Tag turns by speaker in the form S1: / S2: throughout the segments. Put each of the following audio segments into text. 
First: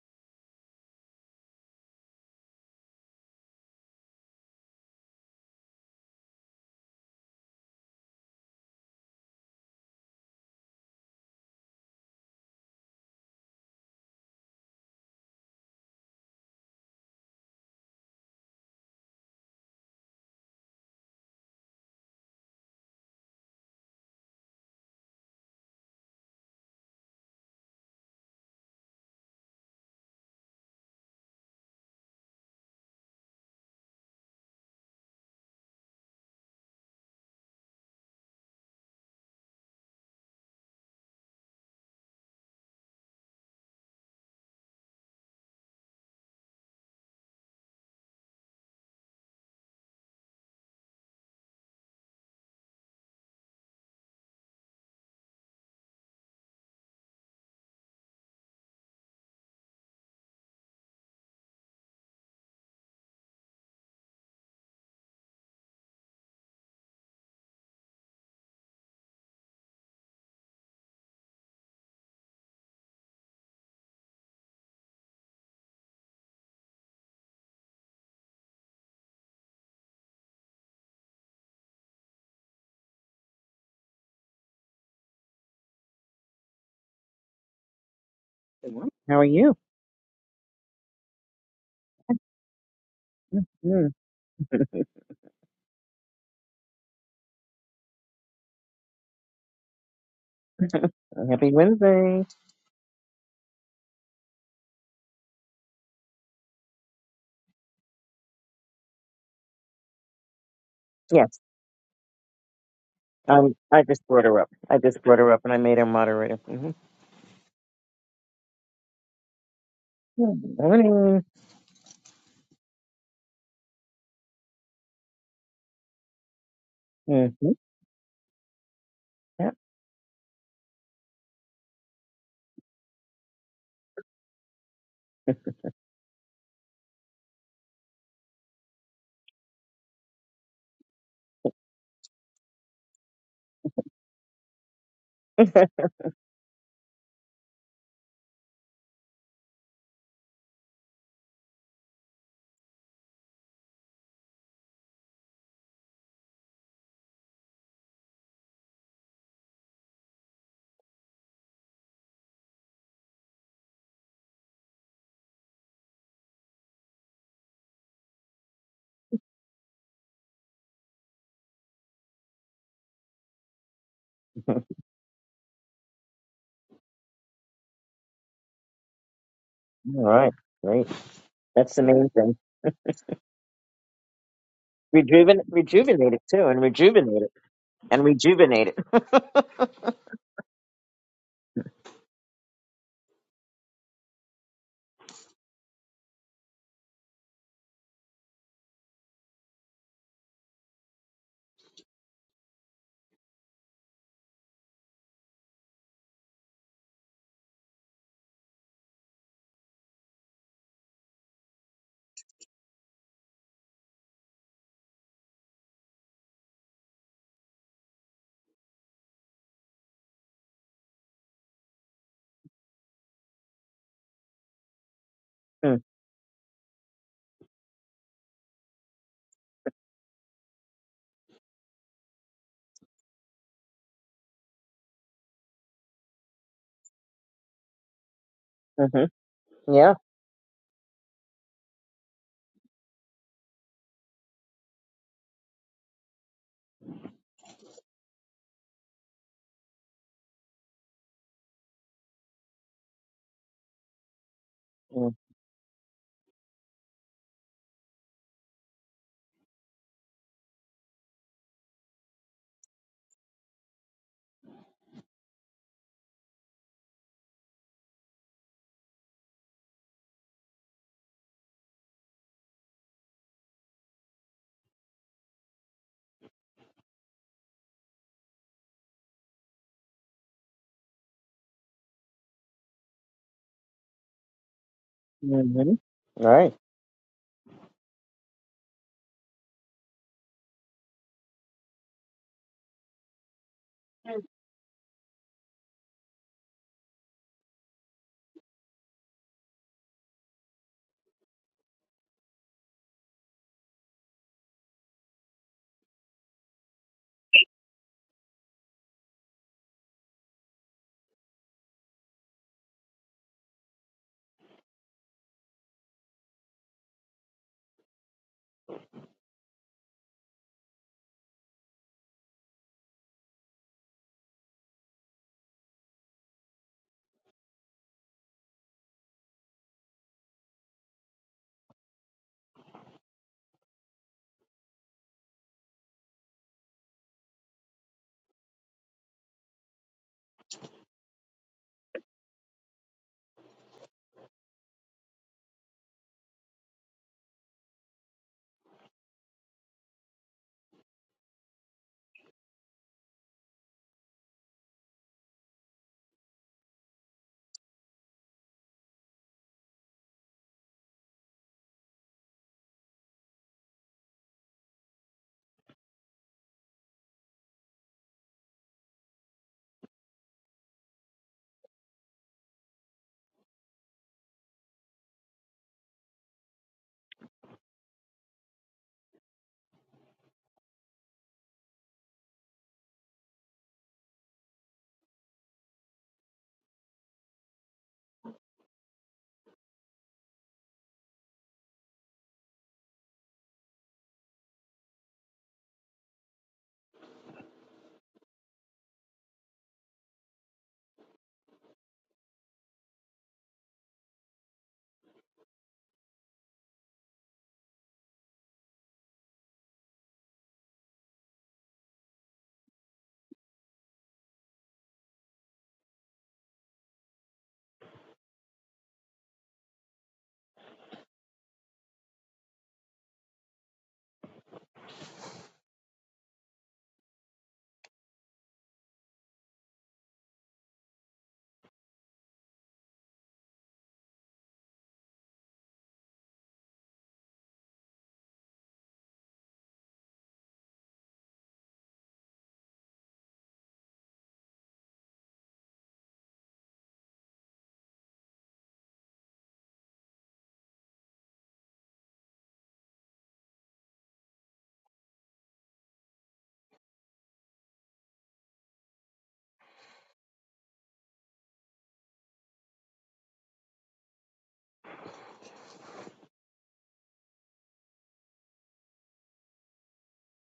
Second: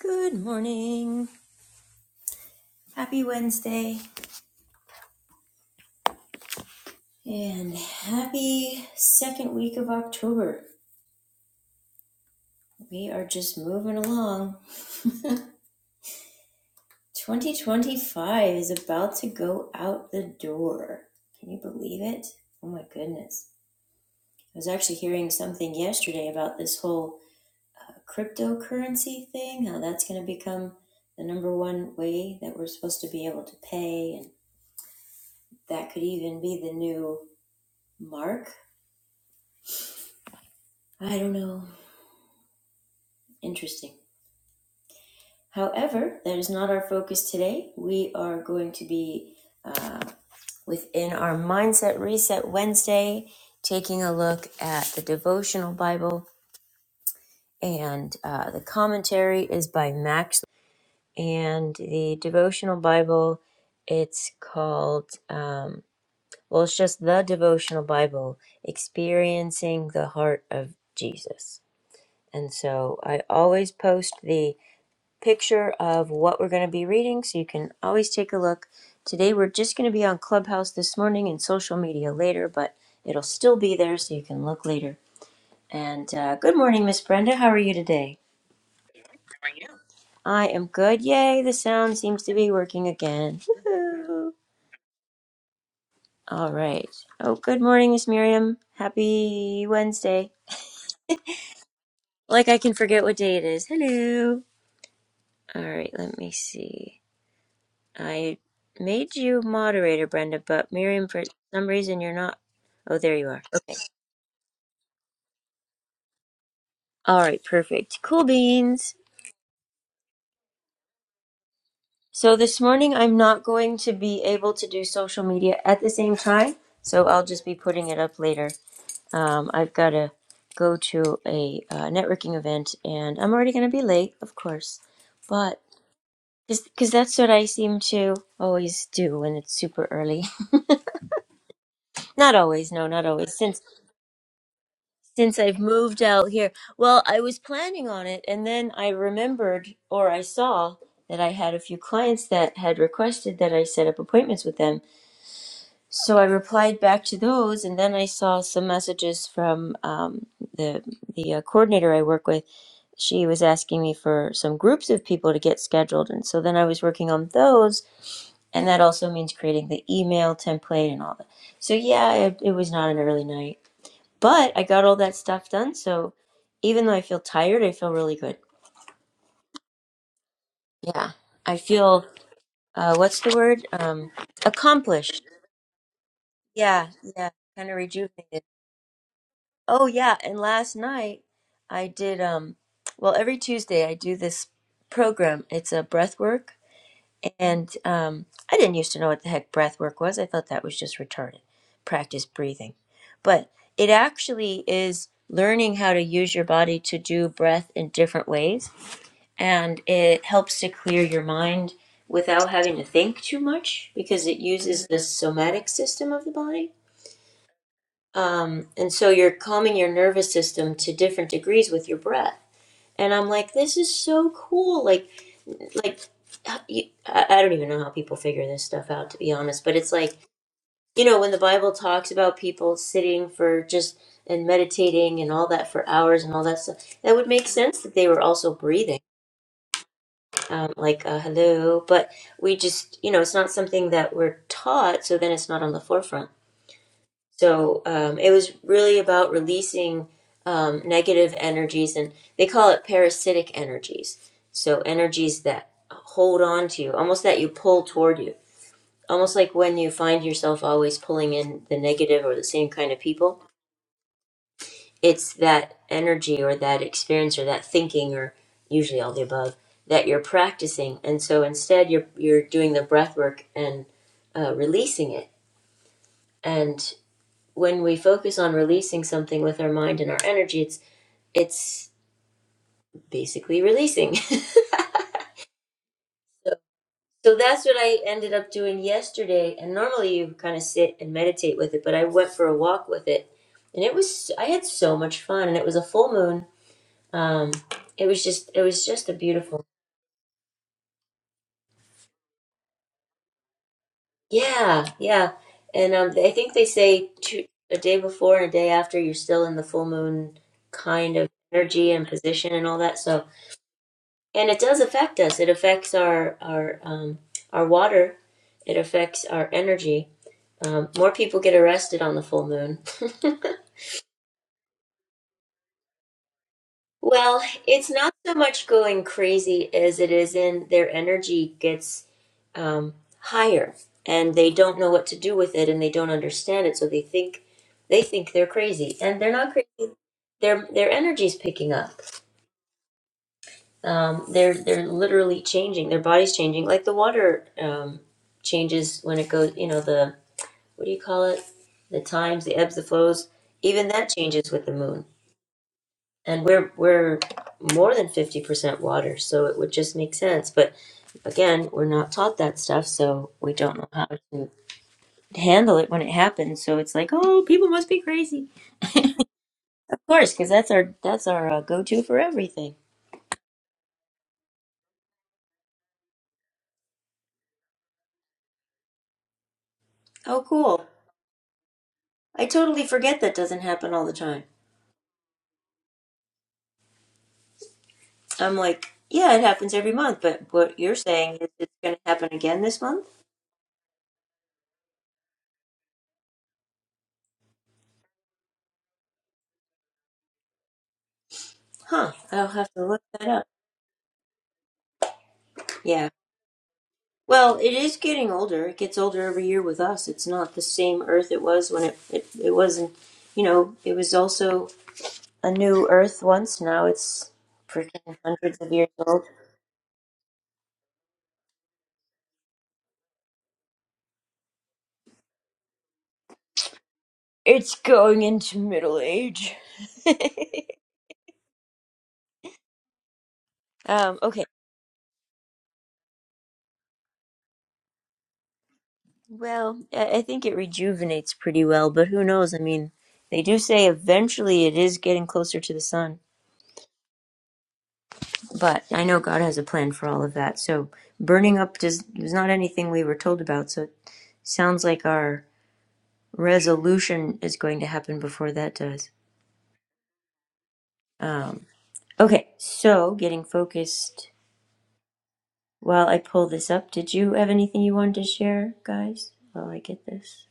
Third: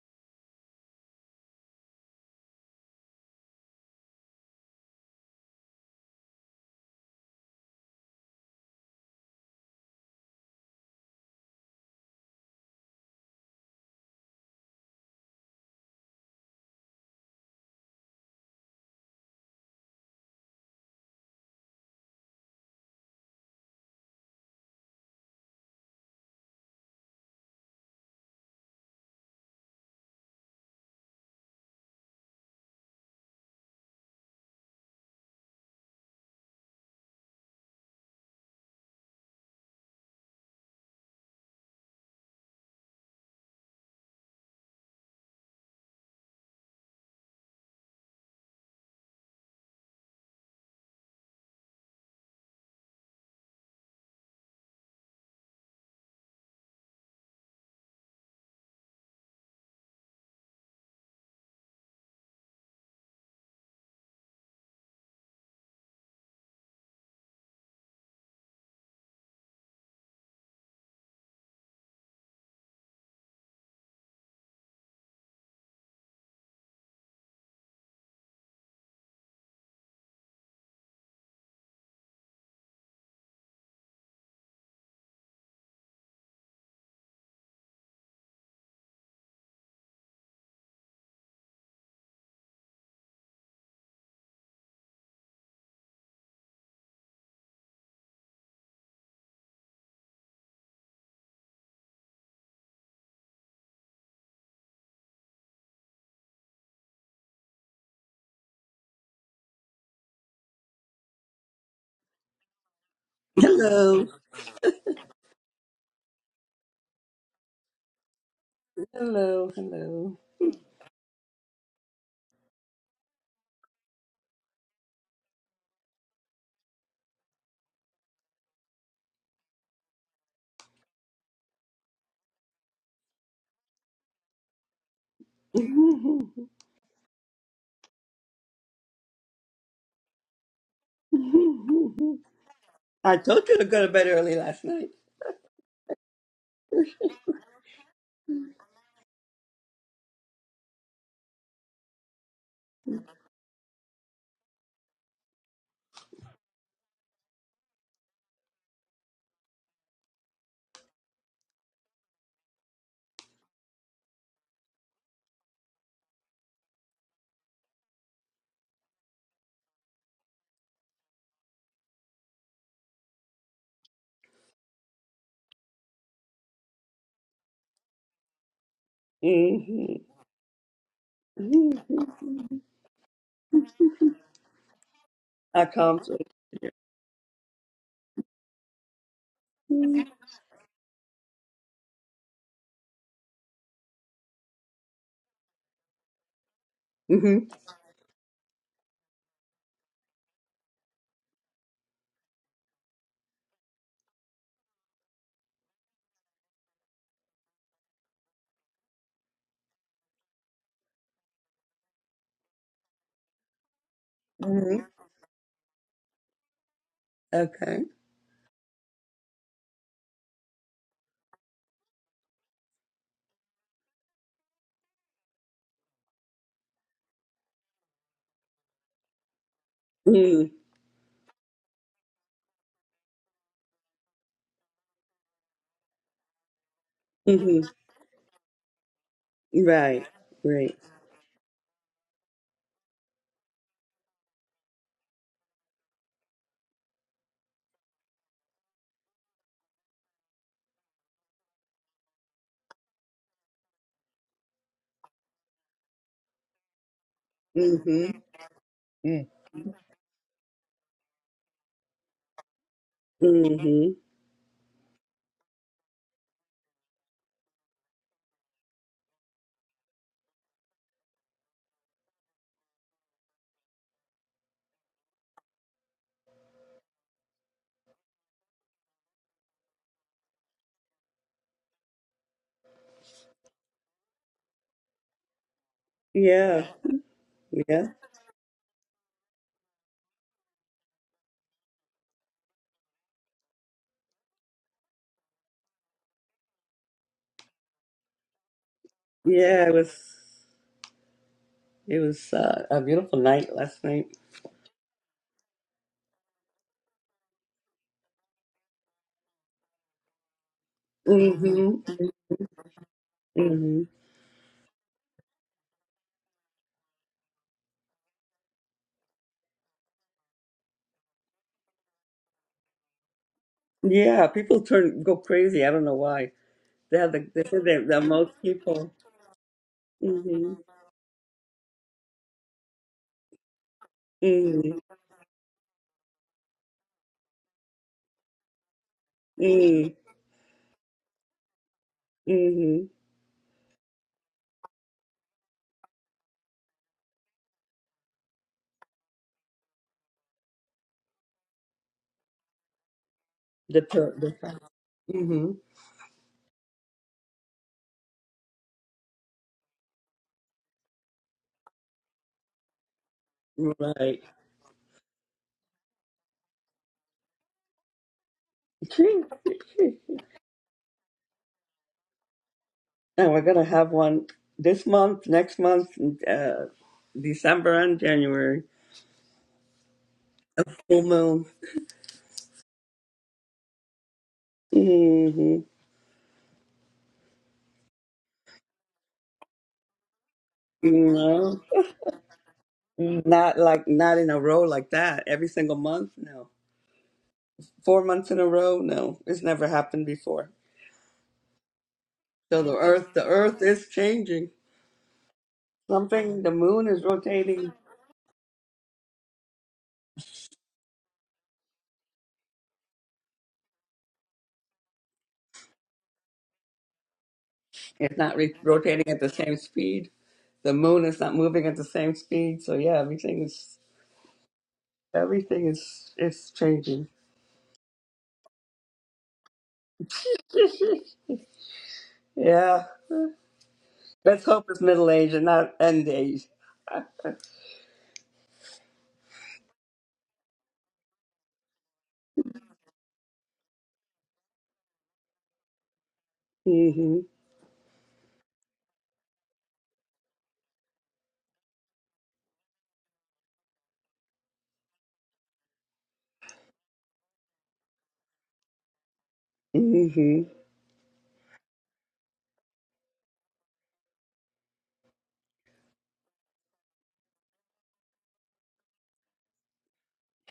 S1: Good morning. Happy Wednesday and happy second week of October. We are just moving along. 2025 is about to go out the door. Can you believe it? Oh my goodness. I was actually hearing something yesterday about this whole uh, cryptocurrency thing, how that's going to become the number one way that we're supposed to be able to pay, and that could even be the new mark. I don't know. Interesting. However, that is not our focus today. We are going to be uh, within our Mindset Reset Wednesday, taking a look at the devotional Bible, and uh, the commentary is by Max. And the devotional Bible, it's called, um, well, it's just the devotional Bible, Experiencing the Heart of Jesus. And so I always post the picture of what we're going to be reading so you can always take a look. Today we're just going to be on Clubhouse this morning and social media later, but it'll still be there so you can look later. And uh, good morning, Miss Brenda. How are you today?
S2: Good morning. How are you?
S1: I am good. Yay, the sound seems to be working again.
S2: Mm,
S1: Woohoo. All right. Oh, good morning, Miss Miriam. Happy Wednesday.
S2: happy Wednesday.
S1: Like I can forget what day it is. Hello. All right, let me see. I made you moderator, Brenda, but Miriam, for
S2: Yes.
S1: some reason, you're not. Oh, there you are.
S2: Um,
S1: Okay.
S2: I
S3: Hello,
S2: just brought her up. I just brought her up and I made her moderator. Mm-hmm.
S1: All right, perfect. Cool beans.
S3: hello, hello.
S2: Good Morning.
S1: So this morning, I'm not going to be able to do social media at the same time, so I'll just
S2: Mm-hmm.
S1: be putting it up later. Um,
S2: Yeah.
S1: I've got to go to a uh, networking event, and I'm already going to be late, of course, but because that's what I seem to always do when it's super early. not always, no, not
S3: I
S1: always.
S3: told you
S1: Since
S3: to go to bed early last night.
S1: since I've moved out here. Well, I was planning on it, and then I remembered or I saw that I had a few clients that had requested that I set up appointments with them. So I replied back to those, and then I saw some messages from um, the the uh, coordinator I work with. She was asking me for some groups of people to get scheduled, and so then I was working on those, and that also means creating the email template and all that. So yeah, it, it was not an early night. But
S2: All
S1: I got all that stuff done. So even though I feel tired, I feel really good.
S3: Mhm.
S2: right. Great.
S1: Yeah. I
S2: That's the
S1: feel,
S2: main thing.
S1: uh, what's the word? Um, accomplished.
S2: Rejuven-
S3: I calmed.
S2: rejuvenate it
S3: it.
S2: too and
S1: Yeah.
S2: rejuvenate
S1: Yeah.
S2: it
S1: Kind of
S2: and
S1: rejuvenated.
S2: rejuvenate it.
S1: Oh, yeah.
S3: Mm-hmm.
S1: And last night I did, um, well, every Tuesday I do this program. It's a breath work. And um, I didn't used to know what the heck breath work was. I thought that was just retarded. Practice breathing. But it actually is learning how to use your body to do breath in different ways and it helps to clear your mind without having to think too much because it
S3: hmm
S1: uses the somatic system of the body.
S3: Okay.
S1: Um, and so you're calming your nervous system to different degrees with your breath. And I'm like, this is so cool. Like, like I don't even know how people figure this stuff out, to be honest. But it's like,
S3: Mm-hmm.
S1: you know, when the Bible talks about people sitting for just and meditating and all that for hours and all that stuff, that would make sense that they were also breathing
S2: mm-hmm. Yeah.
S3: Right.
S1: um,
S3: Right.
S1: like a hello, but we just, you know, it's not something that we're taught, so then it's not on the forefront. So um, it was really about releasing um, negative energies, and they call it parasitic energies. So energies that hold on to you, almost that you
S3: hmm
S1: pull toward you, almost like when you find yourself always pulling in the negative or the same kind of people
S3: hmm
S1: it's that energy or that experience or that thinking or usually all the above that you're practicing and so instead you're you're doing the breath work and uh, releasing it and when we focus on releasing something with our mind and our energy it's it's basically releasing so,
S2: Mm-hmm. Right.
S3: Yeah.
S1: so that's what
S3: Yeah.
S1: i ended up doing yesterday and normally you kind of sit and meditate with it but i went for a walk with it and it was i had so much fun and it was a full moon um, it was just it was just a beautiful
S3: Yeah. It was. It was uh, a beautiful night last night.
S1: Yeah, yeah. And um, I think they say two, a day before and a day after, you're still in the full moon kind of
S3: hmm
S1: energy and position and all that. So,
S3: hmm
S1: and it does affect us. It affects our our um, our water. It affects our energy. Um, more people get arrested on the full moon.
S3: Yeah. People turn go crazy. I don't know why. They're the,
S1: Well,
S3: they said they're
S1: it's
S3: the
S1: not
S3: most
S1: so much
S3: people.
S1: going crazy as it is
S3: Mm-hmm.
S1: in their energy gets um, higher, and they
S3: Mm-hmm.
S1: don't know what to do with it, and they don't understand it, so they think they think they're crazy, and they're not crazy.
S3: Mm-hmm.
S1: Their their energy's picking up.
S3: Mm-hmm.
S1: Um, they're they're literally changing. Their body's changing, like the water um, changes when it goes. You know the what do you call it? The times, the ebbs, the flows.
S3: The,
S1: Even that
S3: pil- the
S1: changes with the moon
S3: mm-hmm.
S1: and we're we're more than 50% water so it would just make sense but again we're not taught that stuff so we don't know how
S3: Right.
S1: to handle it when it happens so it's like oh people must be crazy
S3: Phew.
S1: of course because that's our that's our uh, go-to for everything
S3: And we're gonna have one this month, next month, uh, December and January.
S1: oh
S3: A
S1: cool
S3: full moon.
S1: i totally forget that doesn't happen all the time
S3: Mm-hmm.
S1: i'm like yeah it happens every month but what
S3: You
S1: you're saying is
S3: know,
S1: it's going to happen again this month
S3: not like not in a row like that. Every single month, no. Four months in a row, no. It's never happened before.
S1: huh i'll
S3: So
S1: have
S3: the
S1: to look
S3: Earth, the
S1: that up
S3: Earth is changing.
S1: Yeah.
S3: Something. The Moon is
S1: Well,
S3: rotating.
S1: it is getting older. It gets older every year with us. It's not the same Earth it was when it it, it wasn't. You know, it was also a new Earth once. Now it's freaking
S3: It's not re-
S1: hundreds of years
S3: rotating at
S1: old.
S3: the same speed. The moon is not moving at the same speed. So yeah, everything is everything is is changing.
S1: It's going into middle age.
S3: yeah,
S1: um, okay.
S3: let's hope it's middle age and not end age.
S1: Well, I I think it rejuvenates pretty well, but who knows? I mean, they do say eventually it is getting closer to the sun.
S3: Mhm.
S1: But I know God has a plan for all of that. So burning up does is not anything we were told about. So it sounds like our resolution is going to happen before that does.
S3: Mhm.
S1: Um, okay, so getting focused. While I pull this up, did you have anything you wanted to share, guys? While I get this,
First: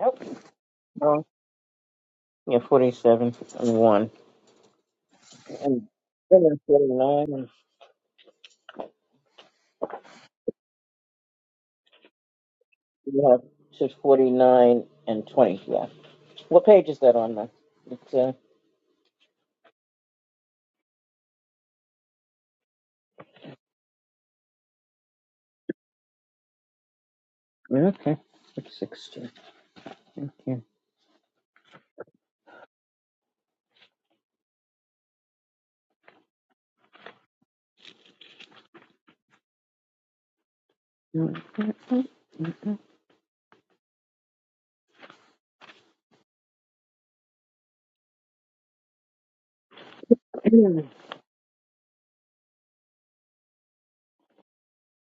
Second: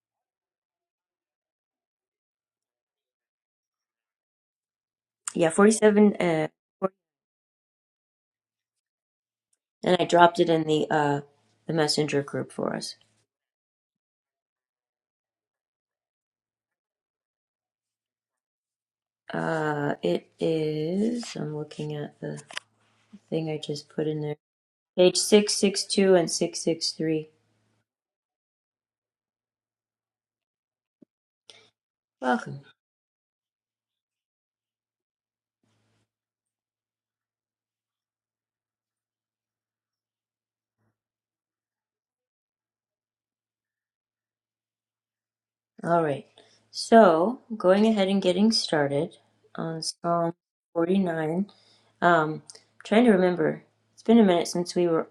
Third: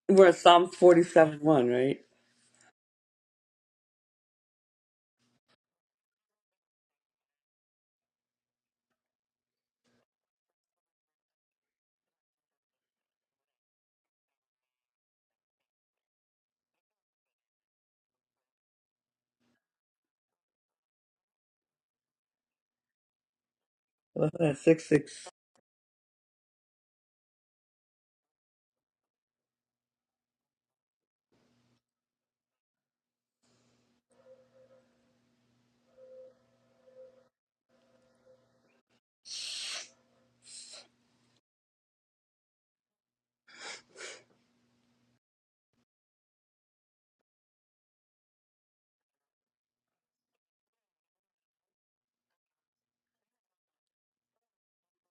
S2: Yep.
S3: We're at Psalm
S2: Well,
S3: forty-seven one, right?
S2: yeah, 47 and 1.
S1: yeah,
S2: And
S1: forty-seven, uh,
S2: then 49 and
S1: and I dropped it in the uh, the messenger group for us.
S2: you have to 49 and 20. Yeah. What page is that on, then? It's uh,
S1: Uh, it is. I'm looking at the thing I just put in there.
S3: What's that? Six
S1: Page
S3: six.
S1: 662 and 663.
S2: Okay. It's 16. Thank you.
S1: Welcome. All right. So, going ahead and getting started on Psalm 49. Um, trying to remember. It's been a minute since we were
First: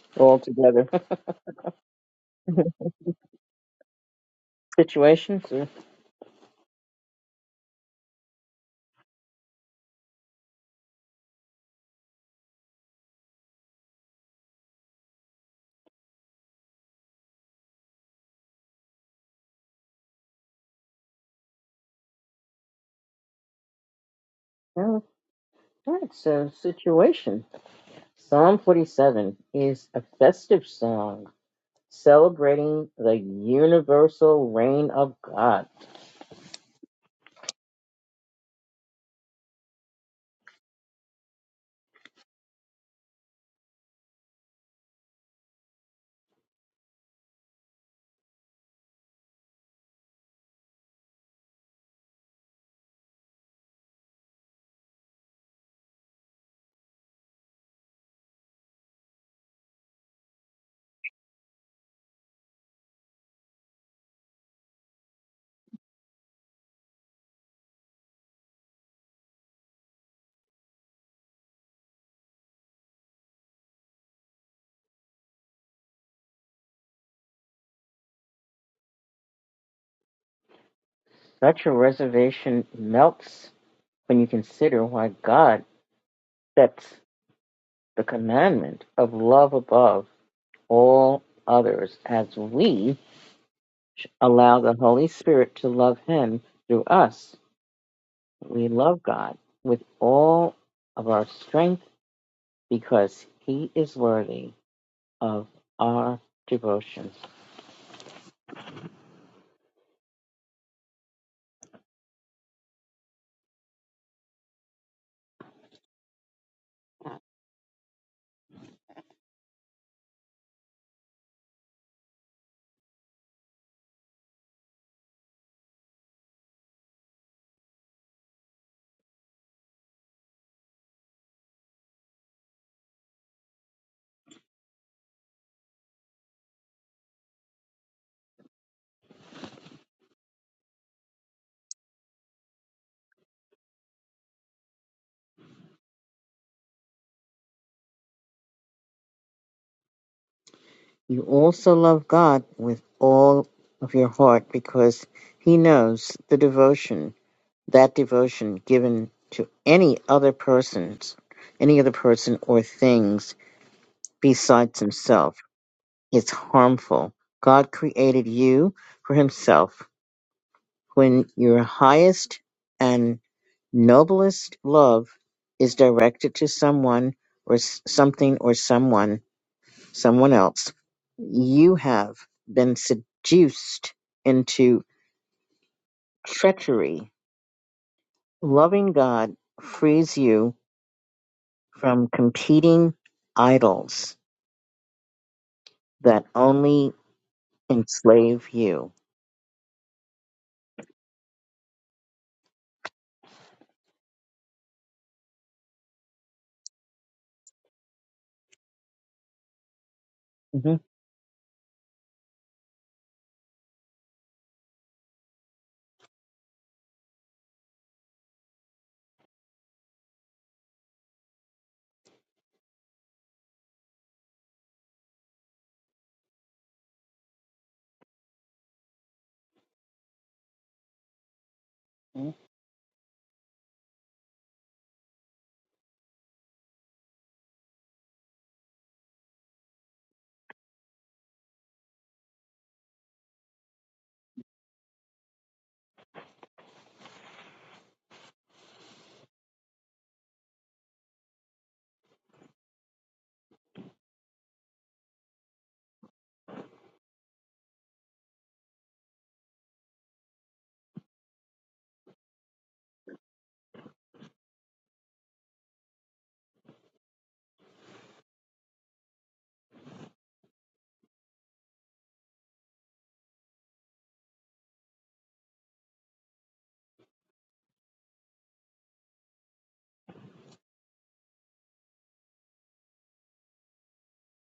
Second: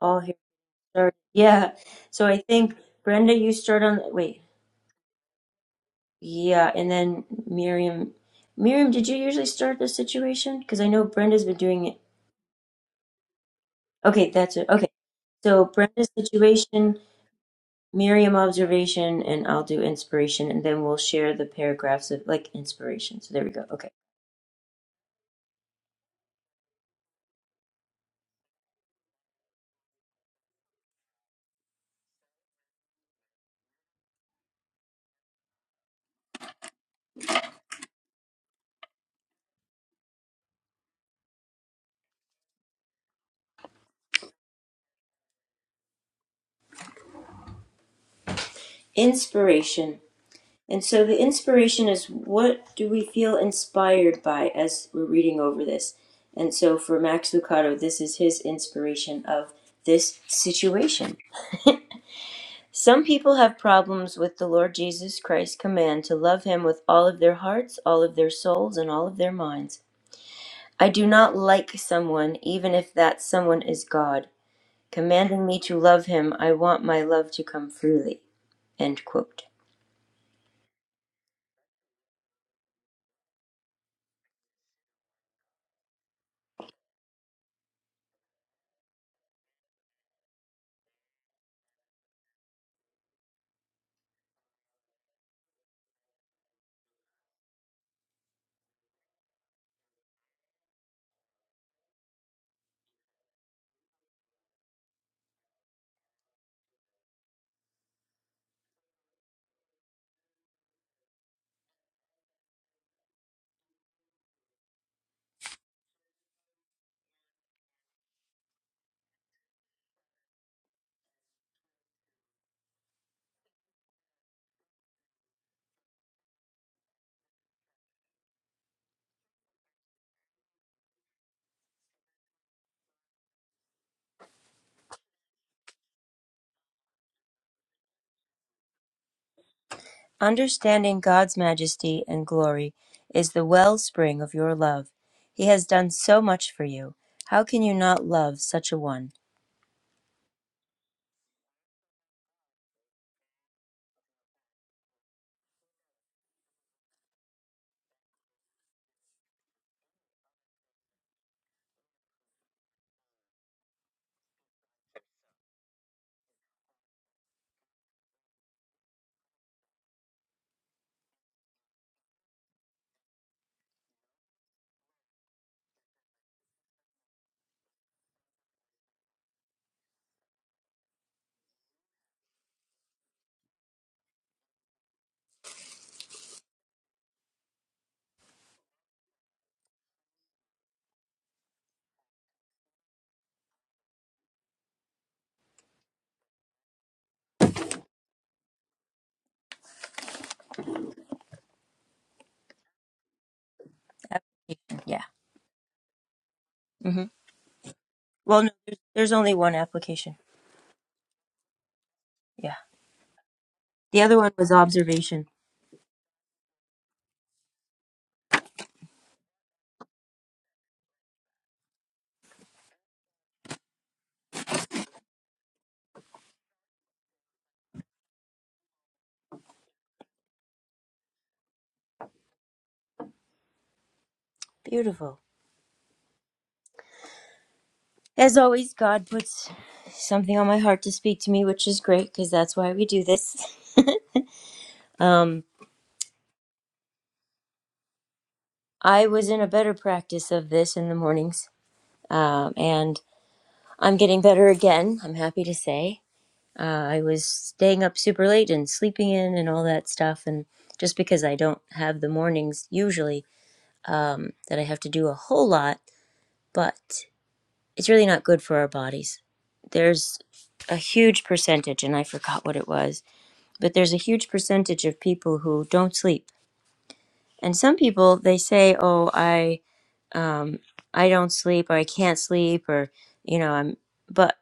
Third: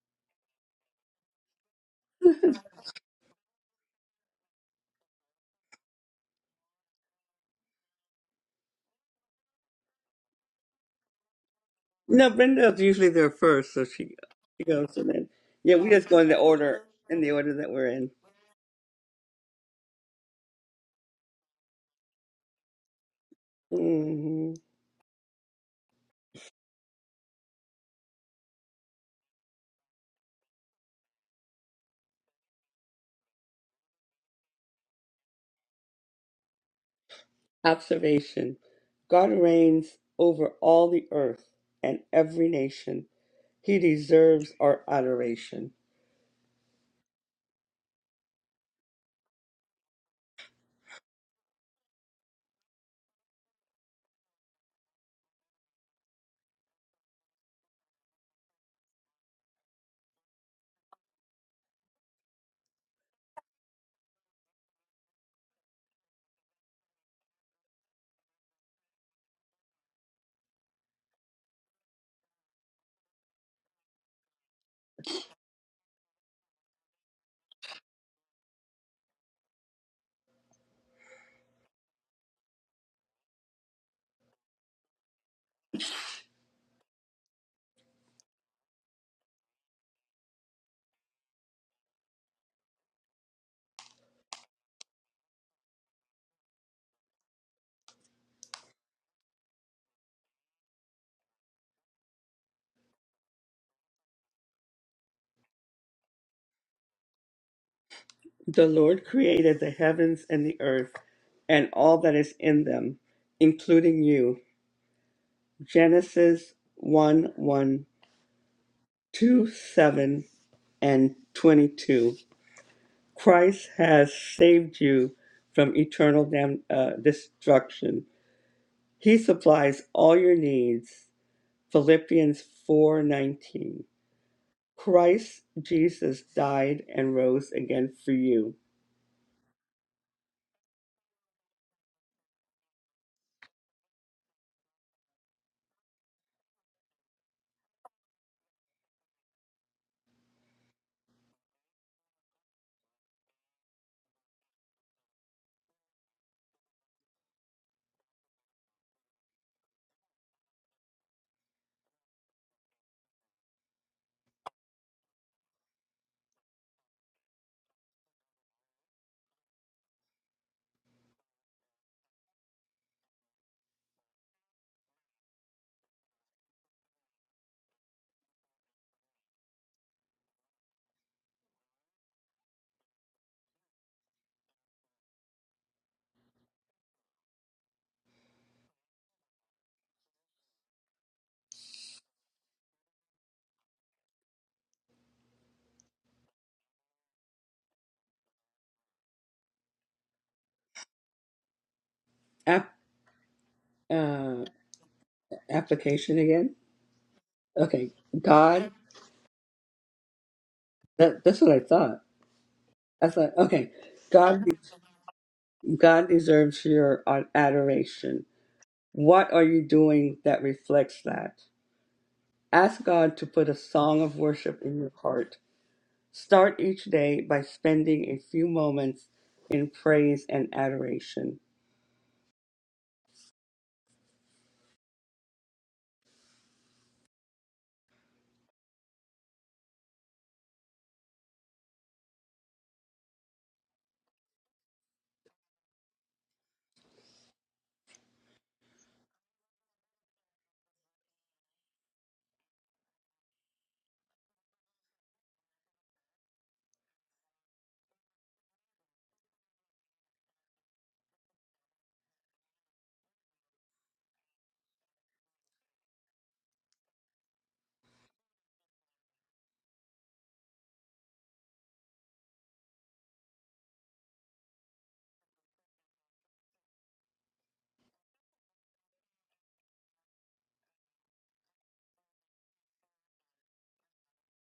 S1: all here.
S2: All together.
S1: Sorry. Yeah. So I think Brenda, you start on. Wait.
S2: situations.
S1: Yeah, and then Miriam. Miriam, did you usually start the situation? Because I know Brenda's been doing it.
S3: No, Brenda's usually there first, so she
S1: Okay, that's
S3: she
S1: it. Okay.
S3: goes and then
S1: So
S3: yeah, we just
S1: Brenda's
S3: go in the order
S1: situation.
S3: in the order that we're in.
S1: Miriam observation and I'll do inspiration and then we'll share the paragraphs of like inspiration. So there we go. Okay.
S3: Mm-hmm.
S2: Or... All right, so situation. Psalm 47 is a festive song celebrating the universal reign of God.
S3: Observation God reigns over all the earth and every nation. He deserves our adoration.
S1: Inspiration. And so the inspiration is what do we feel inspired by as we're reading over this? And so for Max Lucado, this is his inspiration of this situation. Some people have problems with the Lord Jesus Christ's command to love him with all of their hearts, all of their souls, and all of their minds. I do not like someone, even if that someone is God. commanding me to love him, I want my love to come freely. End quote.
S2: Such a reservation melts when you consider why God sets the commandment of love above all others as we allow the Holy Spirit to love Him through us. We love God with all of our strength because He is worthy of our devotion.
S3: The Lord created the heavens and the earth and all that is in them, including you. Genesis one one 2 7 and 22. Christ has saved you from eternal dam- uh, destruction. He supplies all your needs. Philippians 4:19. Christ Jesus died and rose again for you.
S1: Understanding God's majesty and glory is the wellspring of your love. He has done so much for you. How can you not love such a one?
S2: You also love God with all of your heart because He knows the devotion, that devotion given to any other persons, any other person or things besides Himself, is harmful. God created you for Himself when your highest and noblest love is directed to someone or s- something or someone, someone else, you have been seduced into treachery. Loving God frees you from competing idols that only enslave you.
S3: App, uh,
S1: Yeah.
S3: application again?
S1: hmm
S3: Okay,
S1: Well, no,
S3: God.
S1: there's only one application.
S2: Mhm.
S3: That, that's what I thought.
S1: Yeah.
S3: I thought, okay,
S1: The other one
S3: God,
S1: was observation.
S3: God deserves your adoration. What are you doing that reflects that? Ask God to put a song of worship in your heart. Start each day by spending a few moments in praise and adoration.
S1: Beautiful. As always, God puts something on my heart to speak to me, which is great because that's why we do this. um, I was in a better practice of this in the mornings um, and I'm getting better again. I'm happy to say. Uh, I was staying up super late and sleeping in and all that stuff, and just because I don't have the mornings usually um, that I have to do a whole lot, but it's really not good for our bodies. There's a huge percentage, and I forgot what it was, but there's a huge percentage of people who don't sleep, and some people they say, "Oh, I um, I don't sleep, or I can't sleep, or you know, I'm." but."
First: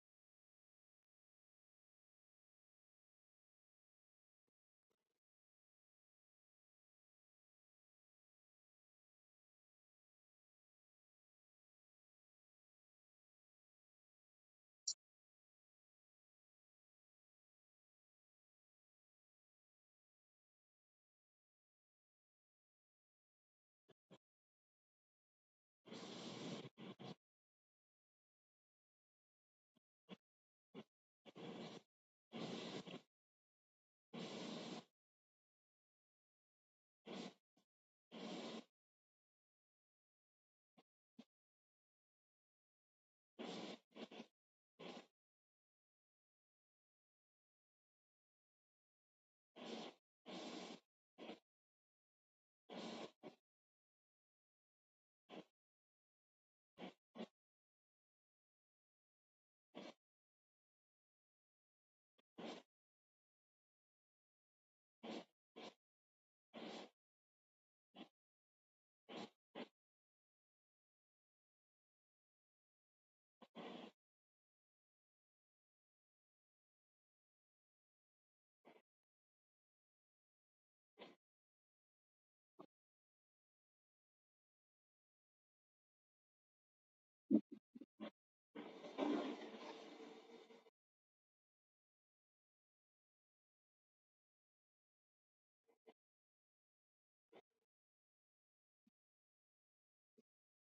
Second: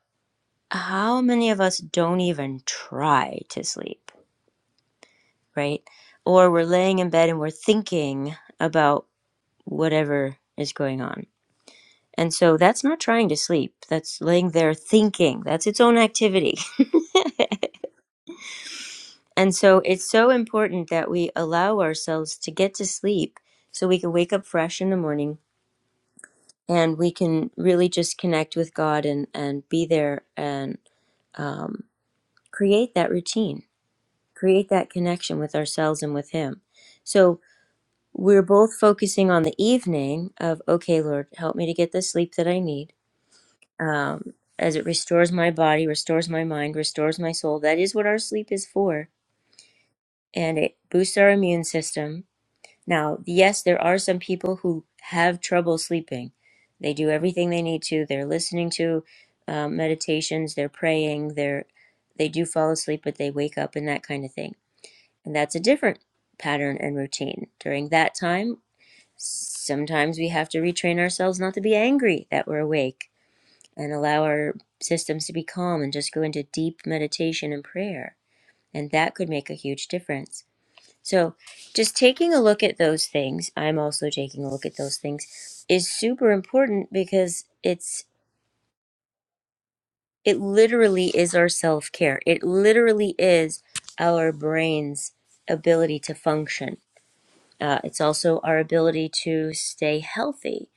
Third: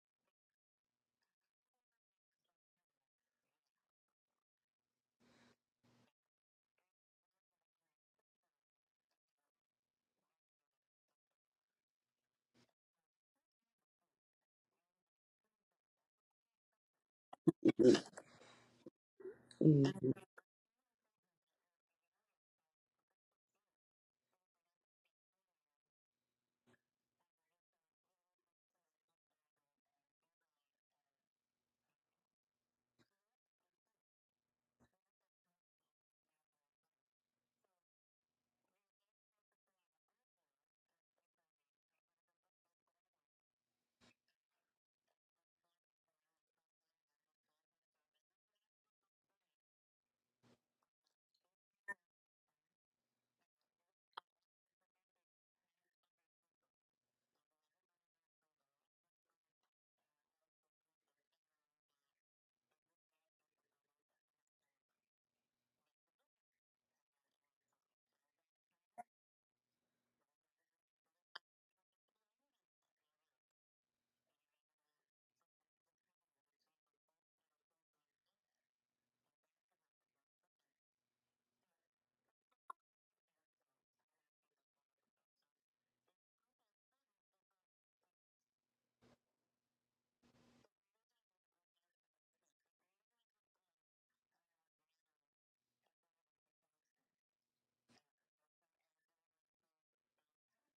S1: how many of us don't even try to sleep, right? Or we're laying in bed and we're thinking about whatever is going on. And so that's not trying to sleep. That's laying there thinking. That's its own activity.
S3: Mm-hmm.
S1: And so it's so important that we allow ourselves to get to sleep so we can wake up fresh in the morning and we can really just connect with God and, and be there and um, create that routine create that connection with ourselves and with Him. So we're both focusing on the evening of, okay, Lord, help me to get the sleep that I need. Um, as it restores my body, restores my mind, restores my soul. That is what our sleep is for. And it boosts our immune system. Now, yes, there are some people who have trouble sleeping. They do everything they need to. They're listening to um, meditations, they're praying, they're, they do fall asleep, but they wake up and that kind of thing and that's a different pattern and routine. During that time, sometimes we have to retrain ourselves not to be angry that we're awake and allow our systems to be calm and just go into deep meditation and prayer. And that could make a huge difference. So, just taking a look at those things, I'm also taking a look at those things, is super important because it's it literally is our self-care. It literally is our brain's ability to function Uh, it's also our ability to stay healthy.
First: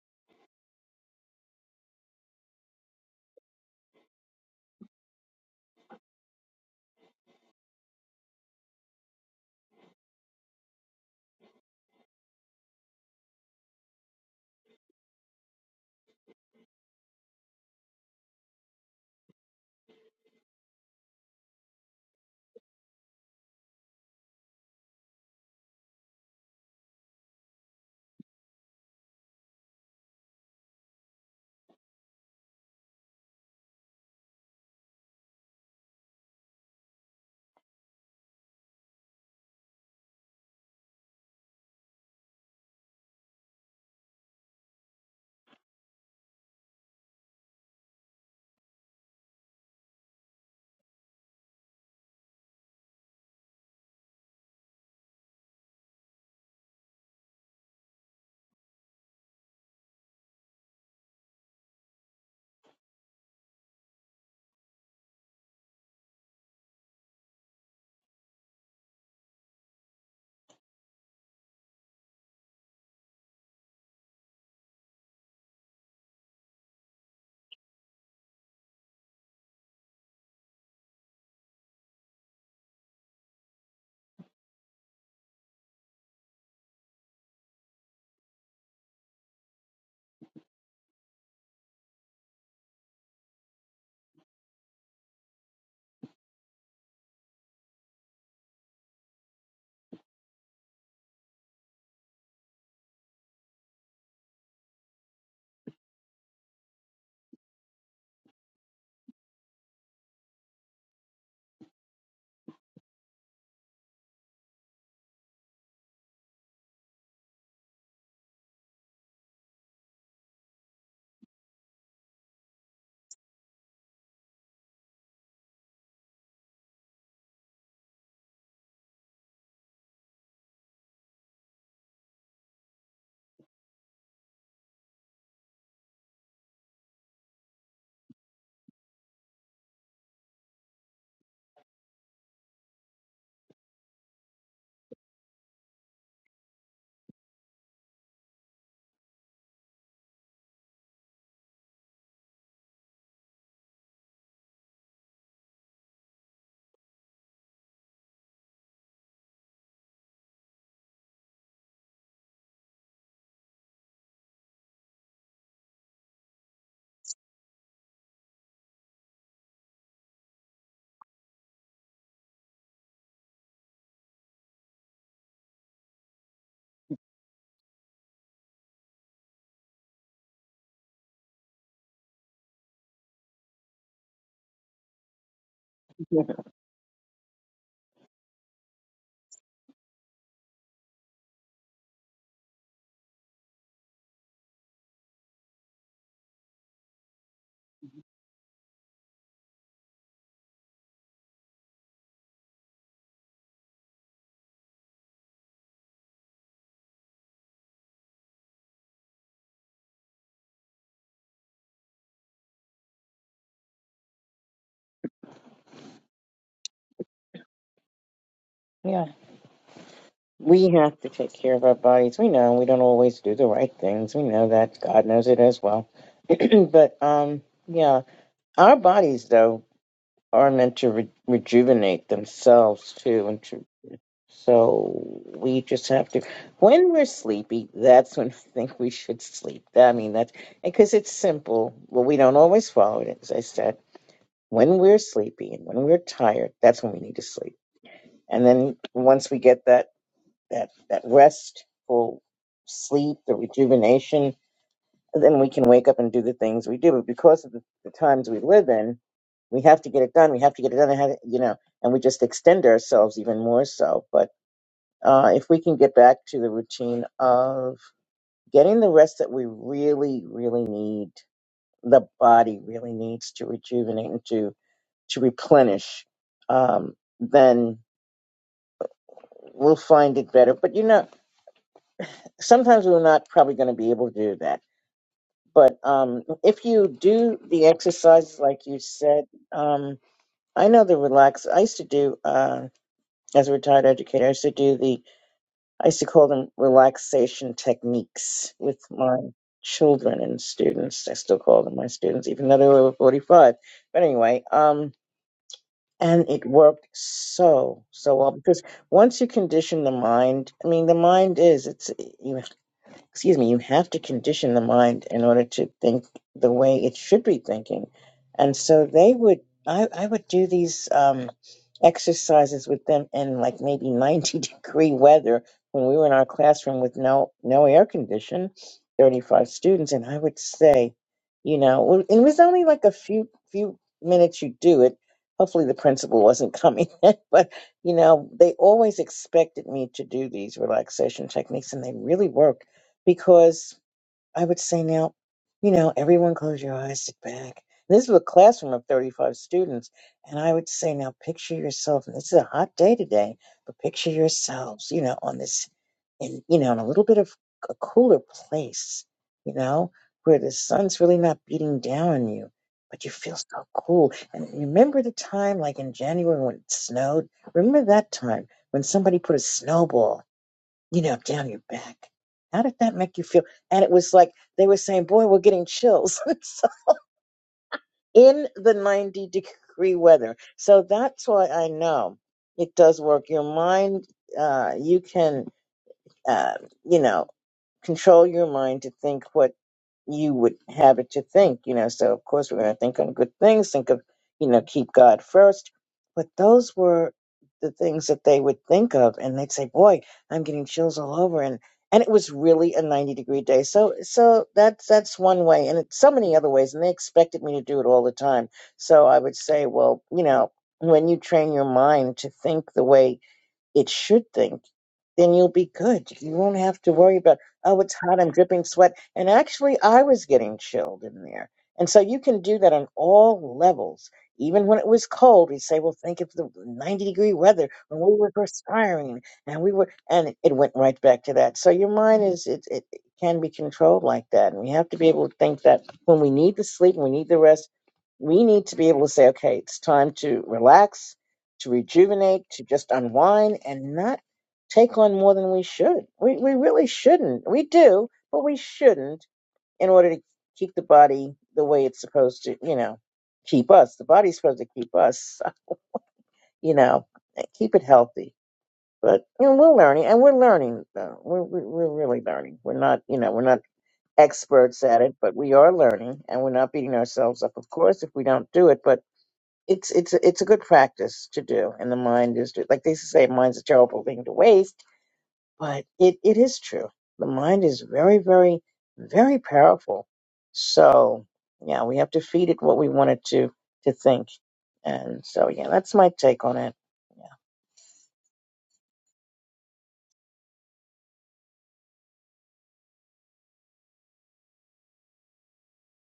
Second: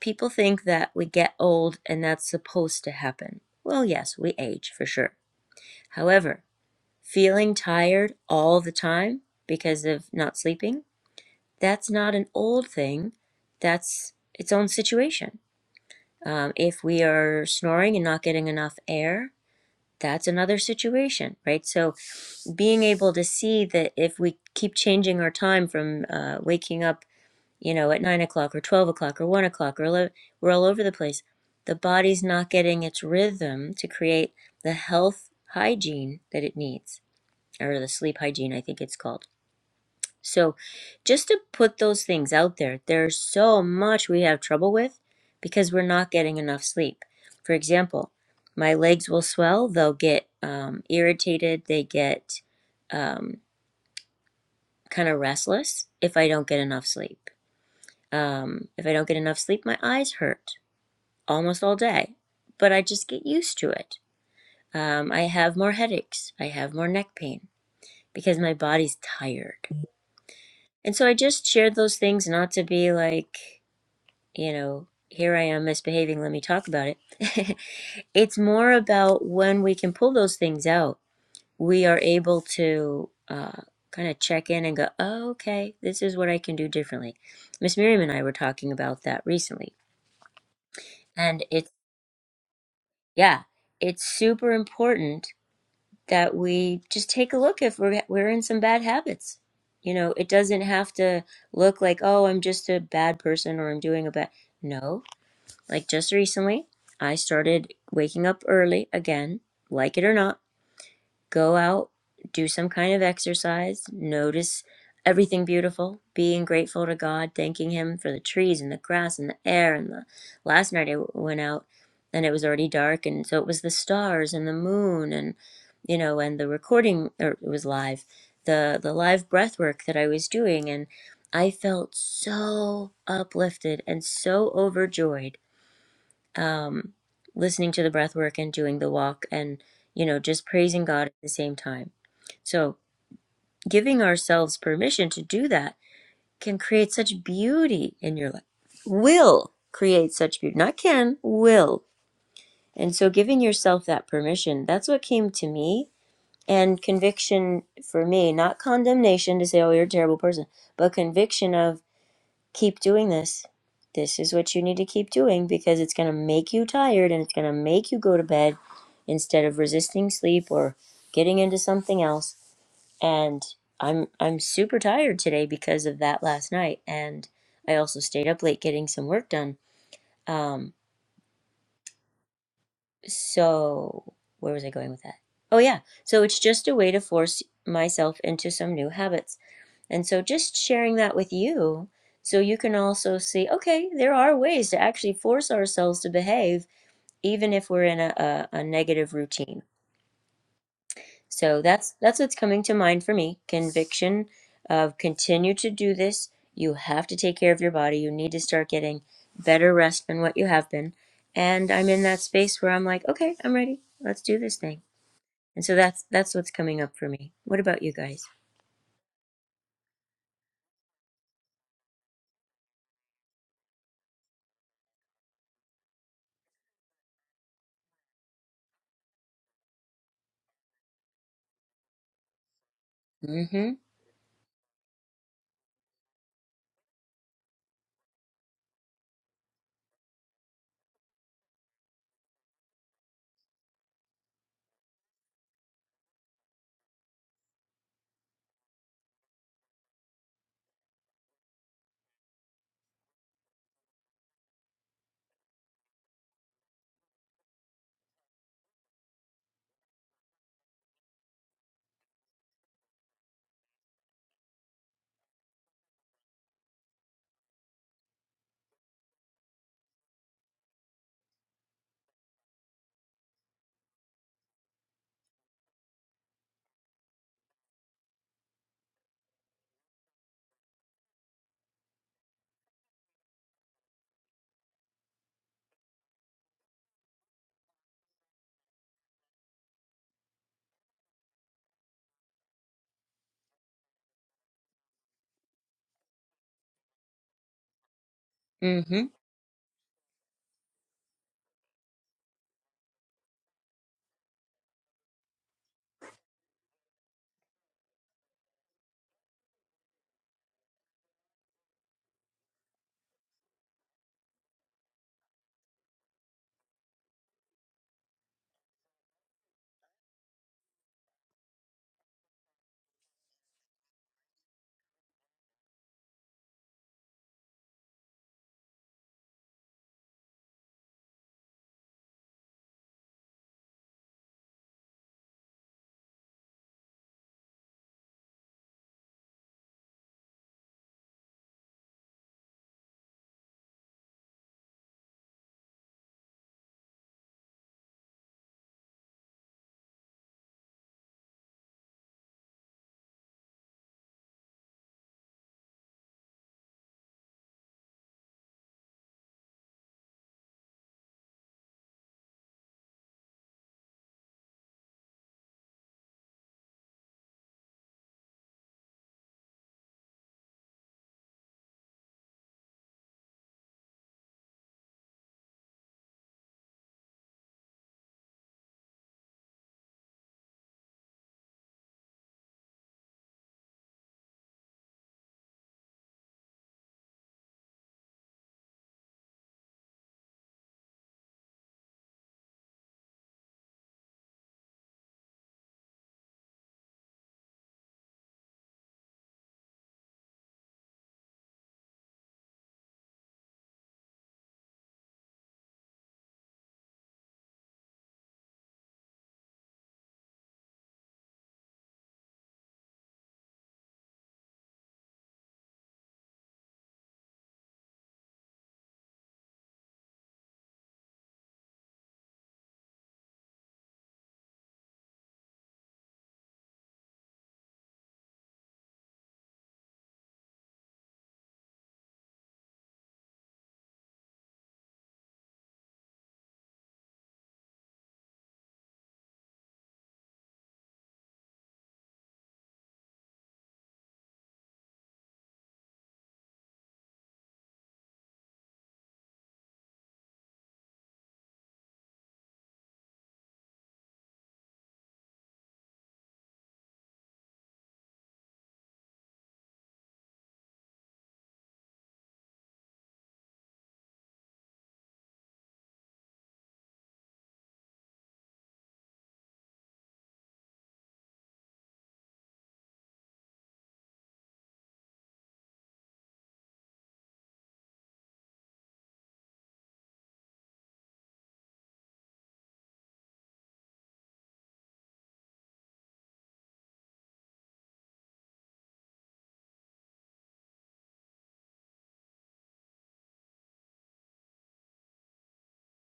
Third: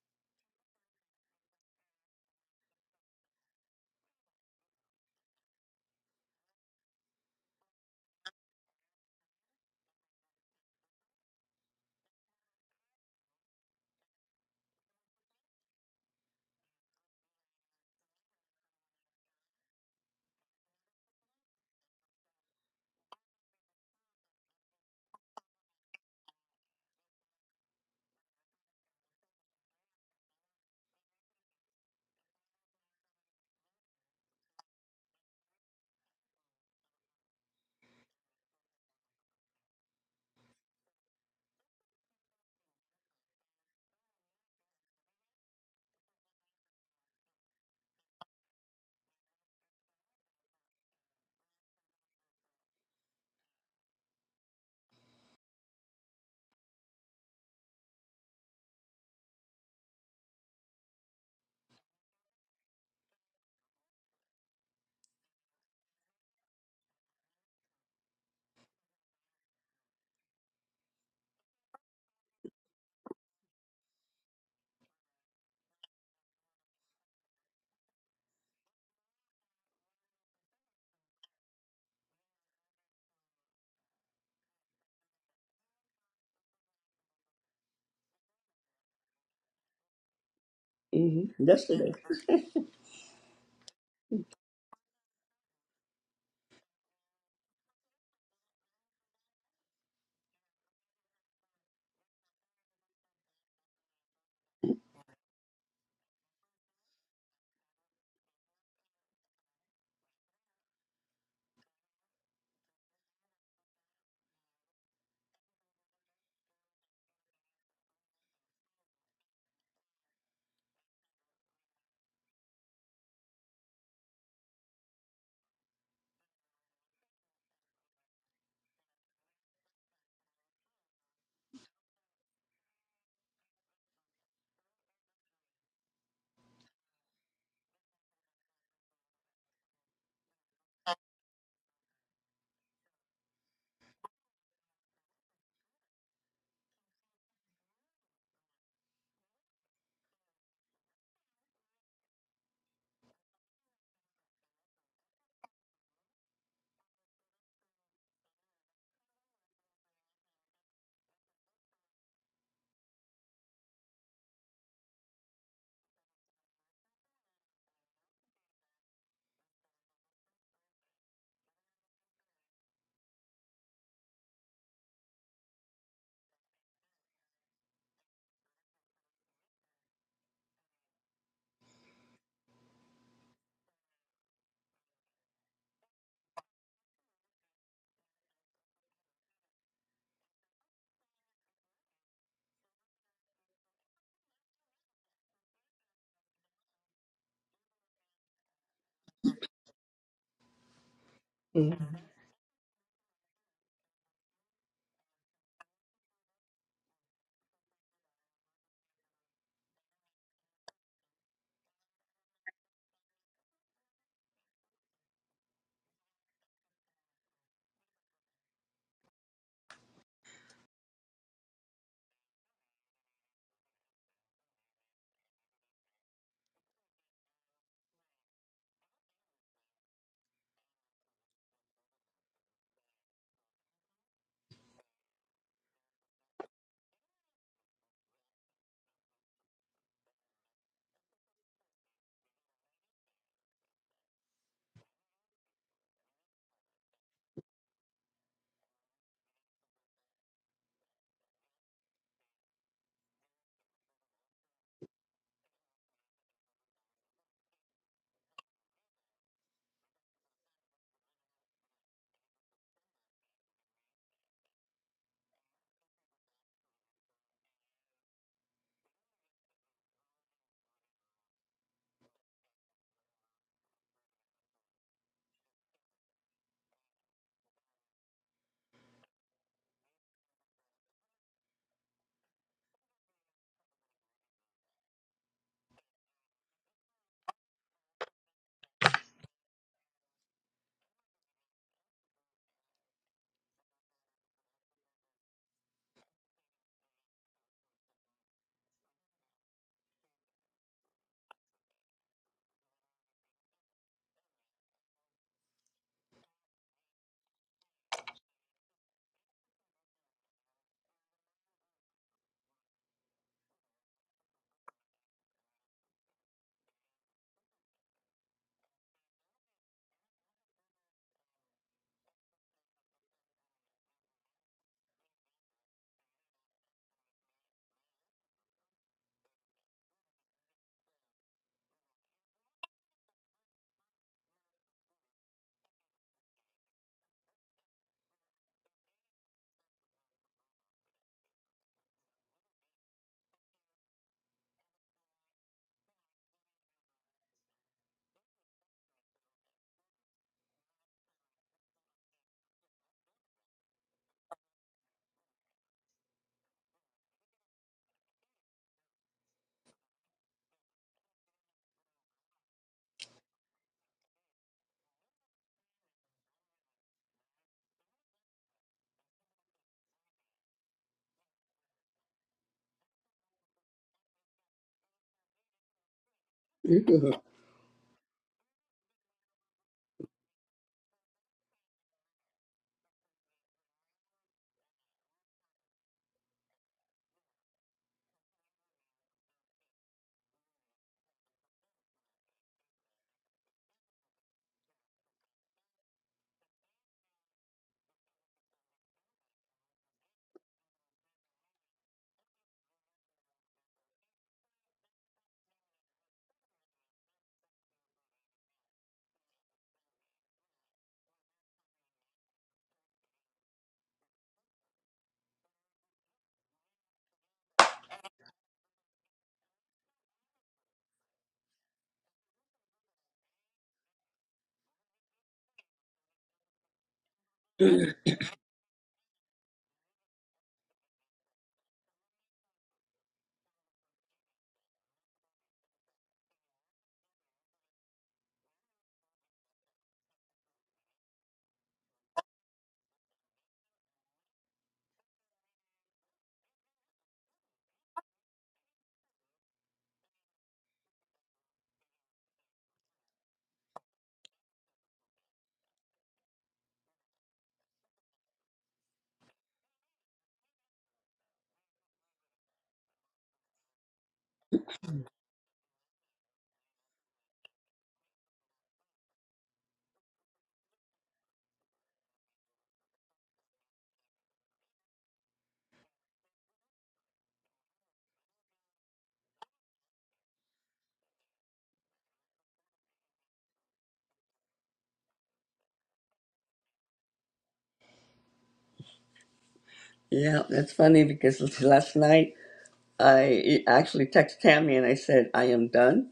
S1: People think that we get old and that's supposed to happen. Well, yes, we age for sure. However, feeling tired all the time because of not sleeping, that's not an old thing. That's its own situation. Um, if we are snoring and not getting enough air, that's another situation, right? So being able to see that if we keep changing our time from uh, waking up you know, at nine o'clock or 12 o'clock or one o'clock or 11, we're all over the place. The body's not getting its rhythm to create the health hygiene that it needs, or the sleep hygiene, I think it's called. So, just to put those things out there, there's so much we have trouble with because we're not getting enough sleep. For example, my legs will swell, they'll get um, irritated, they get um, kind of restless if I don't get enough sleep um, if I don't get enough sleep, my eyes hurt almost all day, but I just get used to it. Um, I have more headaches, I have more neck pain because my body's tired. And so I just shared those things not to be like, you know, here I am misbehaving, let me talk about it. it's more about when we can pull those things out, we are able to uh, kind of check in and go, oh, okay, this is what I can do differently. Miss Miriam and I were talking about that recently. And
S3: Mm-hmm.
S1: it's
S3: Yesterday.
S1: Yeah, it's super important that we just take a look if we're we're in some bad habits. You know, it doesn't have to look like, oh, I'm just a bad person or I'm doing a bad. No, like just recently, I started waking up early again, like it or not go out, do some kind of exercise, notice everything beautiful, being grateful to God, thanking Him for the trees and the grass and the air. And the last night I went out and it was already dark, and so it was the stars and the moon, and you know, and the recording or it was live, the the live breath work that I was doing, and I felt so uplifted and so overjoyed um, listening to the breath work and doing the walk and, you know, just praising God at the same time. So giving ourselves permission to do that can create such beauty in your life. Will create such beauty. Not can, will. And so giving yourself that permission, that's what came to me. And conviction for me, not condemnation to say, oh, you're a terrible person, but conviction of keep doing this. This is what you need to keep doing because it's going to make you tired and it's going to make you go to bed instead of resisting sleep or getting into something else. And I'm I'm super tired today because of that last night and I also stayed up late getting some work done. Um so where was I going with that? Oh yeah. So it's just a way to force myself into some new habits And so just sharing that with you so you can also see okay, there are ways to actually force ourselves to behave even if we're in a, a, a negative routine. So that's
S3: Mhm.
S1: that's what's coming to mind for me. Conviction of continue to do this. You have to take care of your body. You need to start getting better rest than what you have been. And I'm in that space where I'm like, okay, I'm ready. Let's do this thing. And so that's that's what's coming up for me. What about you guys?
S2: Yeah. We have to take care of our bodies. We know we don't always do the right things. We know that. God knows it as well. but um, yeah, our bodies though are meant to re- rejuvenate themselves too, and to,
S1: Mm-hmm.
S2: so we just have to. When we're sleepy, that's when I think we should sleep. I mean that's because it's simple. Well, we don't always follow it, as I said. When we're sleepy and when we're tired, that's when we need to sleep. And then once we get that that that restful sleep, the rejuvenation, and then we can wake up and do the things we do. But because of the, the times we live in, we have to get it done. We have to get it done. I have- You know, and we just extend ourselves even more so. But uh, if we can get back to the routine of getting the rest that we really, really need, the body really needs to rejuvenate and to to replenish, um, then we'll find it better. But you know, sometimes we're not probably going to be able to do that But um, if you do the exercises like you said, um, I know the relax. I used to do uh, as a retired educator. I used to do the. I used to call them relaxation techniques with
S1: Mm-hmm.
S2: my children and students. I still call them my students, even though they were over forty-five. But anyway, um, and it worked so so well because once you condition the mind, I mean, the mind is it's you excuse me, you have to condition the mind in order to think the way it should be thinking. And so they would, I, I would do these um, exercises with them in like maybe 90 degree weather when we were in our classroom with no, no air condition, 35 students. And I would say, you know, well, it was only like a few, few minutes you do it. Hopefully the principal wasn't coming, in, but you know, they always expected me to do these relaxation techniques and they really worked because I would say now, you know, everyone close your eyes, sit back. This is a classroom of 35 students. And I would say now picture yourself, and this is a hot day today, but picture yourselves, you know, on this, in, you know, in a little bit of a cooler place, you know, where the sun's really not beating down on you, but you feel so cool. And remember the time like in January when it snowed? Remember that time when somebody put a snowball you know, down your back. How did that make you feel? And it was like they were saying, boy, we're getting chills So, in the 90 degree weather. So that's why I know it does work. Your mind, uh, you can, uh, you know, control your mind to think what you would have it to think, you know. So of course we're going to think on good things, think of, you know, keep God first. But those were the things that they would think of, and they'd say, "Boy, I'm getting chills all over," and and it was really a 90 degree day. So so that's that's one way, and it's so many other ways. And they expected me to do it all the time. So I would say, well, you know, when you train your mind to think the way it should think then you'll be good. You won't have to worry about, oh, it's hot, I'm dripping sweat. And actually, I was getting chilled in there. And so you can do that on all levels. Even when it was cold, we say, well, think of the 90 degree weather when we were perspiring and we were, and it went right back to that. So your mind is, it, it can be controlled like that. And we have to be able to think that when we need the sleep and we need the rest, we need to be able to say, okay, it's time to relax, to rejuvenate, to just unwind and not take on more than we should. We we really shouldn't. We do, but we shouldn't in order to keep the body the way it's supposed to, you know, keep us. The body's supposed to keep us, you know, keep it healthy. But you know, we're learning, and we're learning. Though. We're we're we're really learning. We're not, you know, we're not experts at it, but we are learning, and we're not beating ourselves up, of course, if we don't do it. But it's it's a- it's a good practice to do, and the mind is like they used to say, mind's a terrible thing to waste but it, it is true. The mind is very, very, very powerful. So yeah, we have to feed it what we want it to to think. And so yeah, that's my take on it.
S3: Yeah, that's funny because last night I actually texted Tammy and I said, I am done.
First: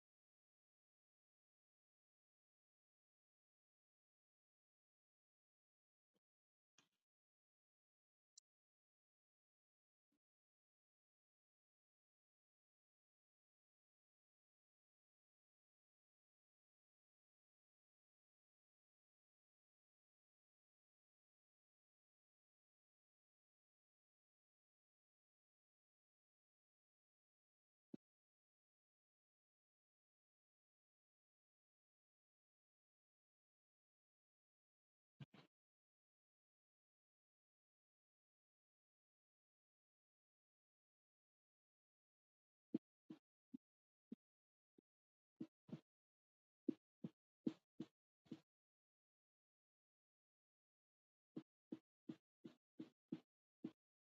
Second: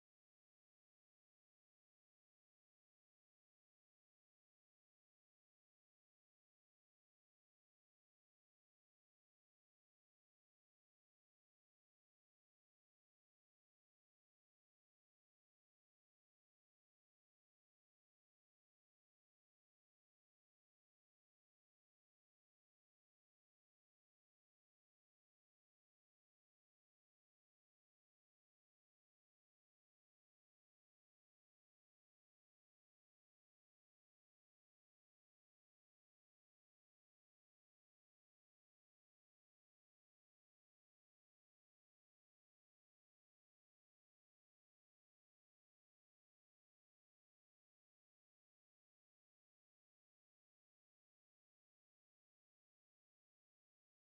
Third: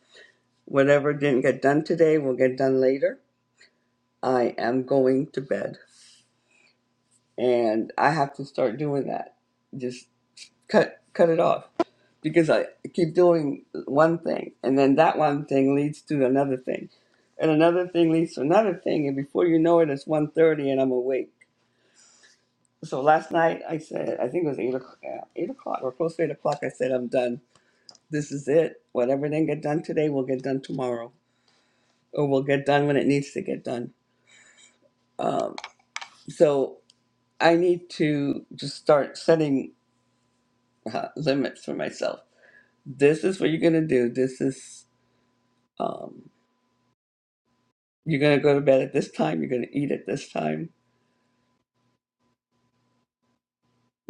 S3: Whatever didn't get done today will get done later. I am going to bed. And I have to start doing that. Just cut cut it off because I keep doing one thing and then that one thing leads to another thing. And another thing leads to another thing and before you know it it's one thirty, and I'm awake. So last night I said, I think it was 8 o'clock, 8 o'clock or close to 8 o'clock, I said I'm done This is it. Whatever didn't get done today will get done tomorrow, or will get done when it needs to get done. Um, so I need to just start setting uh, limits for myself. This is what you're going to do. This is, um, you're going to go to bed at this time. You're going to eat at this time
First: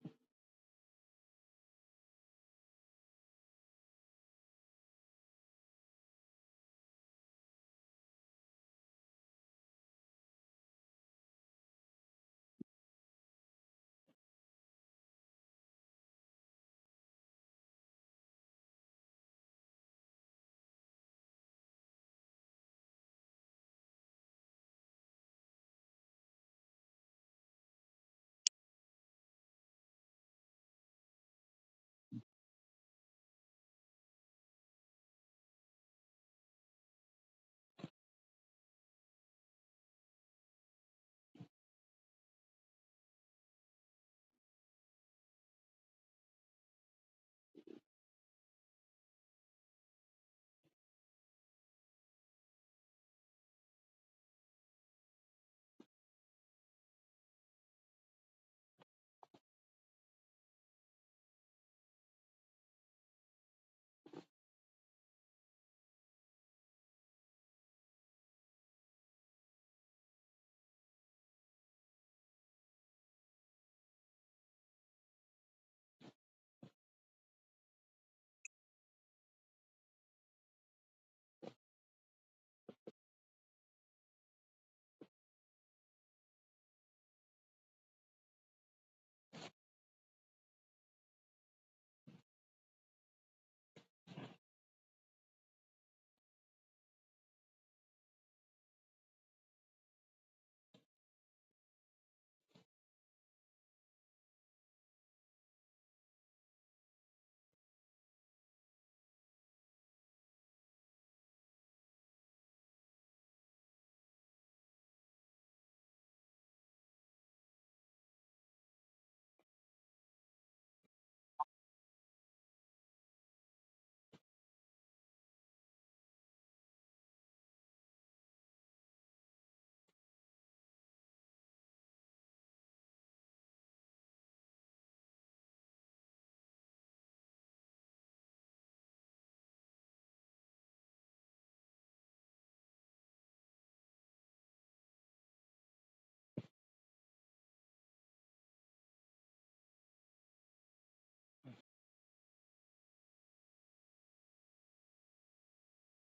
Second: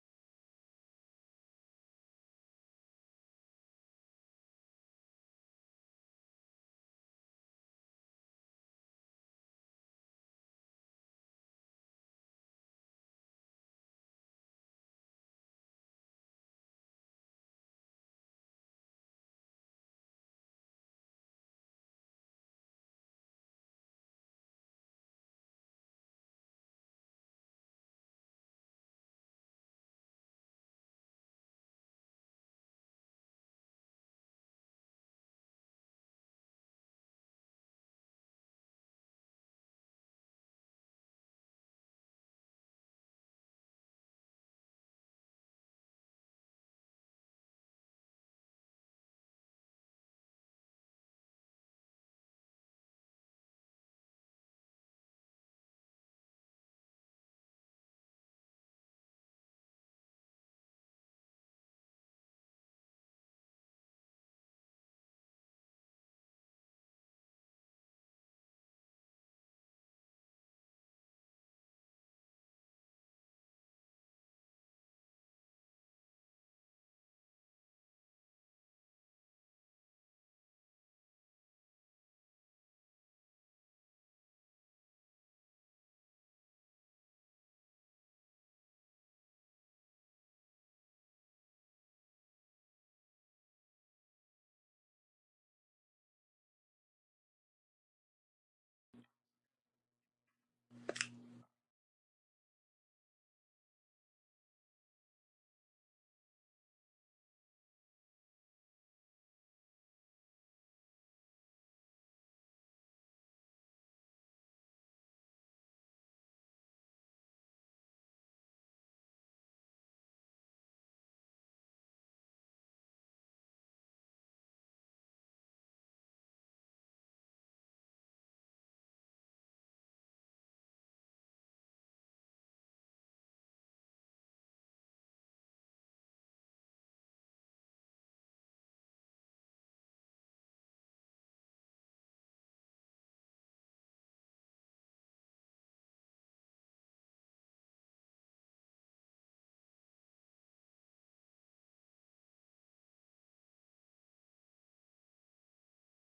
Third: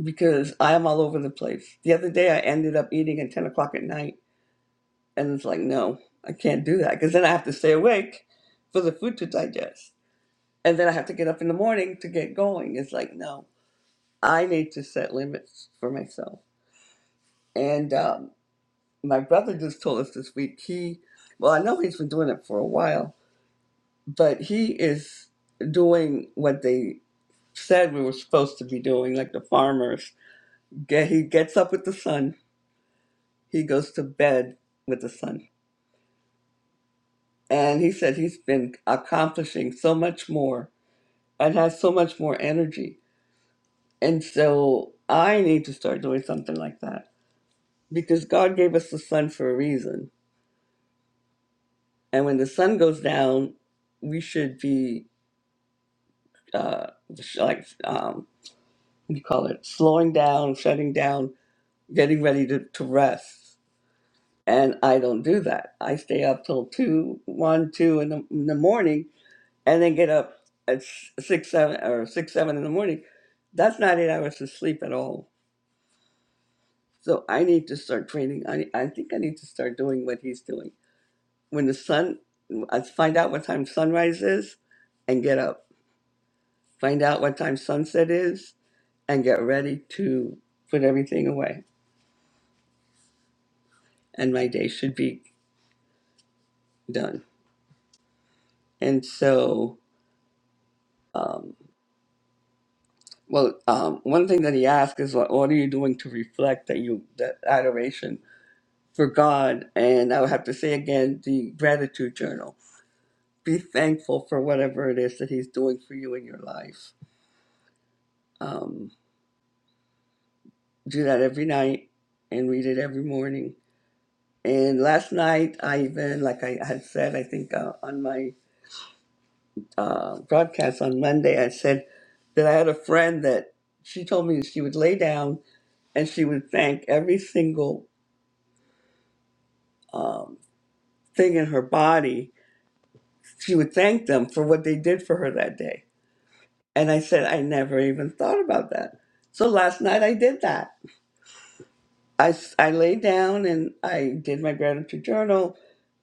S3: because I am all over the place. The other day I ended up eating at 10 o'clock at night, and it's like, no, I can't do that because then I have to stay awake for the food to digest. And then I have to get up in the morning to get going. It's like, no. I need to set limits for myself. And um, my brother just told us this week he, well, I know he's been doing it for a while, but he is doing what they said we were supposed to be doing, like the farmers. Get, he gets up with the sun, he goes to bed with the sun. And he said he's been accomplishing so much more and has so much more energy. And so I need to start doing something like that because God gave us the sun for a reason And when the sun goes down, we should be uh, sh- like, um, what do you call it, slowing down, shutting down, getting ready to, to rest. And I don't do that. I stay up till two, one, two in the, in the morning, and then get up at s- six, seven, or six, seven in the morning. That's not eight hours of sleep at all. So I need to start training. I, I think I need to start doing what he's doing. When the sun, I find out what time sunrise is, and get up find out what time sunset is, and get ready to put everything away. And my day should be done. And so, um, well, um, one thing that he asked is, what, what are you doing to reflect that you that adoration for God? And I would have to say again, the gratitude journal. Be thankful for whatever it is that He's doing for you in your life. Um, do that every night and read it every morning. And last night, I even, like I had said, I think uh, on my uh, broadcast on Monday, I said that I had a friend that she told me she would lay down and she would thank every single um, thing in her body. She would thank them for what they did for her that day. And I said, I never even thought about that. So last night I did that. I, s- I laid down and I did my gratitude journal.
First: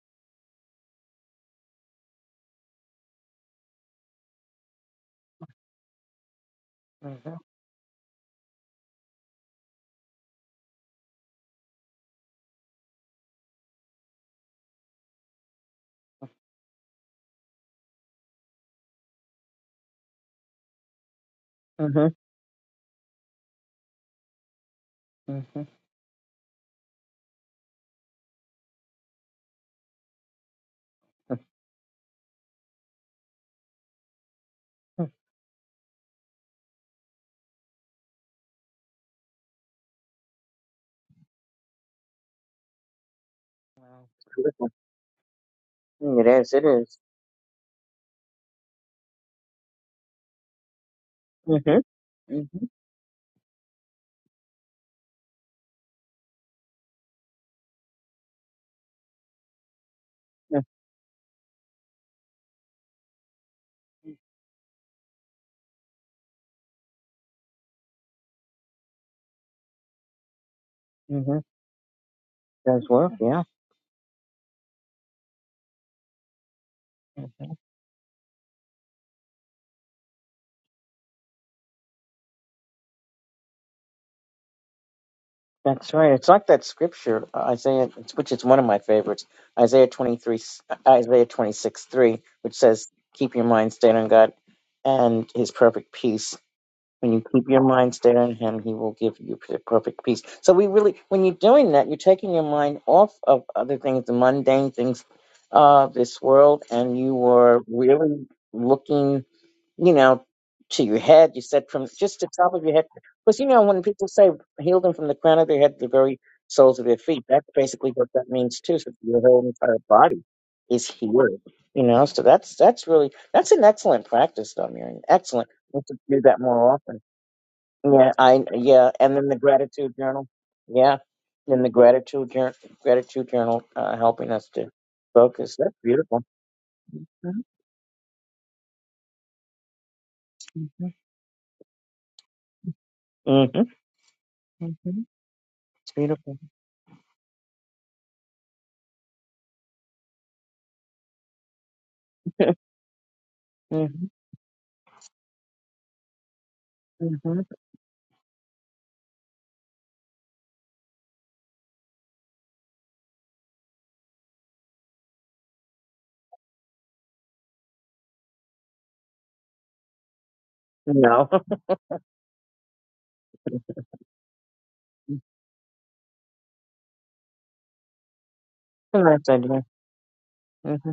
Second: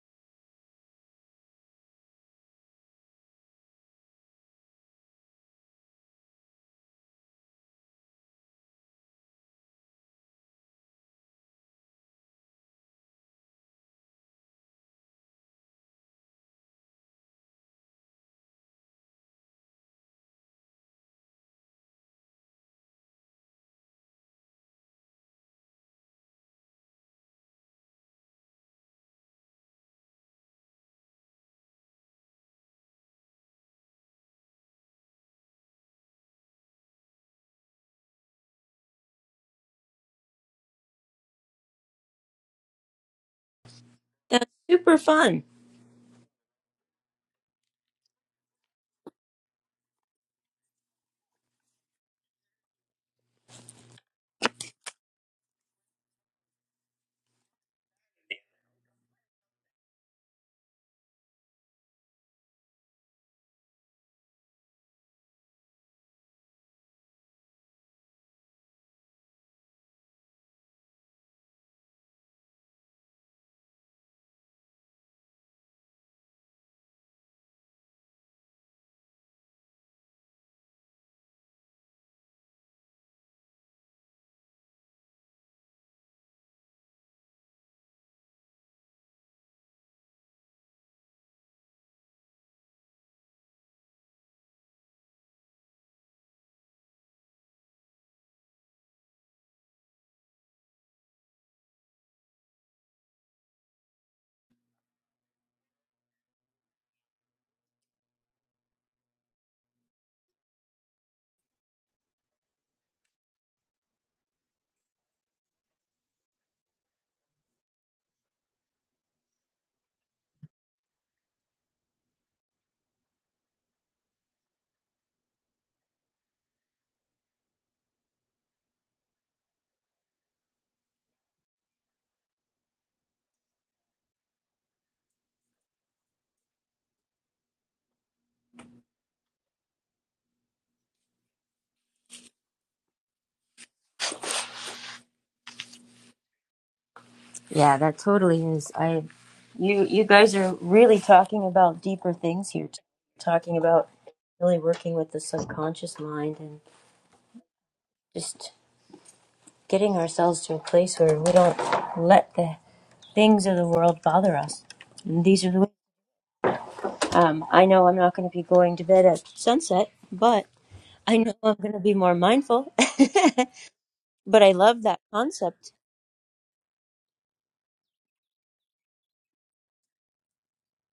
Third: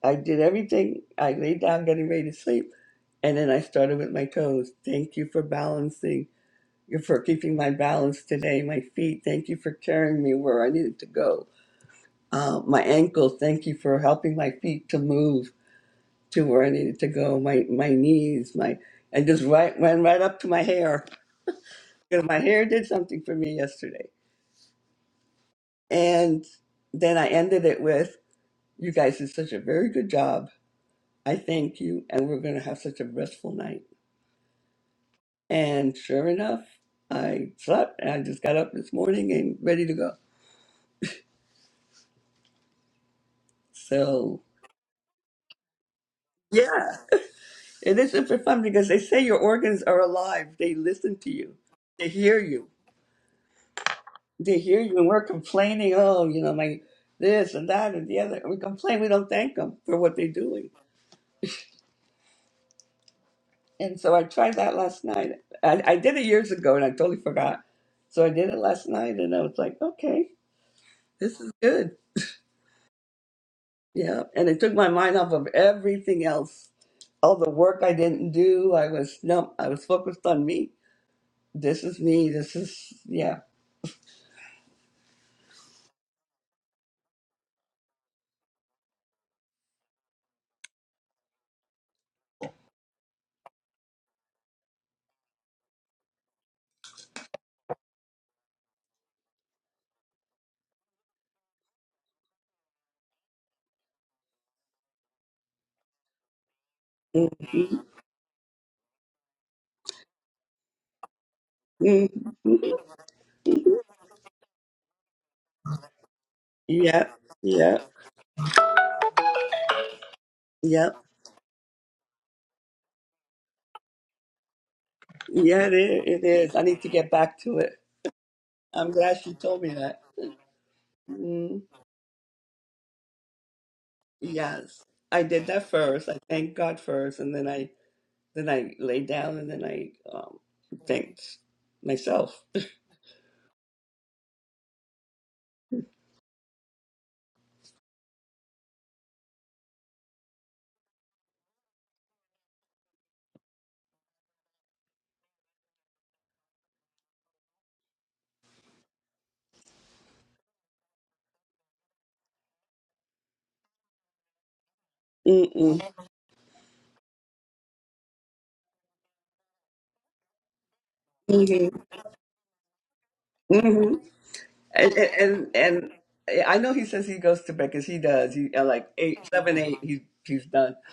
S3: I did everything. I laid down getting ready to sleep. And then I started with my toes. Thank you for balancing you
S2: Yeah.
S3: for keeping my balance today. My feet, thank you for carrying me where I needed to go. Uh, my ankles, thank you for helping my feet to move to where I needed to go. My my knees, my and just right went right up to my hair.
S2: Mm-hmm.
S3: You
S2: Mm-hmm.
S3: know, my hair did something for me yesterday.
S2: Mm-hmm.
S3: And then I ended it with, "You guys did such a very good job. I thank you, and we're gonna have such a restful night." And sure enough, I slept, and I just got up this morning and ready to go.
S2: Wow.
S3: So
S1: That's
S2: Beautiful.
S1: super fun.
S2: Mm, It is. It
S3: yeah,
S2: is.
S3: It is super fun because they say your organs are alive. They listen to you.
S2: Mm-hmm.
S3: They hear you.
S2: Mm-hmm.
S3: They hear you, and we're complaining. Oh, you know, my this and that and the other. We complain. We don't thank them for what they're doing. And so I tried that last night. I, I did it years ago, and I totally forgot. So I did it last night, and I was like, okay,
S2: Mm-hmm.
S3: this is good.
S2: Does work. Yeah.
S3: Yeah, and it took my mind off of everything else. All the work I didn't do. I was no. I was focused on me. This is me. This is yeah.
S2: That's right. It's like that scripture, Isaiah, which is one of my favorites, Isaiah 23, Isaiah 26, 3, which says, Keep your mind stayed on God and his perfect peace. When you keep your mind stayed on him, he will give you per- perfect peace. So we really, when you're doing that, you're taking your mind off of other things, the mundane things of this world, and you are
S3: Mhm.
S2: really looking you know, to your head. You said from just the top of
S3: Mhm.
S2: your head. Because, you know, when people say heal them from the crown of their head to the very soles of their
S3: Yep,
S2: feet, that's
S3: yep,
S2: basically what that means too. So your whole entire body is
S3: yep.
S2: healed. You know, so that's that's really that's an excellent practice though, Miriam. Excellent.
S3: Yeah, it
S2: We should
S3: is.
S2: do
S3: It
S2: that
S3: is. I
S2: more
S3: need to
S2: often.
S3: get back to it.
S2: Yeah, I
S3: I'm
S2: yeah, and
S3: glad
S2: then
S3: she
S2: the
S3: told me
S2: gratitude
S3: that.
S2: journal. Yeah.
S3: Mm,
S2: Then the gratitude journal, gratitude journal uh, helping us to
S3: yes, I did
S2: focus.
S3: that
S2: That's
S3: first. I
S2: beautiful.
S3: thanked God first, and
S2: Mhm,
S3: then I then I lay down, and then I um,
S2: mhm,
S3: thanked myself.
S2: Mm-hmm. mhm. It's beautiful.
S1: Yeah, that totally is. I you you guys are really talking about deeper things here. t- Talking about really working with the subconscious mind and
S2: hmm
S1: just getting ourselves to a place where we don't let the things of the world bother us. And these are the
S3: Mm-mm.
S1: um I know I'm not going to be going to bed at sunset, but I
S2: No.
S1: know I'm going
S3: Mm-hmm.
S1: to be more mindful.
S3: Mm-hmm.
S1: but I love
S3: And,
S1: that
S3: and and
S1: concept.
S3: and I know he says he goes to bed because he does. He at like eight,
S2: That's a
S3: seven,
S2: idea.
S3: eight. He's he's done.
S2: Mm-hmm.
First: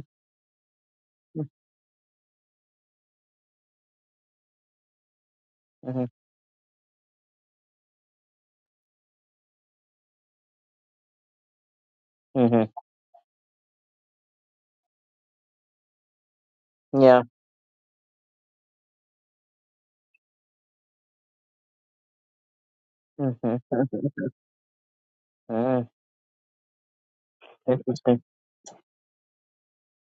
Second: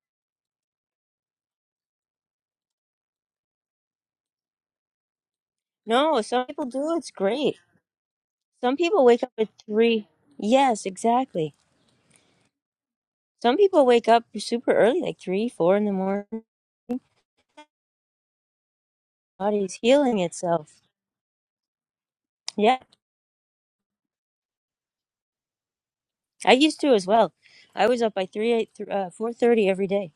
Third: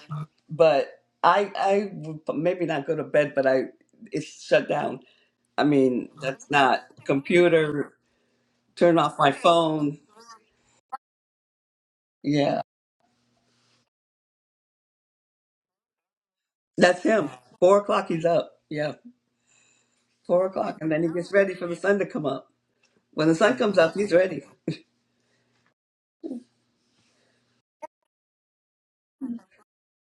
S3: But I I would maybe not go to bed, but I it's shut down. I
S2: Mm-hmm.
S3: mean,
S1: No, some
S3: that's
S1: people
S3: not
S1: do. It's great.
S3: computer.
S1: Some
S3: Turn
S1: people
S3: off
S1: wake
S3: my
S1: up at
S3: phone.
S1: 3. Yes, exactly
S3: Yeah,
S2: Mm-hmm.
S1: Some people wake up super early, like three, four in the morning.
S2: Mm-hmm.
S3: that's
S2: Yeah.
S3: him. Four o'clock, he's up. Yeah,
S1: Body's healing
S3: four o'clock,
S1: itself.
S3: and then he gets ready for the sun to come up.
S1: Yeah,
S3: When the
S2: Mm-hmm.
S3: sun comes up, he's ready.
S2: mm
S1: I used to as well. I was up
S2: Interesting.
S1: by three, eight, th- uh, four thirty every day.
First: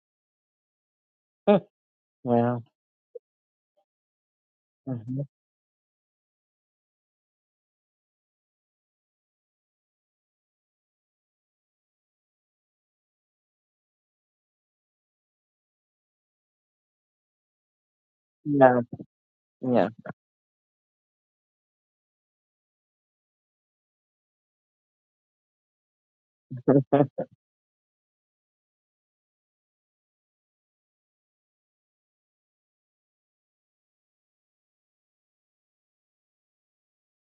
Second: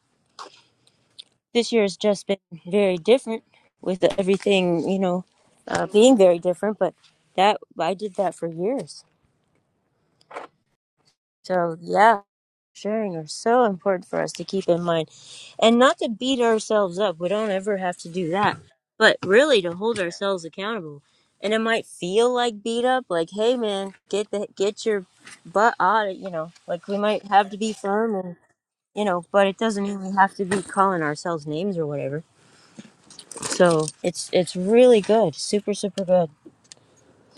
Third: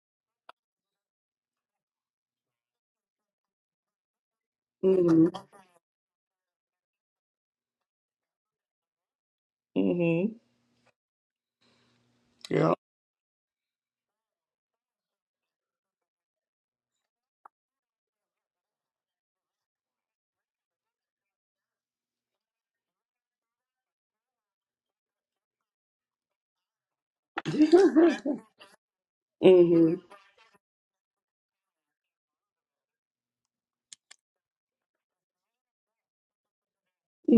S2: Hmm.
S1: This year has just been
S2: Wow.
S1: very different with everything, you
S2: Mm-hmm.
S1: know,
S3: Mhm.
S1: uh, being very different. But that I did that for years.
S3: Mhm.
S1: So, yeah,
S3: Yeah.
S1: sharing are so important for us to keep in mind and not to beat ourselves up. We don't ever have to do that,
S2: Yeah.
S1: but really to
S2: Yeah.
S1: hold ourselves accountable. And it might feel like beat up, like, hey, man, get the, get your butt out of, you know, like we might have to be firm and, you know, but it doesn't
S3: Mhm.
S1: mean we have to be calling ourselves names or whatever. So it's, it's really good. Super, super good.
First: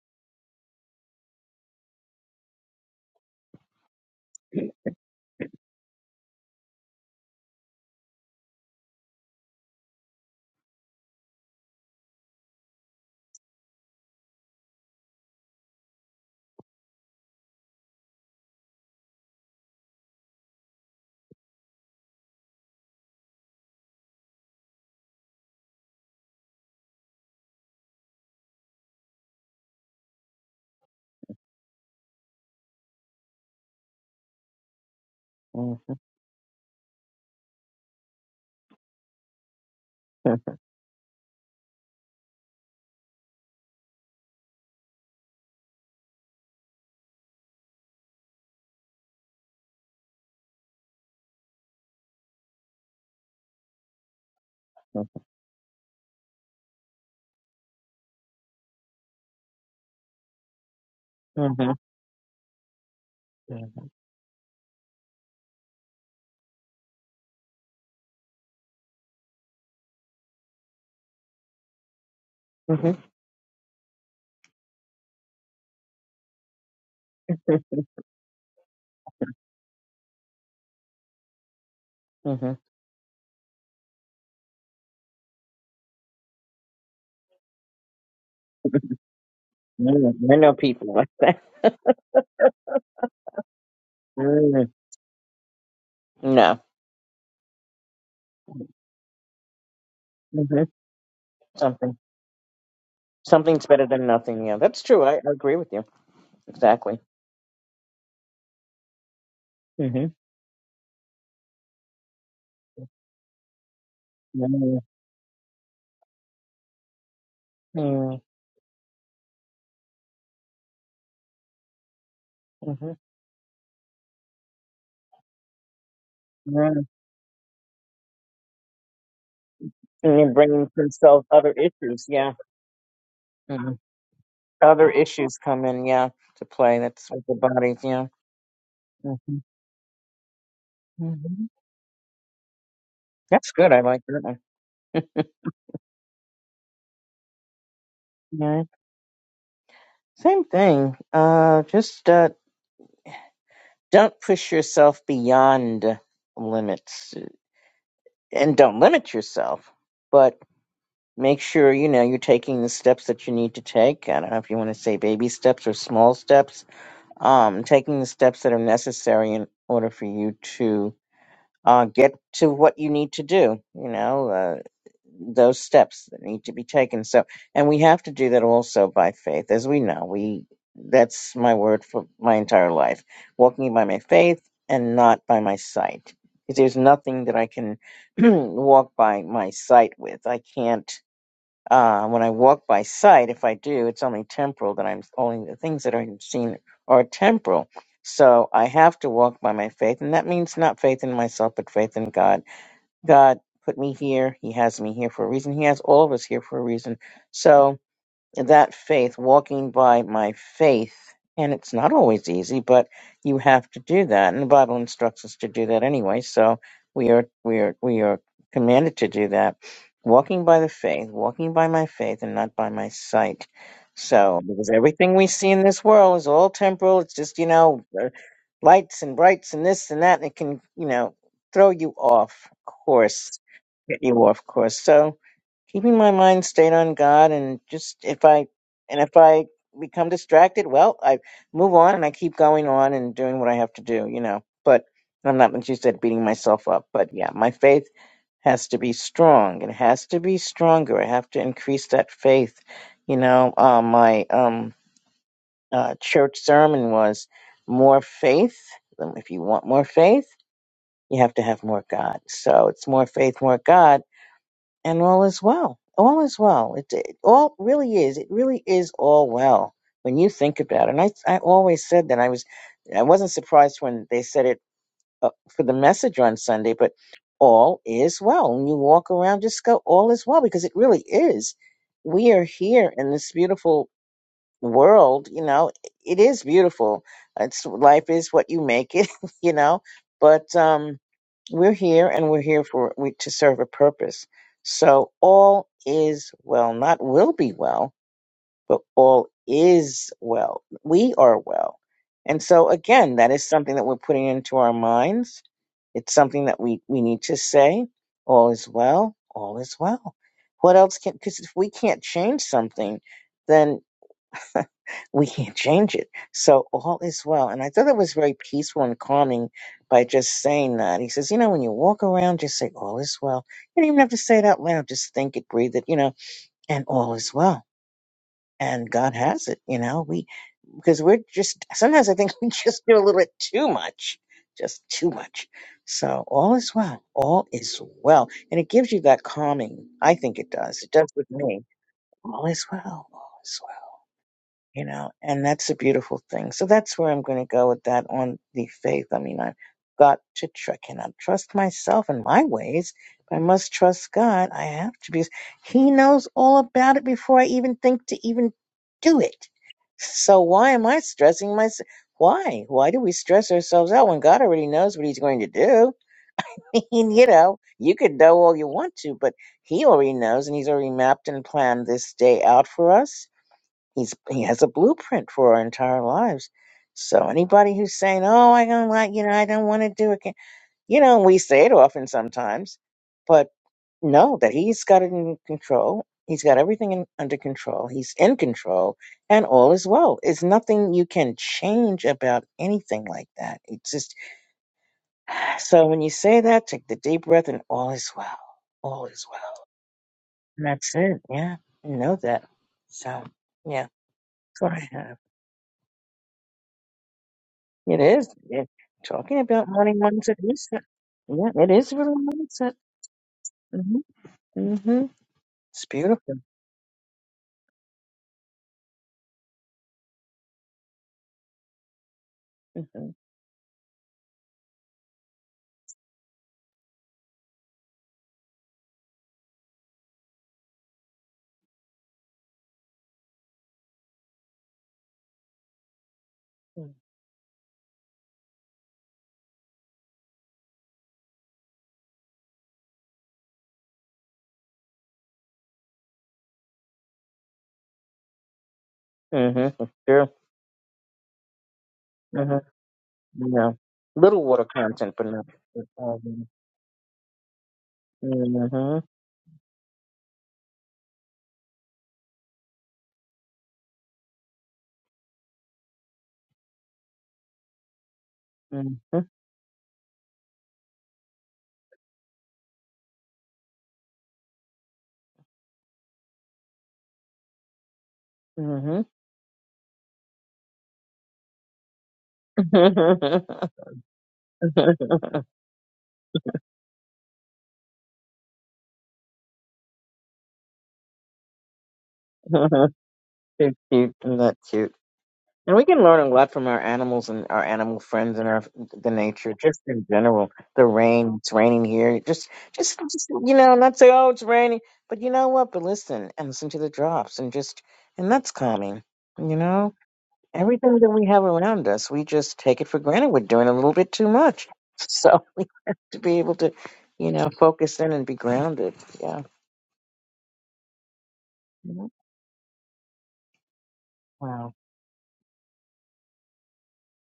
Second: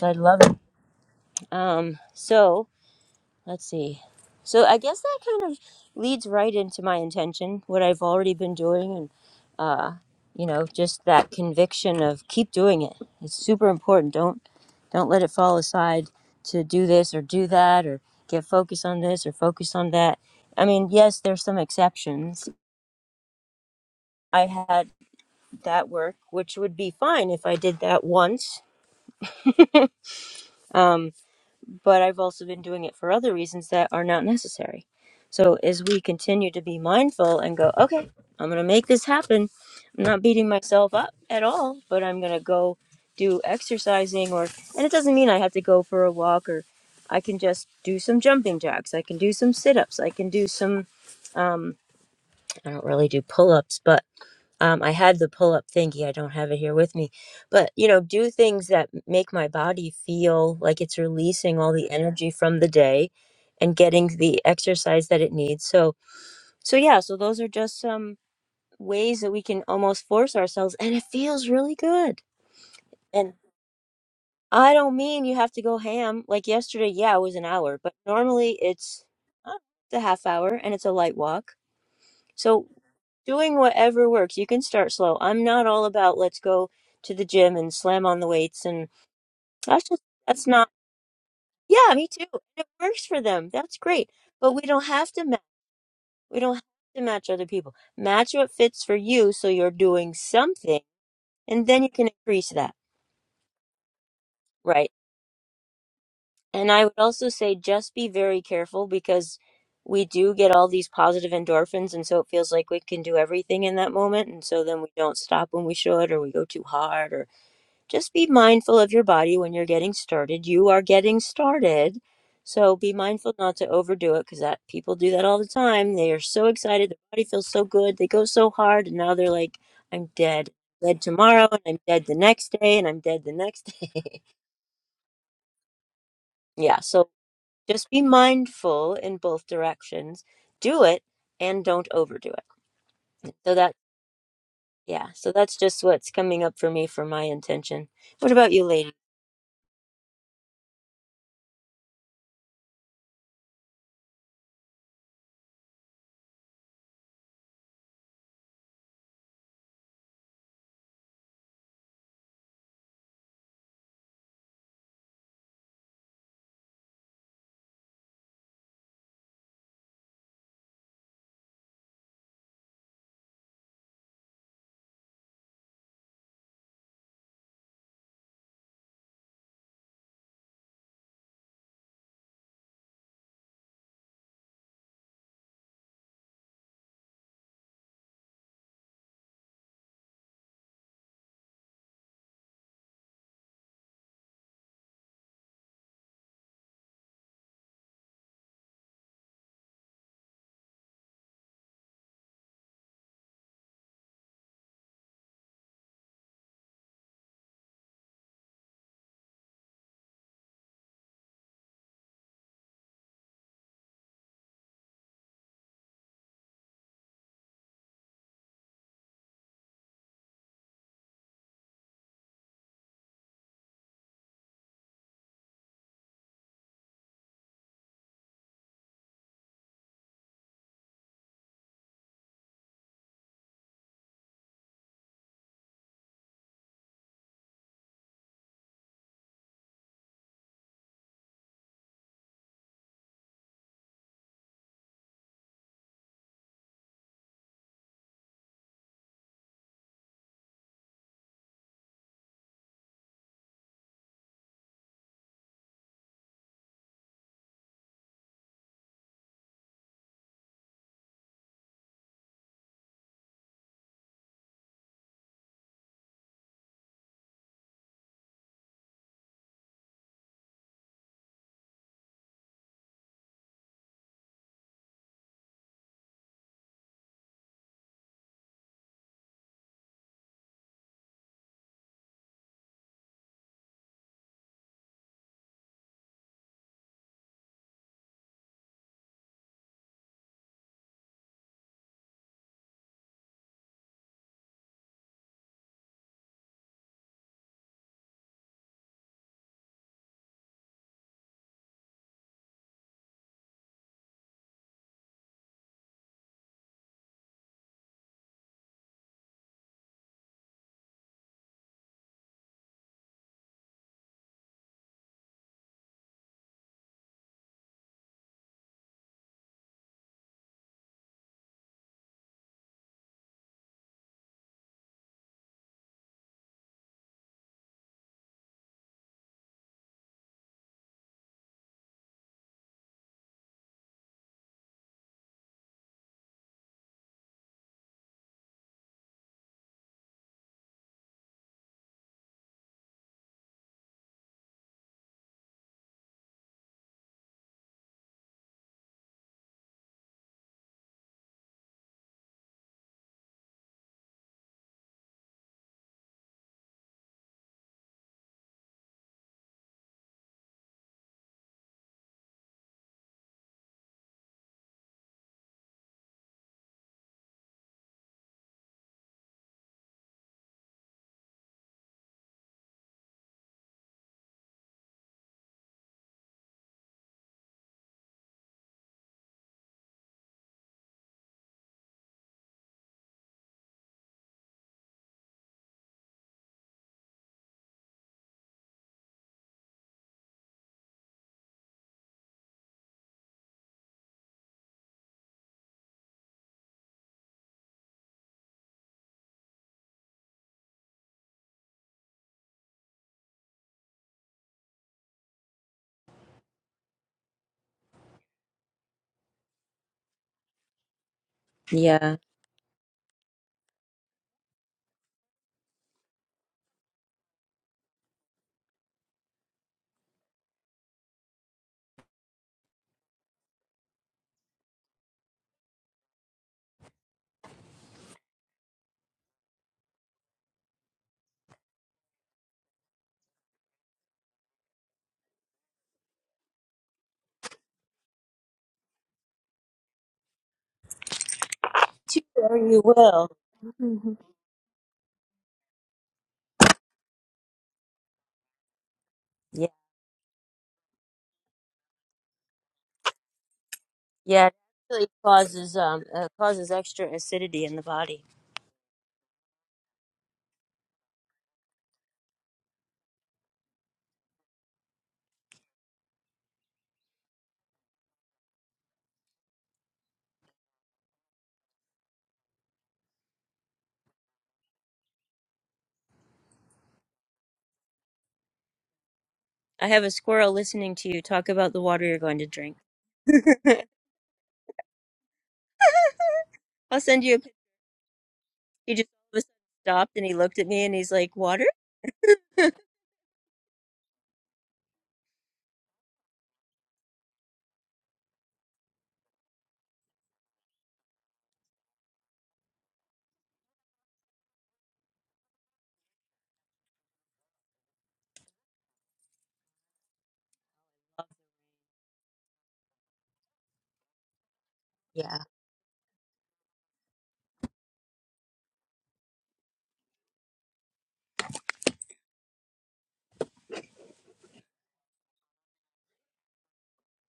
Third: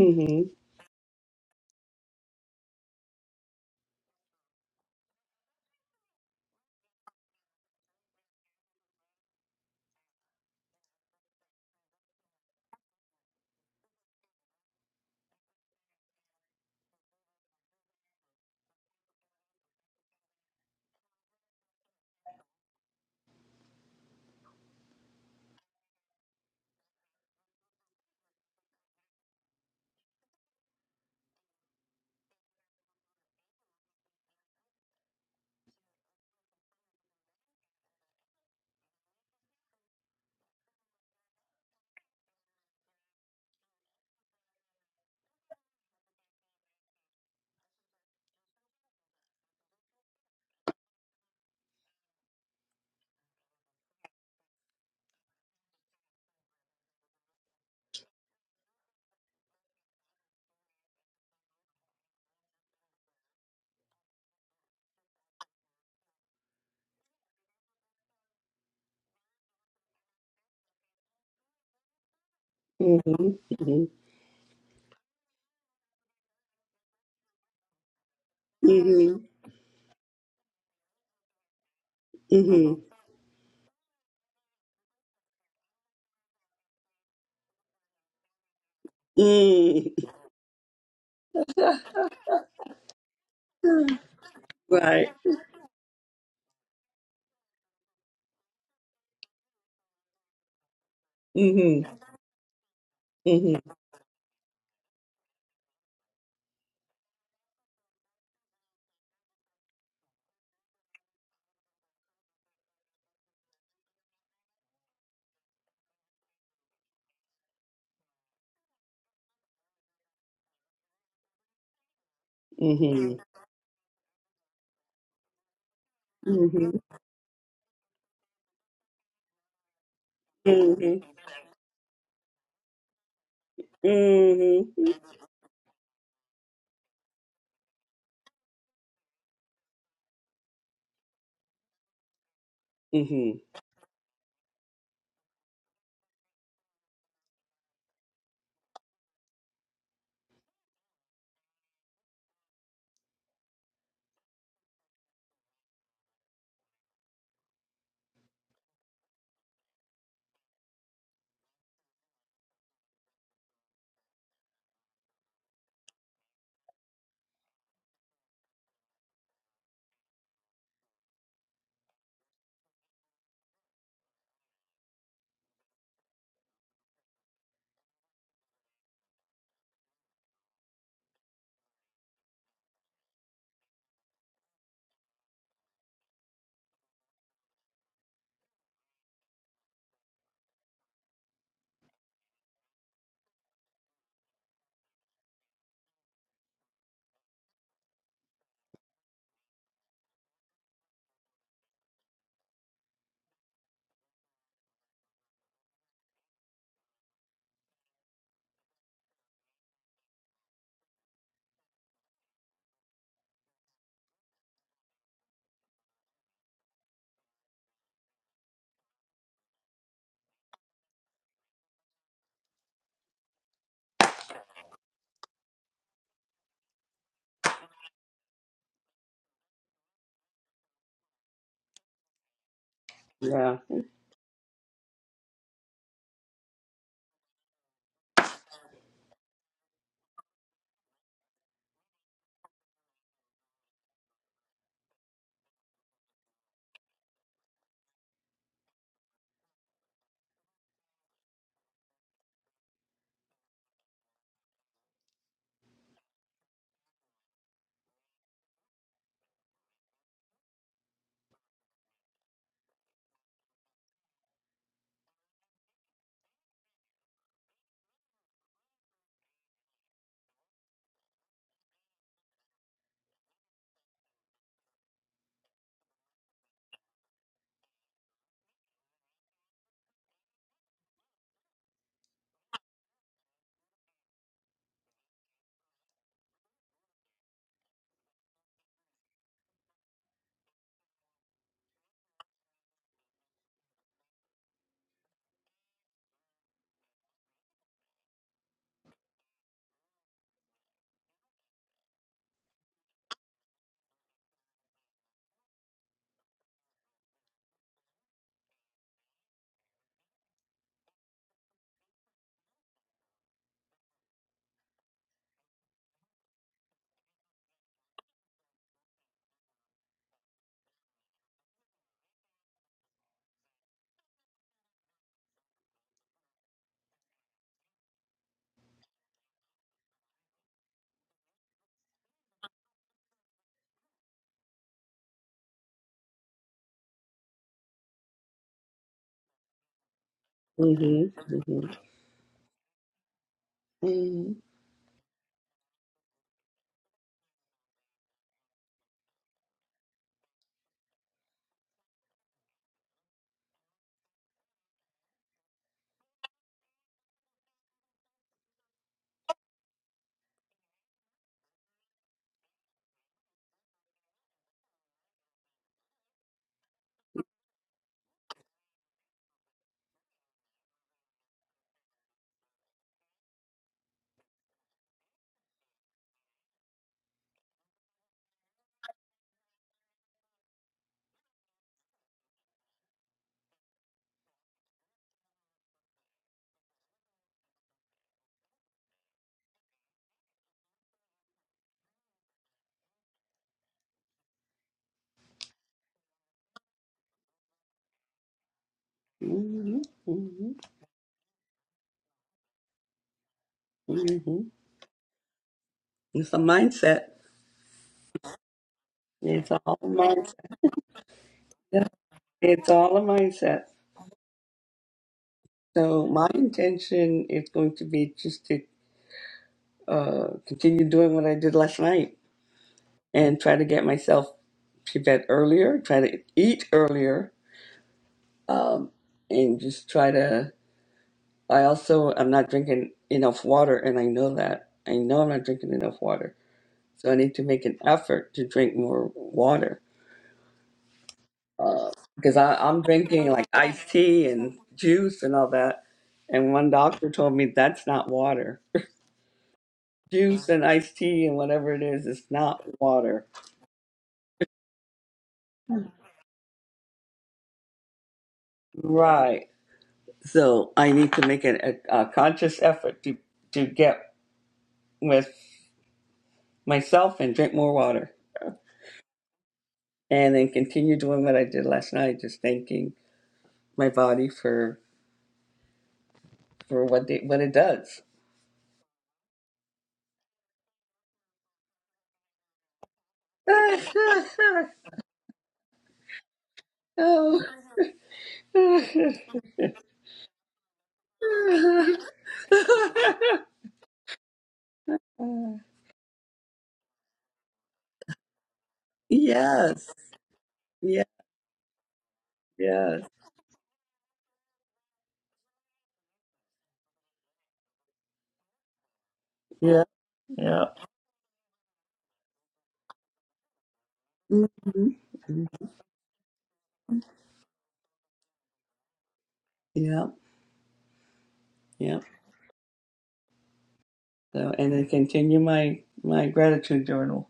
S1: I love it. Um, so Let's see. So I guess that kind of leads right into my intention, what I've already been doing, and uh, you know, just that conviction of keep doing it. It's super important. Don't don't let it fall aside to do this or do that or get focused on this or focus on that. I mean, yes, there's some exceptions. I had that work, which would be fine if I did that once. Um, but I've also been doing it for other reasons that are not necessary. So as
S2: Mm-hmm.
S1: we continue to be mindful and go, okay, I'm going to make this happen. I'm not beating myself up at all, but I'm going to go do exercising or and it doesn't mean I have to go for a walk or I can just do some jumping jacks. I can do some sit-ups. I can do some um I don't really do pull-ups, but um, I had the pull up thingy. I don't have it here with me, but you know, do things that m- make my body feel like it's releasing all
S2: Mm-hmm.
S1: the energy from the day and getting the exercise that it needs. So, so yeah, so those are just some ways that we can almost force ourselves, and it feels really good.
S2: Mm-hmm.
S1: And
S3: Mhm.
S1: I don't mean you have to go ham. Like yesterday, yeah, it was an hour, but normally
S3: Mhm.
S1: it's
S3: Mhm.
S1: uh, the half hour and it's a light walk.
S2: Mm-hmm.
S1: So
S3: Mhm.
S1: doing whatever works. You can start slow. I'm not all about let's go to the gym and slam on the weights and that's
S3: Mhm.
S1: just
S2: Mm, I
S1: that's
S2: know
S1: not
S2: people like that.
S1: yeah, me too. It works for them. That's great. But we
S2: Mm.
S1: don't have
S3: Right.
S1: to match we don't
S2: No.
S1: have to match other people. Match what fits for you so you're doing
S2: Mm-hmm.
S1: something and then
S3: Mhm.
S1: you
S2: Something.
S1: can increase that.
S3: Mhm.
S2: Something's better than nothing. Yeah, that's
S1: Right.
S2: true. I, I agree with you.
S1: And I would
S2: Exactly.
S1: also say just be very careful because we
S2: Mm-hmm.
S1: do get all these positive endorphins and so it feels like we can do everything in that moment and so
S2: Mm-hmm.
S1: then we don't stop when we should or we go too hard or just
S2: Mm-hmm.
S1: be mindful of your body when you're getting started. You are getting started. So
S2: Mm-hmm.
S1: be
S3: Mhm.
S1: mindful not to overdo it because that people do that all the time. They are so
S3: Mhm.
S2: Mm-hmm.
S1: excited, their body feels so good, they go so hard, and now they're like, I'm
S2: And then
S1: dead.
S2: bringing
S1: Dead
S3: Mhm.
S2: themselves
S1: tomorrow,
S2: other
S1: and I'm
S2: issues.
S1: dead the
S2: Yeah.
S1: next day, and I'm dead the
S2: Mm-hmm.
S1: next day.
S3: Mhm.
S2: Other issues come in, yeah, to
S1: yeah,
S2: play.
S1: so
S2: That's with the body,
S1: just be
S2: yeah.
S1: mindful
S2: hmm
S1: in both directions. Do it
S2: hmm
S1: and don't overdo it.
S3: Mhm.
S2: That's
S1: So
S2: good.
S1: that
S2: I like that one.
S1: yeah, so that's just what's coming up for me for my intention. What about
S2: Yeah.
S1: you, lady?
S2: Same thing. Uh, just uh, don't push yourself beyond limits, and don't limit yourself, but make sure you know you're taking the steps that you need to take. I don't know if you want to say baby steps or small steps. Um, taking the steps that are necessary in order for you to uh, get to what you need to do. You know, uh, those steps that need to be taken. So, and we have to do that also by faith, as we know. We that's my word for my entire life: walking by my faith and not by my sight. Because there's nothing that I can walk by my sight with. I can't. Uh, when I walk by sight, if I do, it's only temporal that I'm only the things that I'm seeing are temporal. So I have to walk by my faith, and that means not faith in myself, but faith in God. God put me here. He has me here for a reason. He has all of us here for a reason. So that faith, walking by my faith. And it's not always easy, but you have to do that. And the Bible instructs us to do that anyway. So we are we are we are commanded to do that. Walking by the faith, walking by my faith and not by my sight. So because everything we see in this world is all temporal, it's just, you know, uh, lights and brights and this and that, and it can, you know, throw you off course
S3: Yeah.
S2: you off course. So keeping my mind stayed on God and just if I and if I become distracted, well, I move on and I keep going on and doing what I have to do, you know. But I'm not like you said beating myself up. But yeah, my faith has to be strong. It has to be stronger. I have to increase that faith. You know, uh, my um uh, church sermon was more faith. If you want more faith, you have to have more God. So it's more faith, more God and all is well. All is well. It, it all really is. It really is all well when you think about it. And I, I always said that I was, I wasn't surprised when they said it uh, for the message on Sunday, but all is well. When you walk around, just go, all is well, because it really is. We are here in this beautiful world, you know, it is beautiful. It's life is what you make it, you know. But um, we're here, and we're here for we to serve a purpose. So all is well, not will be well, but all is well. We are well, and so again, that is something that we're putting into our minds. It's something that we we need to say. All is well. All is well. What else can? Because if we can't change something, we can't change it. So all is well. And I thought it was very peaceful and calming by just saying that. He says, you know, when you walk around, just say all is well. You don't even have to say it out loud. Just think it, breathe it, you know, and all is well. And God has it, you know, we, because we're just, sometimes I think we just do a little bit too much, just too much. So all is well. All is well. And it gives you that calming. I think it does. It does
S3: Mhm.
S2: with me.
S3: Mhm.
S2: All is well. All is well
S3: Mhm.
S2: you know, and that's a beautiful thing. So that's where I'm going to go with that on the faith. I mean, I've got to, tr- I cannot trust myself and my ways. If I must trust God. I have to because He knows all about it before I even think to even do it. So why am I stressing myself? Why? Why do we stress ourselves out when God already knows what He's going to do? And, you know, you could know all you want to, but He already knows and He's already mapped and planned this day out for us he's he has a blueprint for our entire lives. So anybody who's saying, "Oh, I don't like," you know, I don't want to do it, you know, we say it often sometimes, but know that he's got it in control. He's got everything in, under control. He's in control, and all is well. It's nothing you can change about anything like that. It's just so when you say that, take the deep breath, and all is well. All is well.
S3: Mhm. Mhm.
S2: And that's it. Yeah, you know that. So yeah,
S3: hmm
S2: that's what I have.
S3: It's a mindset.
S2: It is. Yeah. Talking
S3: It's
S2: about
S3: all a
S2: money
S3: mindset.
S2: mindset is that. Yeah, it
S3: Yeah,
S2: is
S1: Yeah.
S2: really
S3: It's
S2: mindset.
S3: all a mindset.
S2: Mm-hmm. Mm-hmm. It's
S3: So my
S2: beautiful.
S3: intention is going to be just to uh, continue doing what I did last night
S2: Mm-hmm.
S3: and try to get myself to bed earlier, try to eat earlier, um, and just try to. I also I'm not drinking enough water, and I know that. I know I'm not drinking enough water, so I need to make an effort to drink more water
S1: too,
S3: because I
S1: or you
S3: I'm
S1: will.
S3: drinking like iced
S1: Mhm.
S3: tea and juice and all that. And one doctor told me that's not water.
S1: Yeah,
S2: Mm-hmm. Sure.
S3: Juice and iced tea and whatever it is, it's
S2: Mm-hmm.
S3: not water.
S2: Yeah. Little
S1: yeah, it
S2: water
S1: actually
S2: content, but not.
S1: causes um uh, causes extra acidity in the body.
S2: Mm-hmm.
S3: Right. So I need to make an, a, a conscious effort to, to get with myself and drink more water.
S2: Mm-hmm.
S3: And then continue doing what I did last night, just thanking my body for, for what, they, what it does.
S1: I have a squirrel listening to you talk about the water you're going to drink.
S2: Mm-hmm.
S1: I'll send you a
S3: oh.
S1: picture. He just all of a sudden stopped and he looked at me and he's like, "Water?"
S2: It's cute. Isn't that cute?
S3: Uh,
S2: And we can learn a lot from our animals and our animal friends and our the nature, just
S3: yes.
S2: in general. The
S3: Yeah.
S2: rain, it's raining here. Just, just,
S3: Yes.
S2: just you know, not say, oh, it's raining, but you know what? But listen and listen to the drops, and just, and that's calming. You
S3: Yeah.
S2: know,
S3: Yeah.
S2: everything that we have around us, we just take it for granted. We're doing a little bit too much,
S3: hmm
S1: Yeah.
S2: so we have to be able to, you know, focus in and be grounded. Yeah.
S3: Yeah. Yeah.
S2: Mhm.
S3: So, and
S2: Wow.
S3: then continue my my gratitude journal.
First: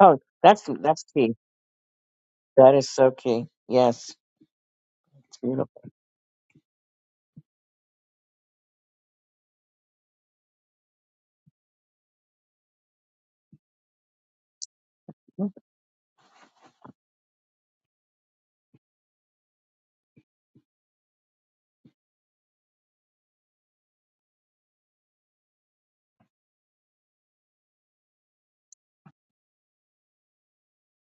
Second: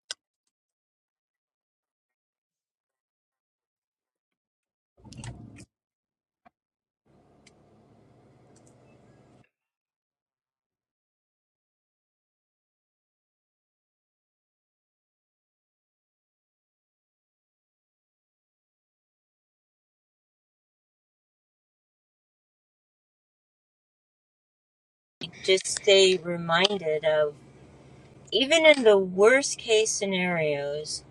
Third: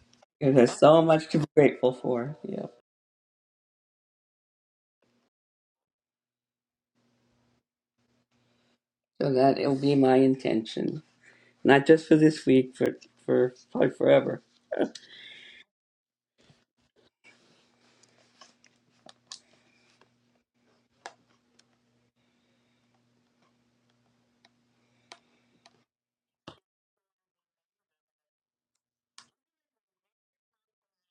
S2: Oh,
S3: 'Cause
S2: that's
S3: There's so
S2: that's
S3: much
S2: key.
S3: to be grateful for. Yeah.
S2: That is so key. Yes. It's beautiful.
S3: So that will be my intention, not just for this week, but for probably forever.
S1: Just stay reminded of even in the worst case scenarios,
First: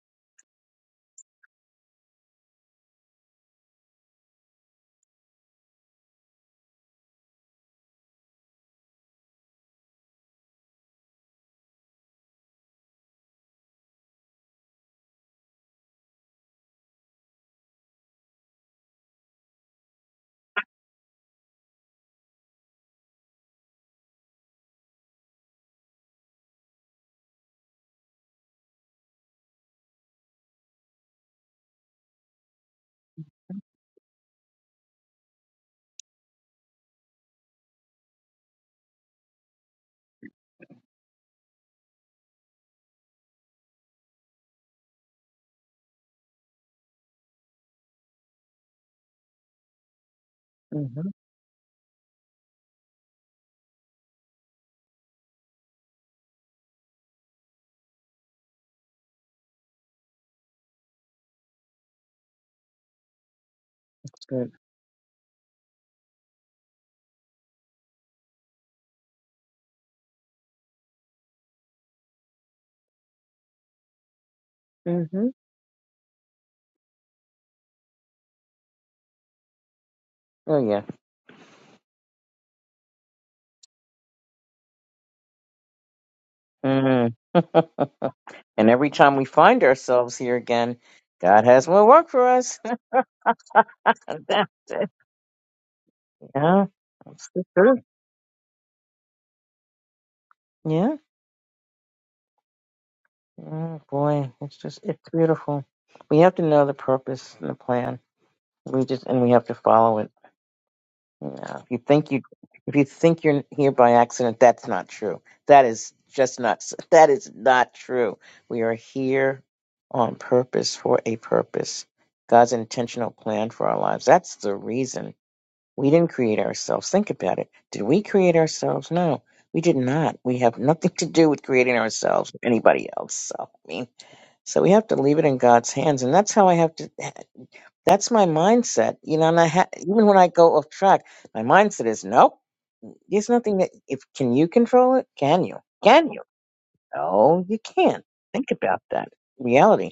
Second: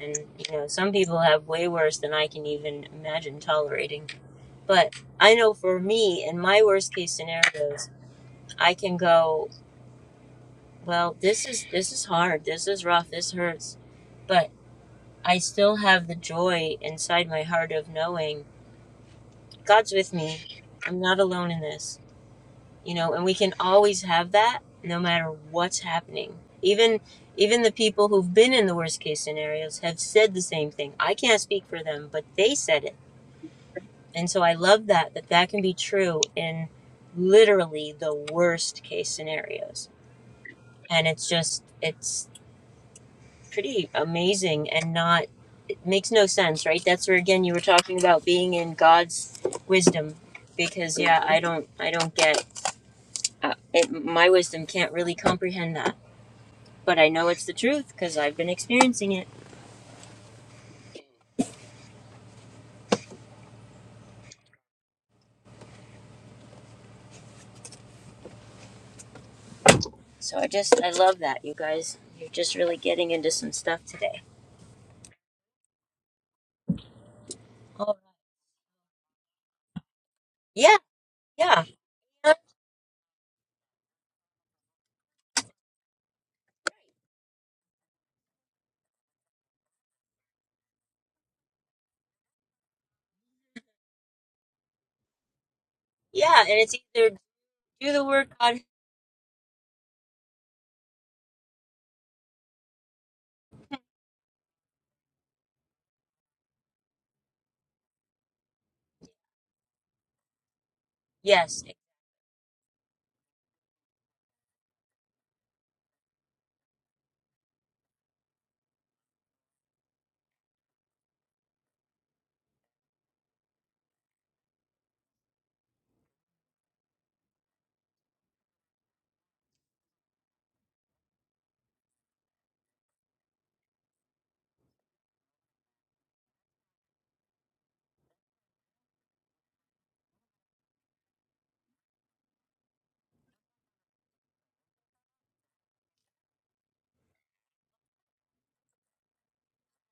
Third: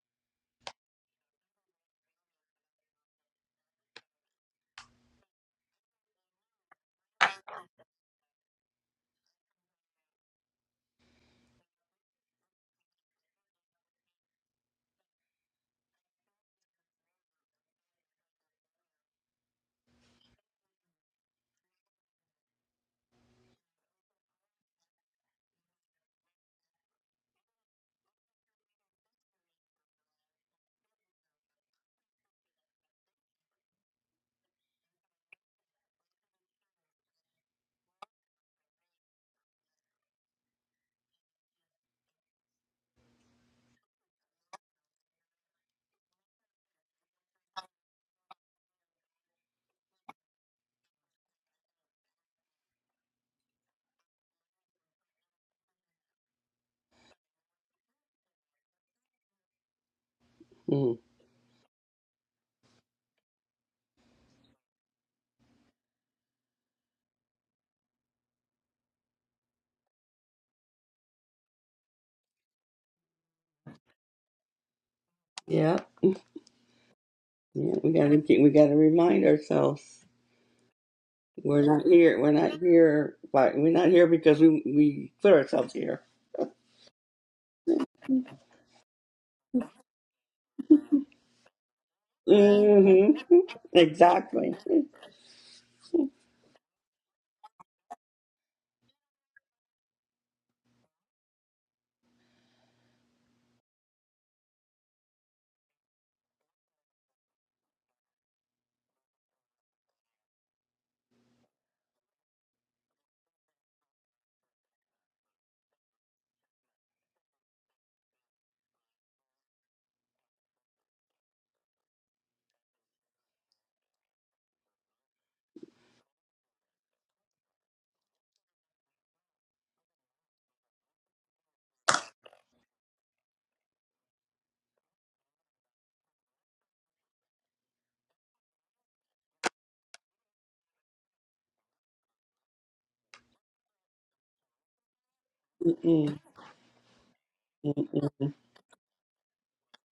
S1: and you know some people have way worse than I can even imagine tolerating. But I know for me, in my worst case scenarios, I can go. Well, this is this is hard. This is rough. This hurts. But I still have the joy inside my heart of knowing God's with me. I'm not alone in this. You know, and we can always have that no matter what's happening. Even even the people who've been in the worst case scenarios have said the same thing. I can't speak for them, but they said it. And so I love that that that can be true in literally the worst case scenarios. And it's just it's pretty amazing and not makes no sense, right? That's where again you were talking about being in God's wisdom, because
S2: Mm-hmm.
S1: yeah, I don't, I don't get uh, it. My wisdom can't really comprehend that, but I know it's the truth because I've been experiencing it.
S3: Mm.
S2: That's good.
S1: So I just, I love that you guys. You're just really getting into some stuff today.
S2: Mm-hmm.
S3: Yeah. Yeah. We
S1: Oh,
S3: gotta keep, we gotta remind ourselves
S2: Oh
S1: yeah,
S2: yeah.
S3: we're
S1: yeah,
S3: not here. We're not here. But we're not here because we we put ourselves here.
S2: Mm. and every time we find ourselves here again, God has more work for us.
S3: hmm
S2: That's
S3: Exactly.
S2: it.
S1: yeah. And
S2: yeah.
S1: it's either
S2: That's the truth.
S1: do the work, God.
S2: Yeah. Oh boy, it's just it's beautiful. We have to know the purpose and the plan. We just and we have to follow it. Yeah. If
S1: Yes,
S2: you think you if you think you're here by accident, that's not true. That is just not s- that is not true. We are here on purpose for a purpose. God's intentional plan for our lives. That's the reason we didn't create ourselves. Think about it. Did we create ourselves? No, we did not. We have nothing to do with creating ourselves or anybody else. So I mean, so we have to leave it in God's hands, and that's how I have to. That's my mindset, you know, and I ha- even when I go off track, my mindset is nope. There's nothing that if can you control it? Can you? Can
S3: Mm-mm.
S2: you? No, you can't. Think about that reality.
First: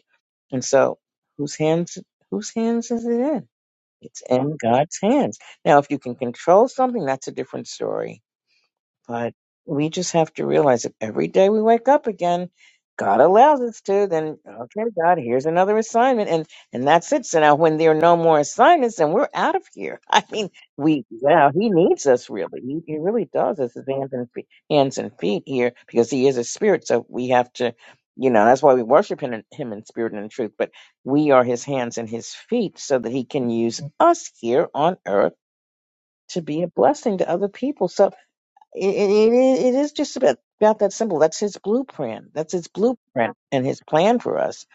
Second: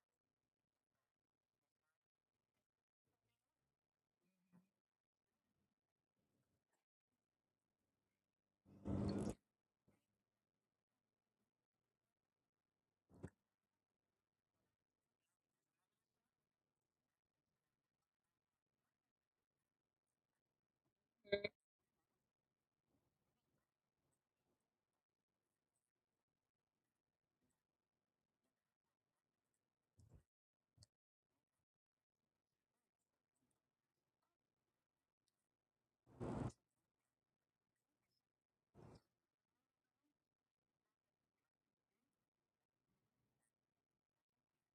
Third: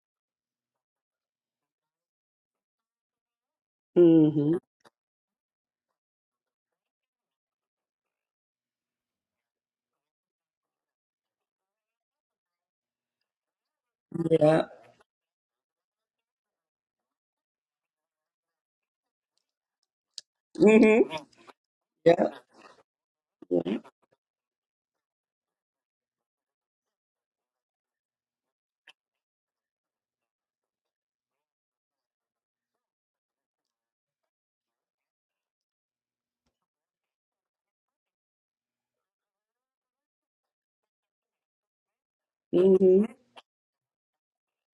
S2: And so, whose hands? Whose hands is it in? It's
S3: Mm-hmm.
S2: in God's hands. Now, if you can control something, that's a different story but we just have to realize that every day we wake up again, God allows us to, then
S3: Yeah.
S2: okay, God, here's another assignment and and that's it. So now when there are no more assignments, then we're out of here. I mean, we
S3: Mm-hmm.
S2: wow, he needs
S3: Yeah.
S2: us really. He, he really does us
S3: Yeah.
S2: his hands and feet hands and feet here because he is a spirit. So we have to you know, that's why we worship him in, him in spirit and in truth, but we are his hands and his feet so that he can use us here on earth to be a blessing to other people. So it, it, it is just about, about that simple. That's his blueprint. That's his
S3: Mm-hmm.
S2: blueprint and his plan for us.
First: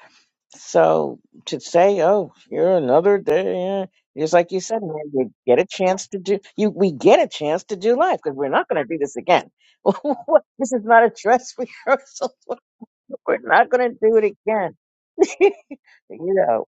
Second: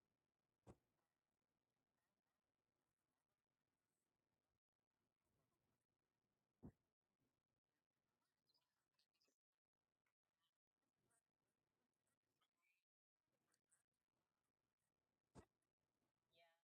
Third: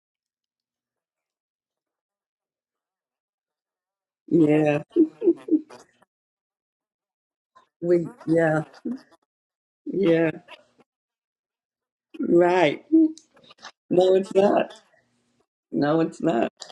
S2: So to say, oh, you're another day, eh, just like you said,
S3: Yeah.
S2: man, we get a chance to do, you, we get a chance to do
S3: We.
S2: life because we're
S3: Yeah.
S2: not going to do this again.
S3: Yeah.
S2: this is not a dress rehearsal.
S3: Right.
S2: We're not going to
S3: No,
S2: do it
S3: it's
S2: again.
S3: not.
S2: you
S3: No, it's not.
S2: know.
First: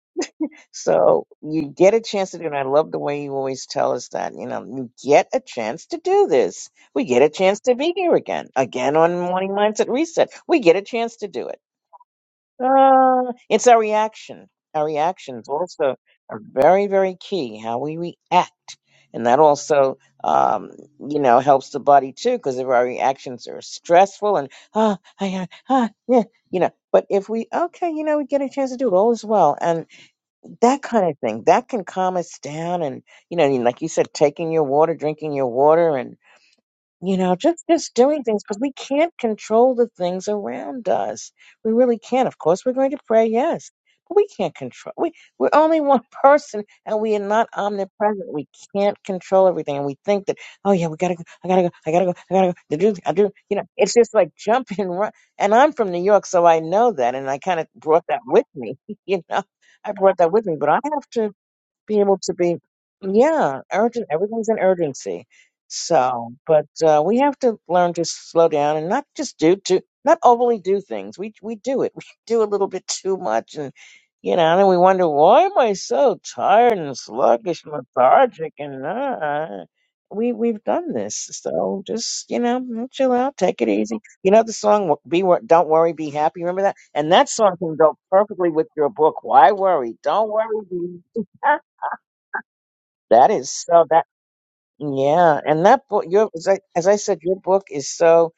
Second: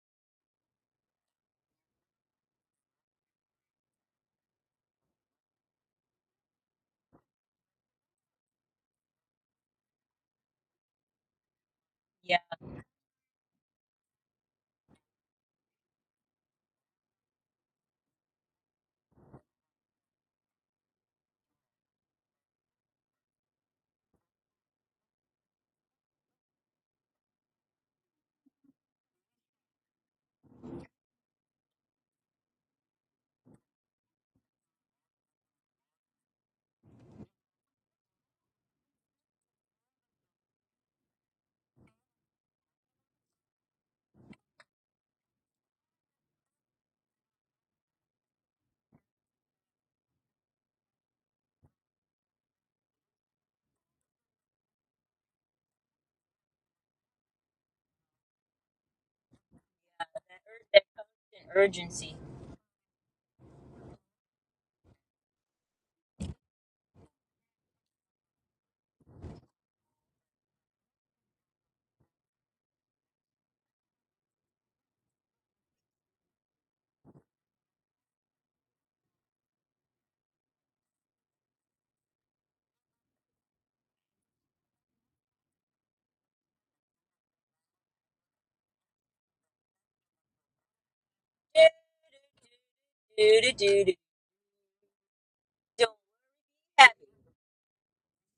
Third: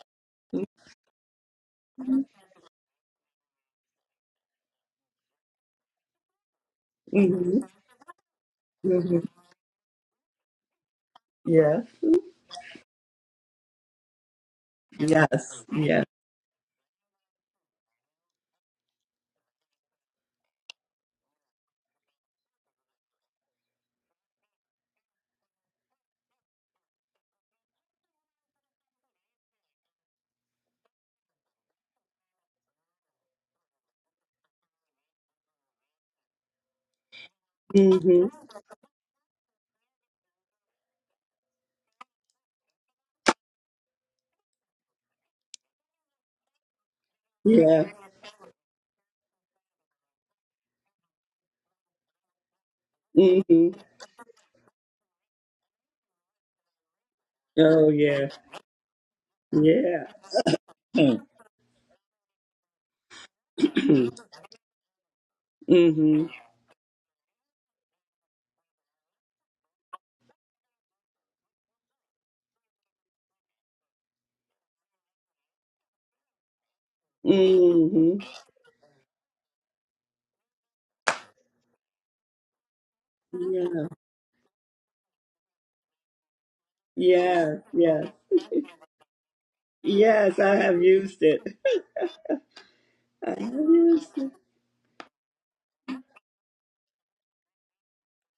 S2: So you get a chance to do it. And I love the way you always tell us that, you know, you get a chance to do this. We get a
S3: Mm-hmm.
S2: chance to be here again, again
S3: Mm-hmm.
S2: on Morning Mindset Reset. We get a chance to do it.
S3: Yeah.
S1: yeah,
S2: Uh, it's our reaction. Our reactions
S3: Yes.
S2: also
S3: Yes.
S2: are very, very key, how we react. And that also, um, you know, helps the body too, because if our reactions are stressful and, ah, I, uh, ah, yeah, you know, but if we, okay, you know, we get a chance to do it all as well that kind of thing that can calm us down and you know and like you said taking your water drinking your water and you know just just doing
S3: Mm-hmm.
S2: things because we can't control the things around us we really can't of course we're going to pray yes but we can't control we we're only one person and we are not
S3: Yeah.
S2: omnipresent we can't control everything and we think that oh yeah we gotta go i gotta go i gotta go i gotta go I do i do you know
S3: Mm-hmm.
S2: it's just like jump and run and i'm from new york so i know that and i kind of
S3: Oh
S2: brought that
S3: yeah.
S2: with me you know i
S3: Yeah.
S2: brought that
S1: that
S2: with me but i have to
S1: constant
S2: being
S1: urgency.
S2: able to be, yeah,
S3: mm-hmm.
S2: urgent. Everything's an urgency. So, but uh, we have to learn to slow down and not just do to not overly do things. We we do it. We do a little bit too much, and you know, and then we wonder why am I so tired and sluggish, and
S3: Mm-hmm.
S2: lethargic, and uh, we we've done this. So just you know, mm, chill out, take it
S3: Yeah.
S2: easy. You know the song "Be Wor- Don't Worry, Be Happy." Remember that, and that song
S3: Yes.
S2: can go
S3: Yes.
S2: perfectly with your book. Why worry? Don't
S3: Yes. I have
S2: worry.
S3: used
S2: Be
S3: it.
S1: Do do
S2: That
S3: I
S1: do
S2: is
S1: do
S3: have
S1: do.
S2: so
S1: do.
S2: that
S3: used it.
S2: yeah, and that
S1: Don't
S2: book your as I,
S1: be
S2: as I said, your book is so.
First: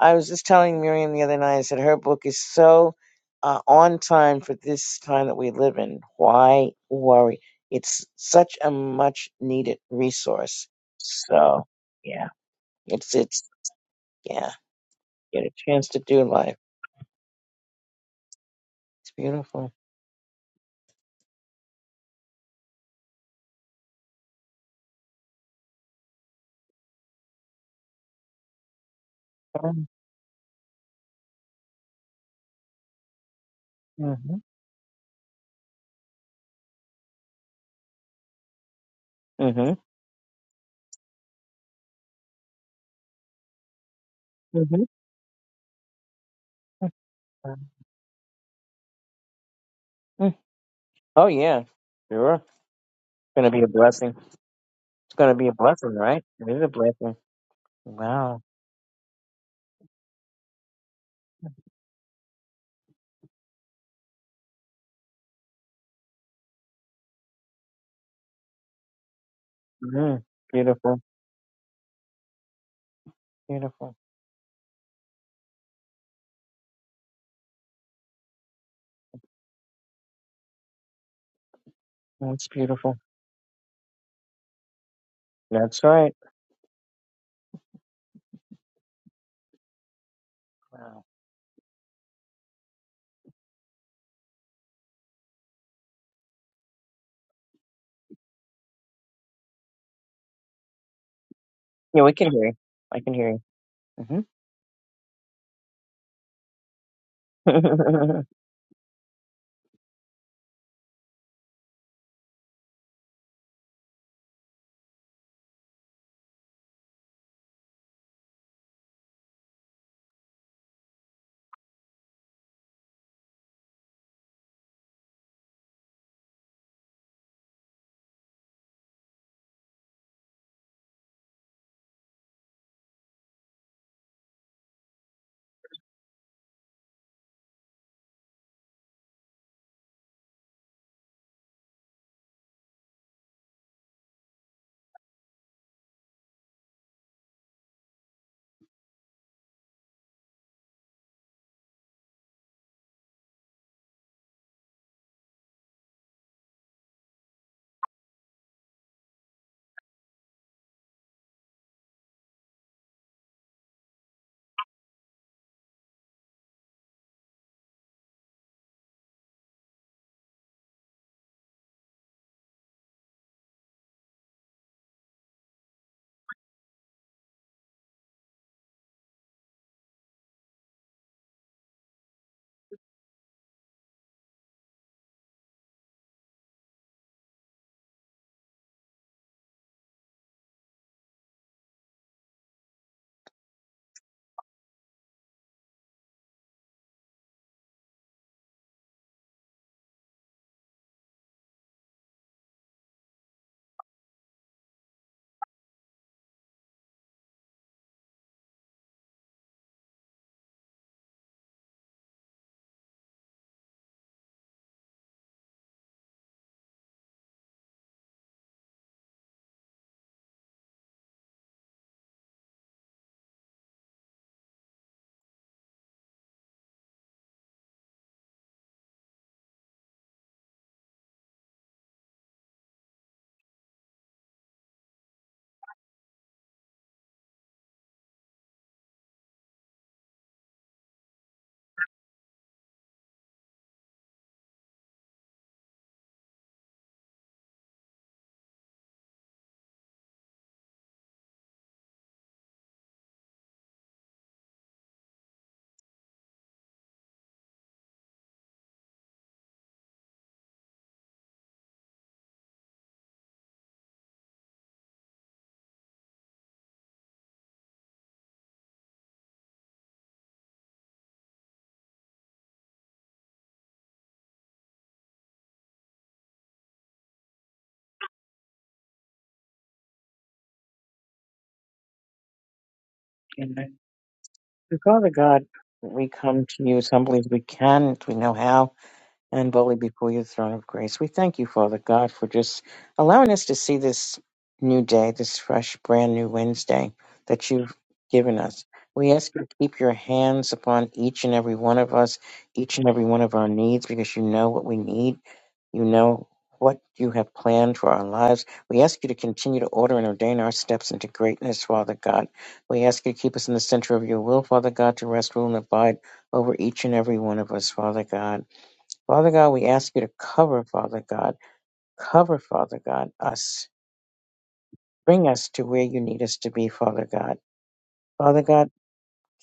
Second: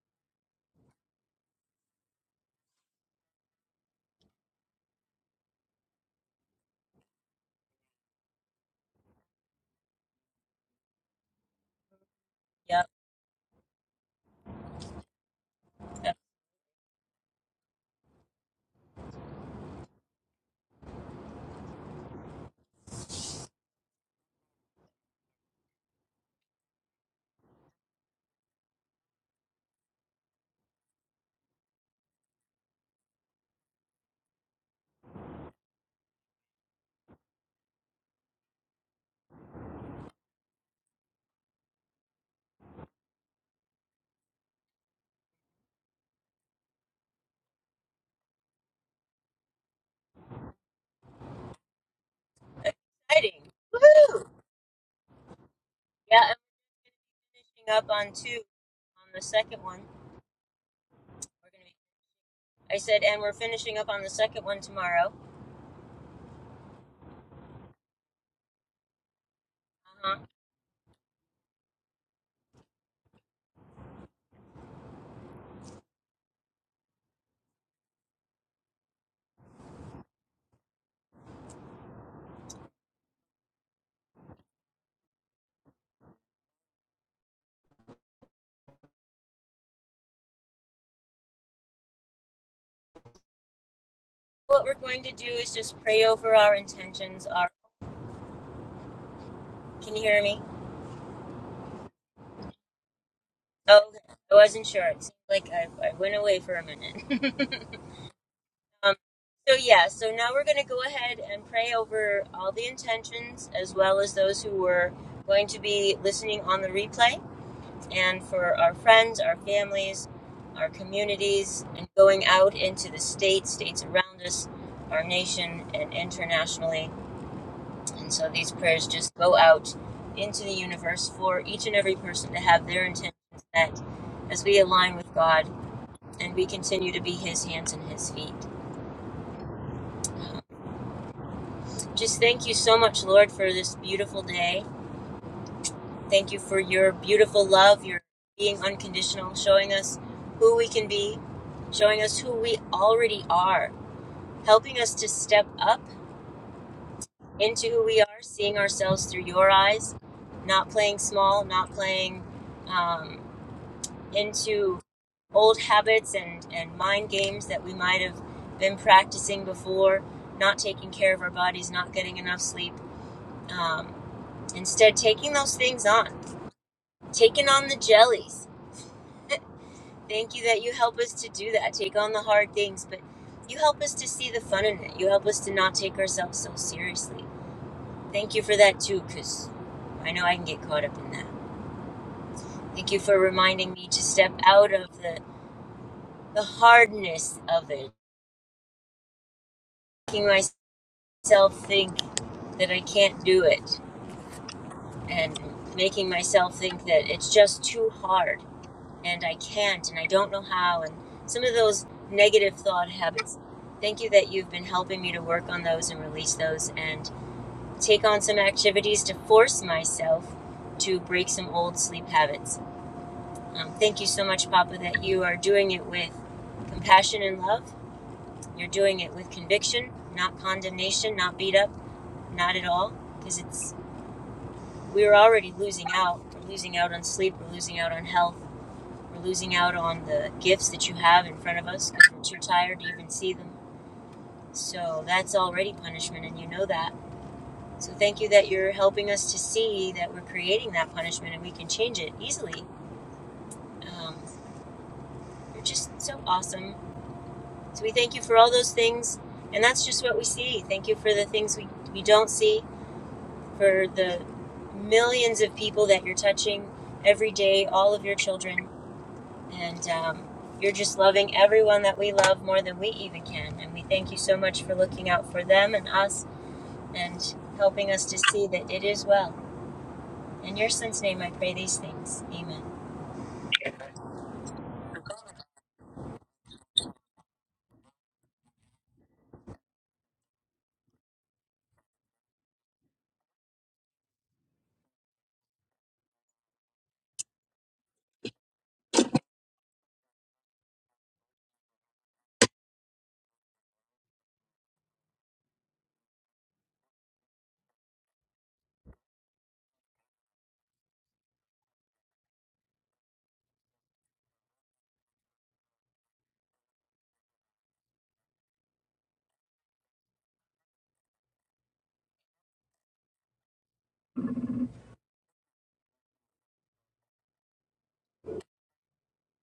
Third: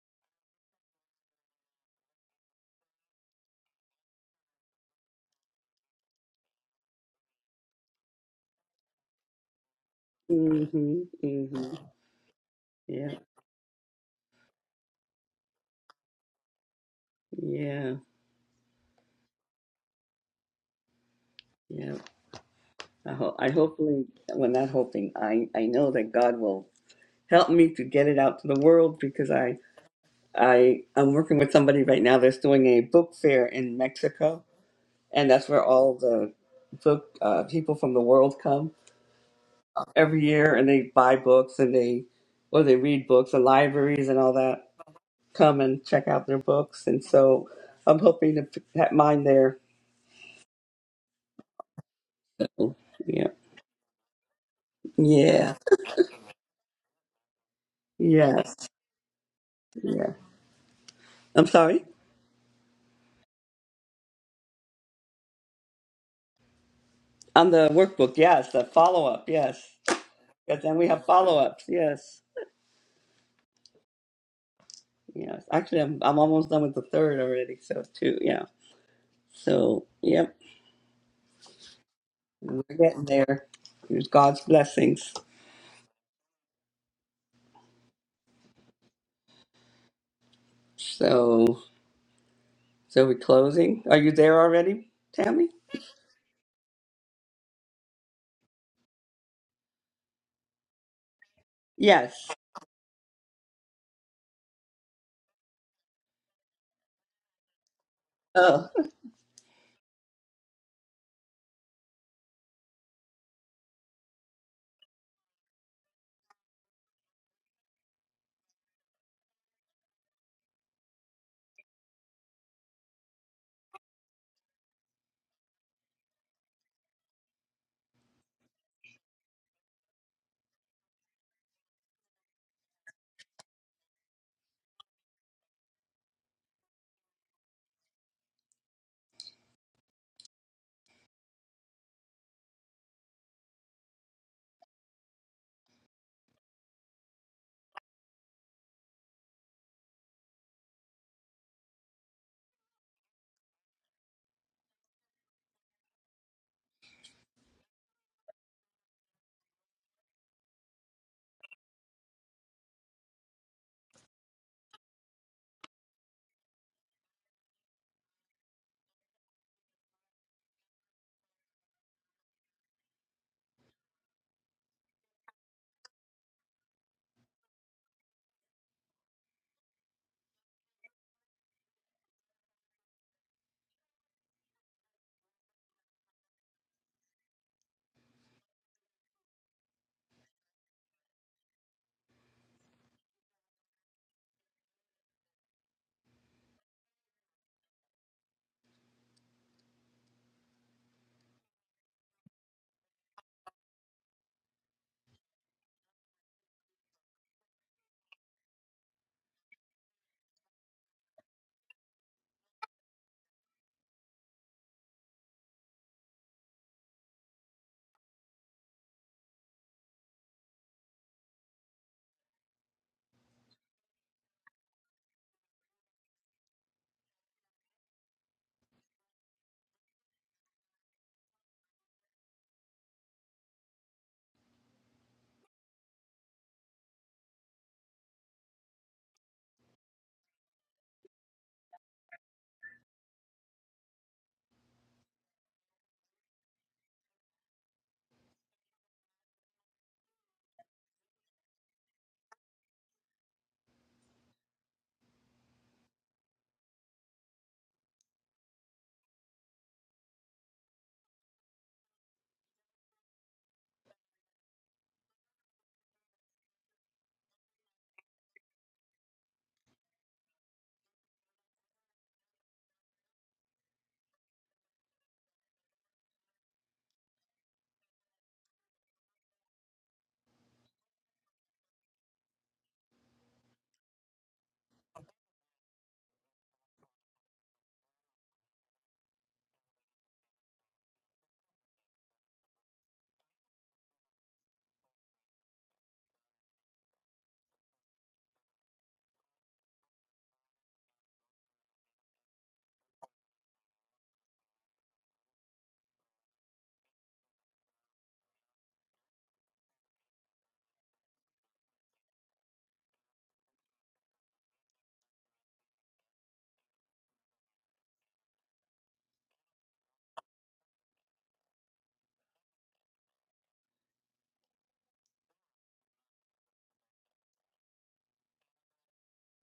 S2: I was just telling Miriam the other night. I said her book is so uh, on time for this time that we live in. Why worry? It's such a much needed resource.
S3: Mm-hmm.
S2: So
S3: Mm-hmm.
S2: yeah,
S1: happy.
S3: Yeah.
S2: it's it's yeah. Get a chance
S1: Yep.
S2: to do life.
S3: Yeah.
S2: It's beautiful.
S3: Yeah. I hope. I hopefully. Well, not hoping. I. I know that God will help me to get it out to the world because I.
S2: Um,
S3: I. I'm working with somebody right now that's doing a book fair in
S2: Mm-hmm.
S3: Mexico, and that's where all the book uh, people from the world come
S2: Mm-hmm.
S3: every year, and they buy books and they or they read books. The libraries and all that
S2: Mm-hmm.
S3: come and check out their books, and so
S2: mm-hmm.
S3: I'm hoping to p- have mine there.
S2: Oh yeah, sure.
S3: Yeah.
S1: Exciting.
S2: Gonna be a blessing.
S1: Woohoo!
S2: It's going to be
S3: Yeah.
S2: a blessing, right?
S1: Yeah, and
S2: It is a blessing.
S1: we're finishing up on two
S2: Wow.
S3: Yes.
S1: on the second one.
S3: Yeah. I'm
S1: We're gonna
S3: sorry?
S1: be, I said, and we're finishing up on the second one tomorrow.
S3: On the workbook, yes, the follow up, yes.
S1: Uh-huh.
S2: Mm,
S3: Yes, then we
S2: beautiful.
S3: have follow ups, yes.
S2: Beautiful.
S3: Yes. Actually I'm I'm almost done with the third already, so two, yeah. So yep.
S2: That's
S3: We're
S2: beautiful.
S3: getting there. There's God's blessings.
S2: That's right. Wow.
S3: So so we're closing. Are you there
S1: What we're
S3: already,
S1: going to do
S3: Tammy?
S1: is just pray over our intentions. Our, can you hear me?
S2: Yeah, we
S3: Yes.
S2: can hear you. I can hear
S1: Oh,
S2: you.
S1: I wasn't sure. It seemed like I, I went away for a minute.
S2: Mm-hmm.
S3: Oh.
S1: um, so, yeah, so now we're going to go ahead and pray over all the intentions as well as those who were going to be listening on the replay. and for our friends, our families, our communities, and going out into the states, states around us, our nation, and internationally. And so these prayers just go out into the universe for each and every person to have their intentions met as we align with God and we continue to be His hands and His feet. Just thank you so much, Lord, for this beautiful day. Thank you for your beautiful love, your being unconditional, showing us who we can be, showing us who we already are, helping us to step up into who we are, seeing ourselves through your eyes, not playing small, not playing um, into old habits and, and mind games that we might have been practicing before, not taking care of our bodies, not getting enough sleep. Um, instead, taking those things on, taking on the jellies Thank you that you help us to do that, take on the hard things, but you help us to see the fun in it. You help us to not take ourselves so seriously. Thank you for that too, because I know I can get caught up in that. Thank you for reminding me to step out of the, the hardness of it, making myself think that I can't do it, and making myself think that it's just too hard. and I can't and I don't know how and some of those negative thought habits. Thank you that you've been helping me to work on those and release those and take on some activities to force myself to break some old sleep habits. Um, thank you so much, Papa, that you are doing it with compassion and love. You're doing it with conviction, not condemnation, not beat up, not at all, because it's we're already losing out. We're losing out on sleep. We're losing out on health We're losing out on the gifts that you have in front of us because we're too tired to even see them. So that's already punishment, and you know that. So thank you that you're helping us to see that we're creating that punishment and we can change it easily. Um, you're just so awesome. So we thank you for all those things, and that's just what we see. Thank you for the things we, we don't see, for the millions of people that you're touching every day, all of your children. And um, you're just loving everyone that we love more than we even can. And we thank you so much for looking out for them and us and helping us to see that it is well. In your son's name, I pray these things. Amen.
S2: Father God, we come to you as humbly as we can, if we know how. and boldly before your throne of grace. We thank you, Father God, for just allowing us to see this new day, this fresh, brand new Wednesday that you've given us. We ask you to keep your hands upon each and every one of us, each and every one of our needs, because you know what we need. You know what you have planned for our lives. We ask you to continue to order and ordain our steps into greatness, Father God. We ask you to keep us in the center of your will, Father God, to rest, rule, and abide over each and every one of us, Father God. Father God, we ask you to cover, Father God, cover, Father God, us. Bring us to where you need us to be, Father God. Father God,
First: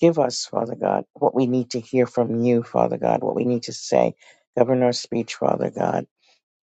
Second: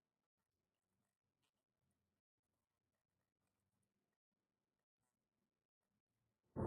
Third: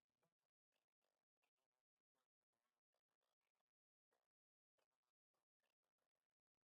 S2: give us, Father God, what we need to hear from you, Father God, what we need to say. Govern our speech, Father God.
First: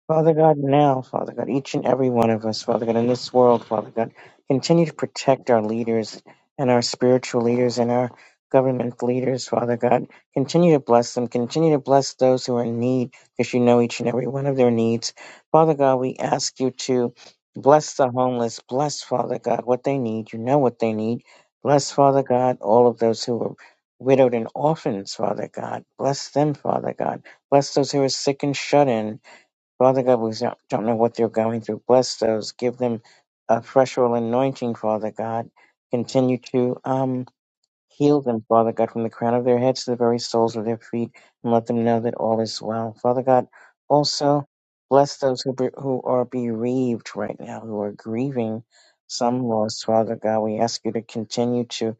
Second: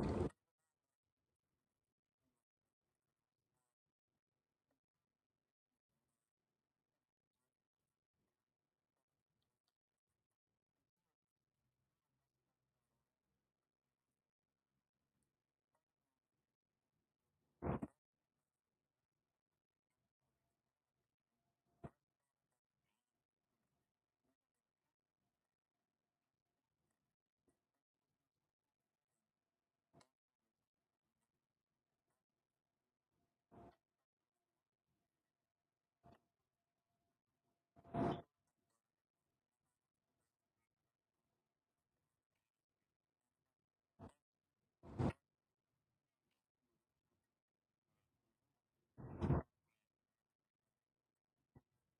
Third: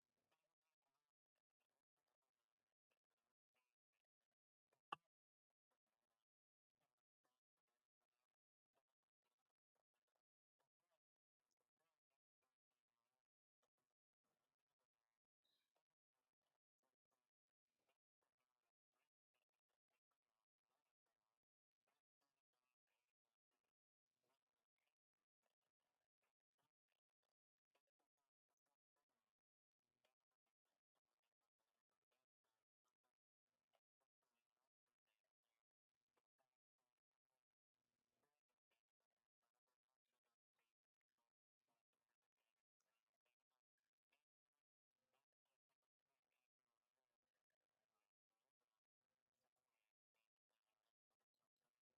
S2: Father God, now, Father God, each and every one of us, Father God, in this world, Father God, continue to protect our leaders and our spiritual leaders and our government leaders, Father God. Continue to bless them. Continue to bless those who are in need because you know each and every one of their needs. Father God, we ask you to bless the homeless. Bless, Father God, what they need. You know what they need. Bless, Father God, all of those who are widowed and orphans, Father God. Bless them, Father God. Bless those who are sick and shut in. Father God, we don't don't know what they're going through. Bless those. Give them a fresh oil anointing, Father God. Continue to. um, Heal them, Father God, from the crown of their heads to the very soles of their feet, and let them know that all is well. Father God, also bless those who, be, who are bereaved right now, who are grieving some loss. Father God, we ask you to continue to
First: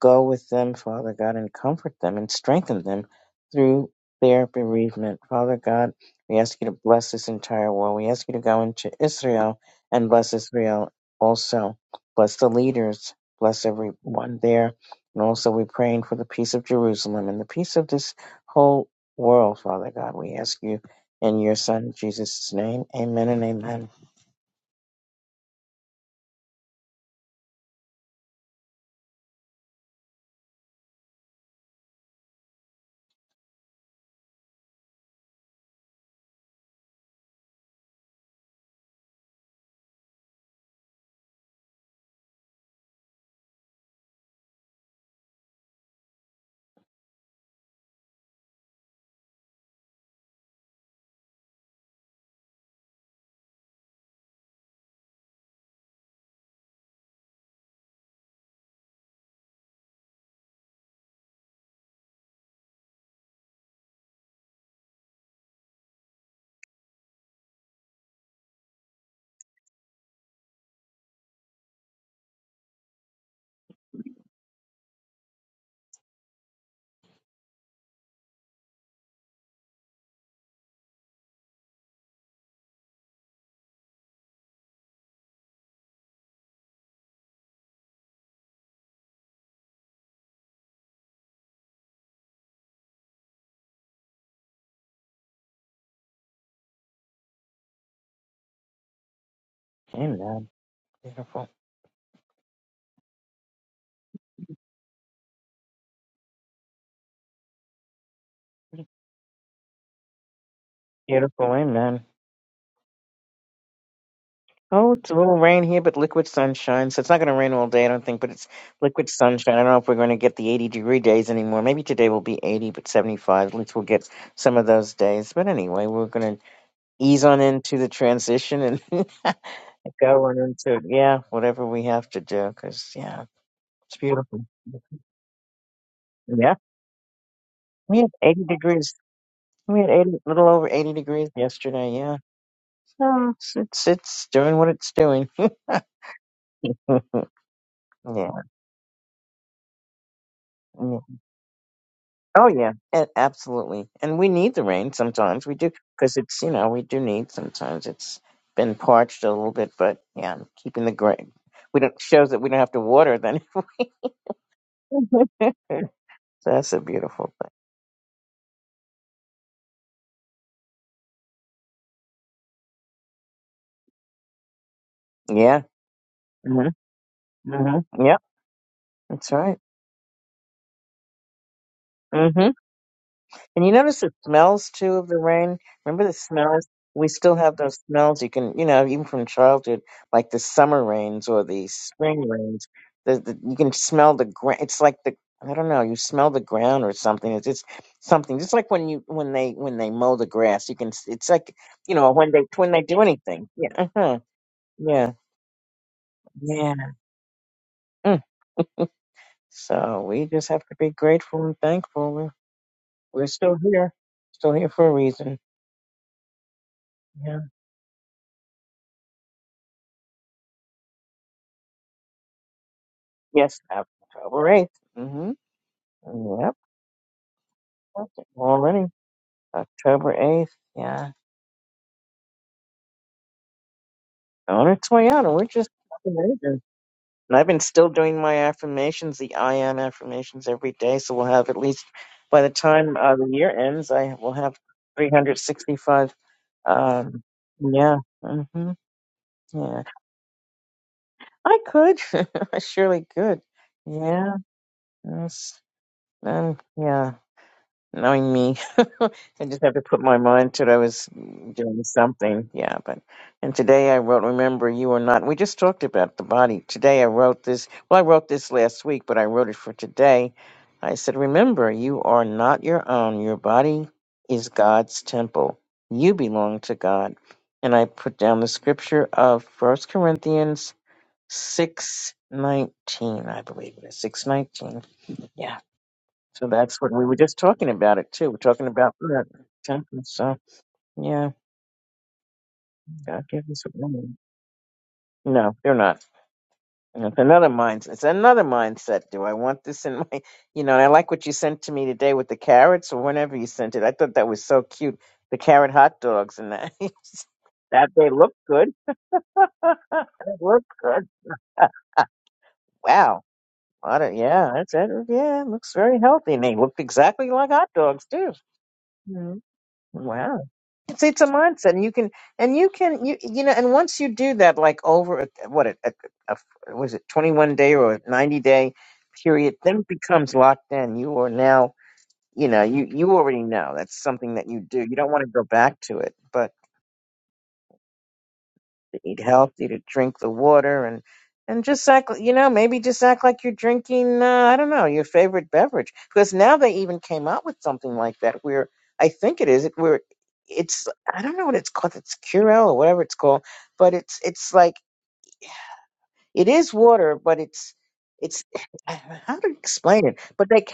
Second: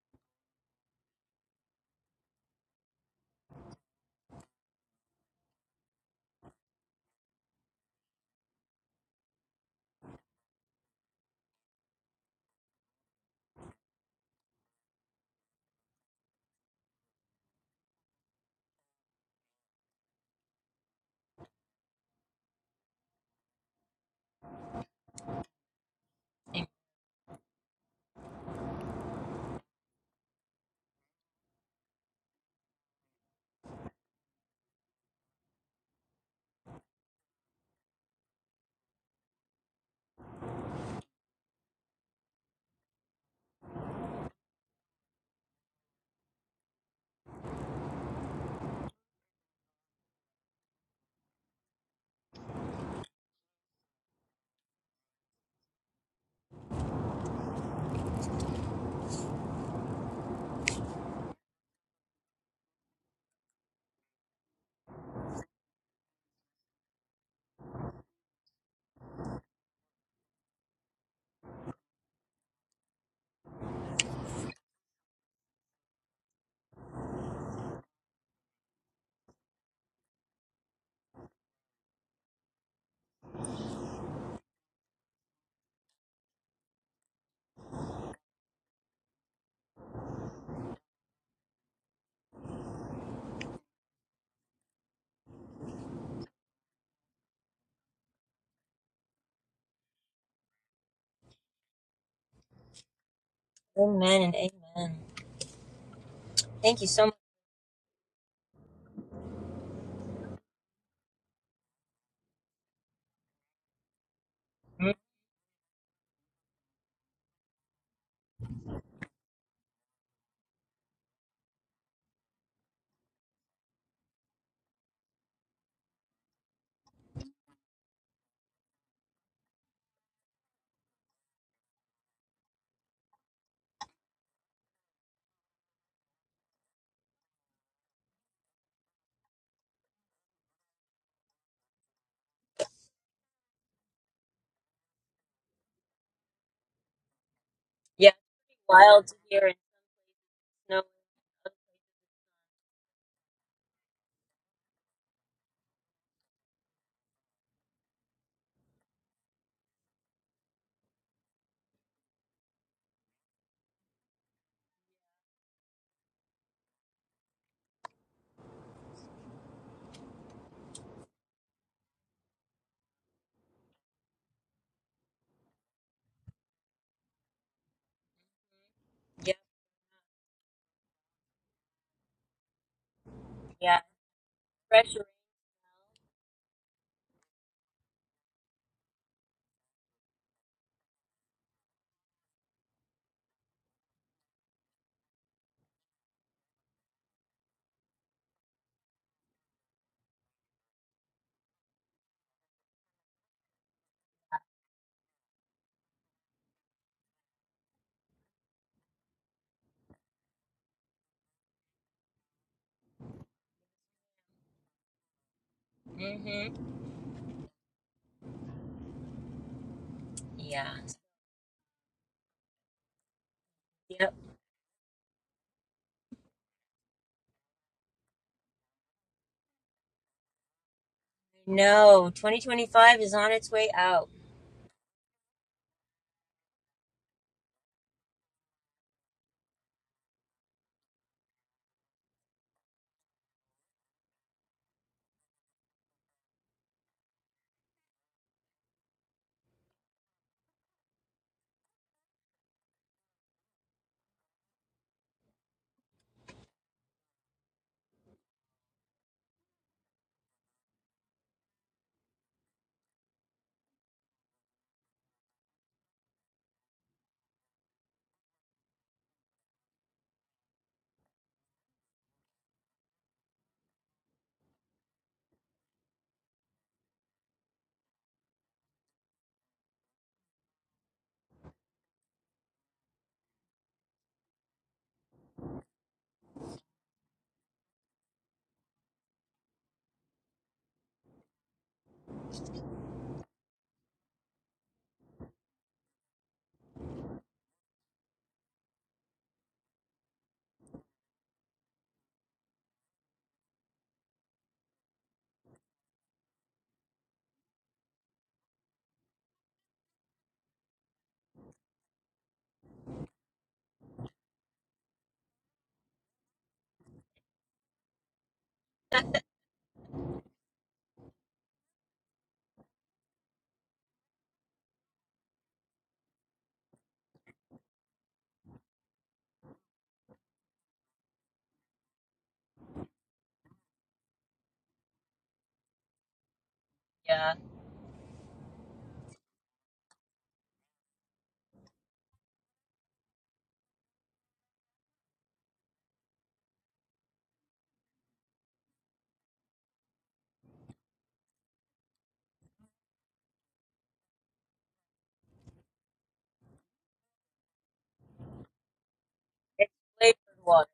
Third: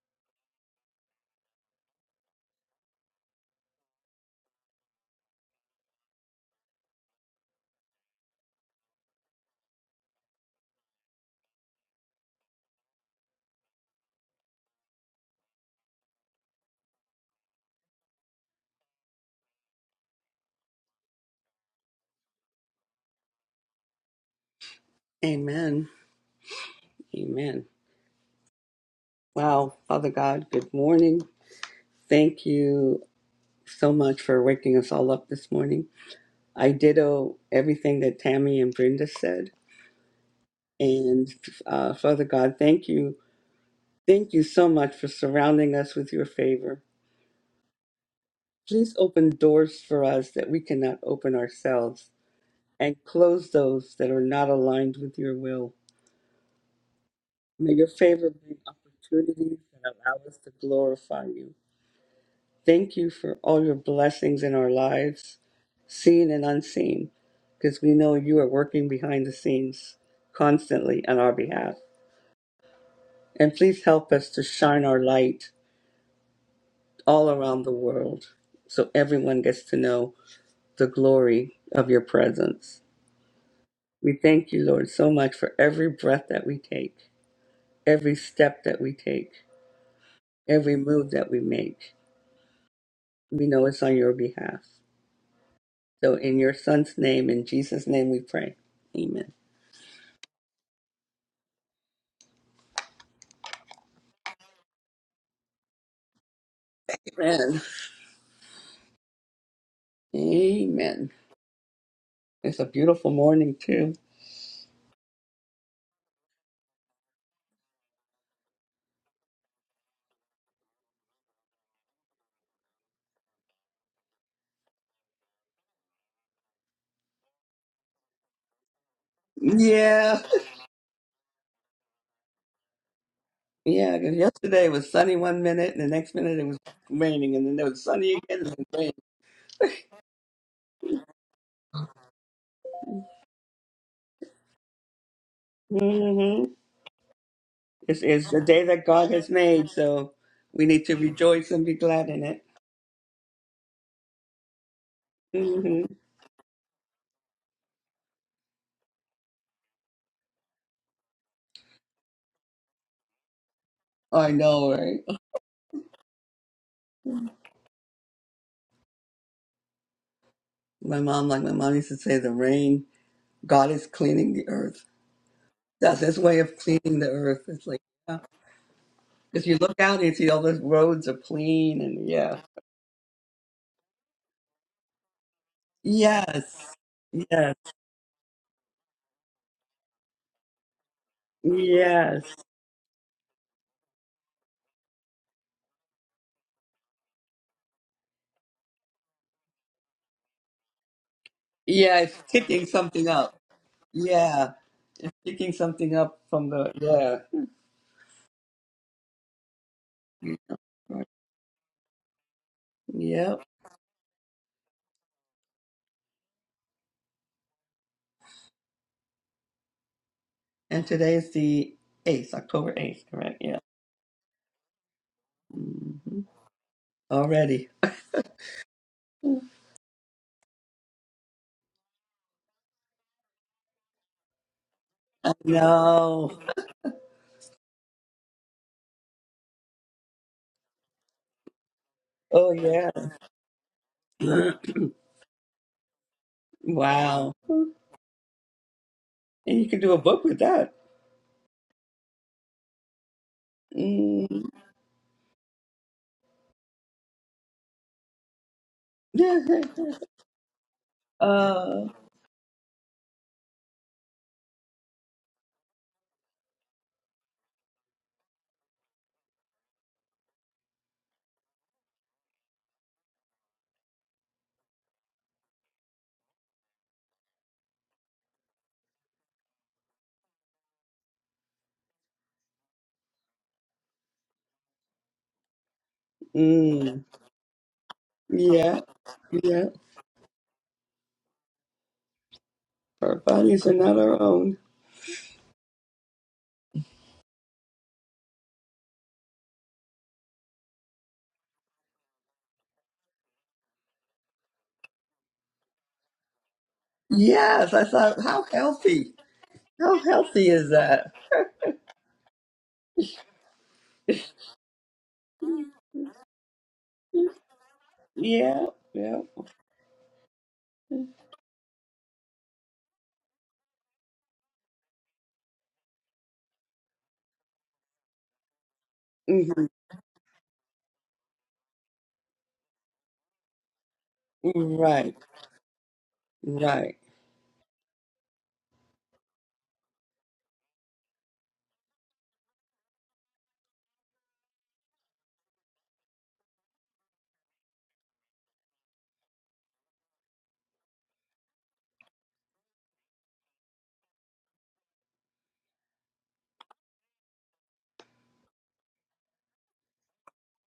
S2: go with them, Father God, and comfort them and strengthen them through their bereavement. Father God, we ask you to bless this entire world. We ask you to go into Israel and bless Israel also. Bless the leaders, bless everyone there and also we're praying for the peace of Jerusalem and the peace of this whole world, Father God. We ask you in your Son Jesus' name. Amen and amen.
S3: Amen. Amen. Wow, Father God, good morning. Thank you so much for waking us all up this morning. I ditto everything that Tammy and Brenda said. And uh, Father God, thank you. Thank you so much for surrounding us with your favor. Please open doors for us that we cannot open ourselves and close those that are not aligned with your will. May your favor bring opportunities that allow us to glorify you. Thank you for all your blessings in our lives, seen and unseen, because we know you are working behind the scenes constantly on our behalf. And please help us to shine our light all around the world so everyone gets to know the glory of your presence. We thank you, Lord, so much for every breath that we take, every step that we take, every move that we make. We know it's on your behalf. So, in your son's name, in Jesus' name, we pray. Amen.
S2: Amen. Beautiful.
S1: Amen and amen. Thank you so much.
S3: Amen. Amen.
S2: Beautiful. Amen.
S3: It's a beautiful morning, too.
S2: Oh,
S1: Mm,
S2: it's a little rain here, but liquid sunshine. So it's not going to rain all day, I don't think, but it's liquid sunshine. I don't know if we're going to get the 80 degree days anymore. Maybe today will be 80, but 75. At least we'll get some of those days. But anyway, we're going to ease on into the transition and
S3: Yeah.
S2: go on into, yeah, whatever we have to do. Because, yeah.
S3: Yeah,
S2: It's
S3: 'cause
S2: beautiful.
S3: yesterday it was sunny one minute, and the next minute it
S2: Yeah.
S3: was raining, and then it was
S2: We had
S3: sunny
S2: 80
S3: again, and then
S2: degrees.
S3: rain.
S2: We had 80, a little over 80 degrees yesterday. Yeah. So it's, it's, it's doing what it's doing.
S3: Mm-hmm.
S2: yeah.
S3: It's,
S1: Yeah,
S3: it's
S2: yeah.
S3: the
S1: it's
S3: day that
S1: wild
S3: God
S1: to
S3: has
S1: hear and
S3: made, so we
S1: snow.
S3: need to rejoice and be glad in it.
S2: Oh, yeah. A- absolutely. And we need the rain sometimes. We do,
S3: hmm
S2: because it's, you know, we do need sometimes. It's been parched a little bit, but yeah, keeping the grain. We don't, shows that we don't have to water then.
S3: I know, right?
S2: That's a beautiful
S3: My mom, like my mom used to say, the rain, God is cleaning the earth.
S2: thing. Yeah.
S3: That's his way of
S2: Mm-hmm.
S3: cleaning the earth. It's like,
S2: Mm-hmm. Yep.
S3: yeah.
S2: That's
S1: Yep,
S3: Because you
S2: right.
S3: look out and you see all those roads are clean, and
S2: Mm-hmm.
S3: yeah.
S1: yeah.
S2: And you
S1: yeah.
S2: notice the smells
S1: Fresh
S2: too of the rain. Remember the smells?
S3: Yes.
S2: We still
S3: Yes.
S2: have those smells. You can, you know, even from childhood, like the summer rains or the
S3: Yes.
S2: spring rains. The, the you can smell the ground. It's like the I don't know. You smell the ground or something. It's just something. Just like when you when they when they mow the grass, you can. s- It's like you
S3: Yeah,
S2: know
S3: it's
S2: when they
S3: picking
S2: when they do
S3: something up.
S2: anything. Yeah. uh
S3: Yeah.
S2: Yeah.
S3: Just picking something up from the
S2: Yeah.
S3: yeah.
S2: Mm. So we just have to be
S3: Right.
S2: grateful and thankful. We're we're
S3: Yep.
S2: still here, still here for a reason.
S1: rain. Mm-hmm.
S2: Yeah.
S1: Yeah.
S3: And today's the 8th, October 8th, correct? Yeah.
S2: Yes,
S1: Yep.
S2: October 8th. Mm-hmm.
S3: hmm
S2: Yep.
S3: Already.
S2: that's Already October 8th. Yeah.
S1: No, 2025 is on its way out.
S2: On its way out. And we're just
S3: No.
S2: amazing. And I've been still doing my affirmations, the I am affirmations every day. So we'll have at least, by the
S3: Oh, yeah.
S2: time uh, the year ends, I will have 365. Um,
S3: wow. And
S2: yeah. hmm
S3: you can
S2: Yeah.
S3: do a book with that.
S2: I could. I surely could. Yeah.
S3: Mm.
S2: Yes. Um, yeah. Knowing me, I just have to put my mind to it. I was doing
S3: uh,
S2: something, yeah. But and today I wrote, "Remember, you are not." We just talked about the body. Today I wrote this. Well, I wrote this last week, but I wrote it for today. I said, "Remember, you are not your own. Your body is God's temple. You belong to God." And I put down the scripture of First Corinthians six nineteen. I believe it is six nineteen. Yeah. So that's what
S3: mm.
S2: we were just talking about it too. We're talking
S3: Yeah.
S2: about that
S3: Yeah.
S2: temperance. So yeah,
S3: Our
S2: God give us
S3: bodies
S2: a
S3: are not
S2: woman.
S3: our own.
S2: No, they're not. And It's another mindset. It's another mindset. Do I want this in my? You know, and I like what you sent to me today with the carrots or whenever you sent it. I thought that was so cute. The carrot hot dogs and that.
S3: Yes. I
S2: that they
S3: thought,
S2: look
S3: how
S2: good.
S3: healthy. How
S2: They
S3: healthy
S2: look
S3: is
S2: good.
S3: that?
S2: Wow. What a, yeah, that's it. Yeah, it looks very healthy. And they look exactly like hot dogs too.
S3: Yeah. Yeah.
S2: Mhm. Wow. it's a mindset and you can and you can you you know and once you do that like over a, what a, a, a was it 21 day or a 90 day period
S3: hmm
S2: then it becomes locked in you are now you know you you already know that's something that you do you don't
S3: Right.
S2: want to go back to it but
S3: Right.
S1: Yeah.
S2: eat healthy, to drink the water, and and just act, you know, maybe just act like you're drinking, uh, I don't know, your favorite beverage. Because now they even came out with something like that, where I think it is, it where it's, I don't know what it's called, it's Curel or whatever it's called, but it's it's like it is water, but it's it's how to
S1: It's
S2: explain it.
S1: flavored
S2: But
S1: water.
S2: they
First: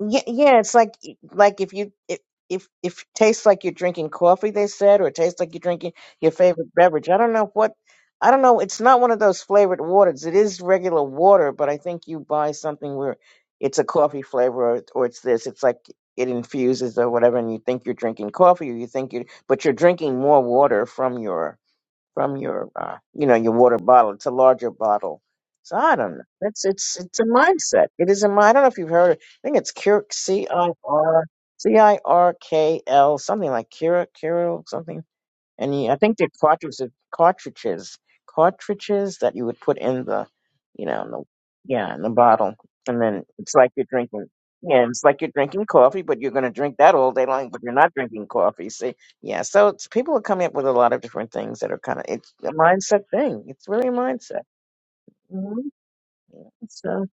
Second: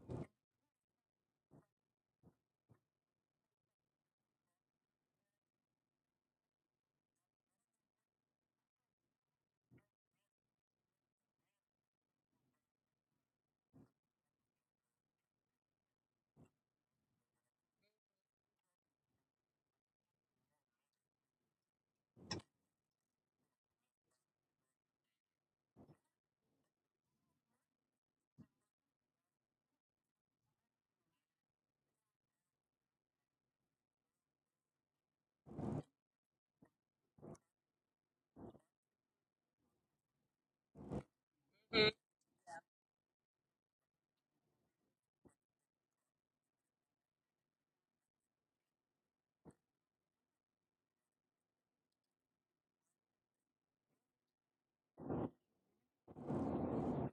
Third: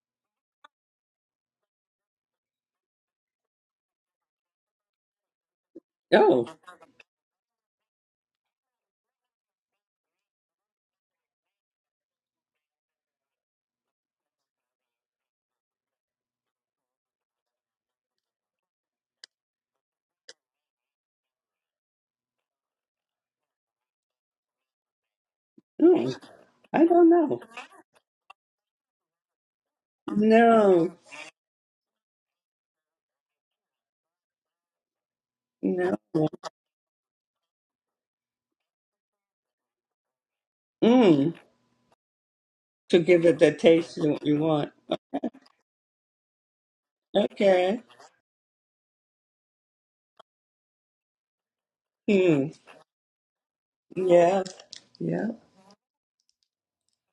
S2: yeah, yeah, it's like like if you if if if it tastes like you're drinking coffee, they said, or it tastes like you're drinking your
S3: Oh,
S2: favorite beverage. I don't know what I don't know. It's not one of those flavored waters. It is regular water, but I think you buy something where it's a coffee flavor or, or it's this. It's like it infuses or whatever, and you think you're drinking coffee, or you think you, but you're drinking more water from your from your uh, you know your water bottle. It's a larger bottle. So I
S3: mm,
S2: don't know. It's
S3: I
S2: it's
S3: don't
S2: it's a
S3: know.
S2: mindset. It is a mind. I don't know if you've heard. I think it's Cure C I
S3: No,
S2: R C I R K L something like Cura Cura something and
S3: no.
S2: I think they're cartridges, cartridges, cartridges that you would put in the, you know, in the,
S3: Mm,
S1: Mhm.
S2: yeah, in the bottle,
S3: to
S2: and
S3: give
S2: then
S3: it the
S2: it's like you're
S3: taste you
S2: drinking,
S3: you want.
S2: yeah, it's like you're drinking coffee, but you're gonna drink that all day long, but you're
S3: Okay.
S2: not drinking coffee. See, yeah, so it's people are coming up with a lot of different things that are kind of it's a
S3: Mm,
S2: mindset thing. It's really a mindset.
S3: yeah, yeah.
S2: hmm So.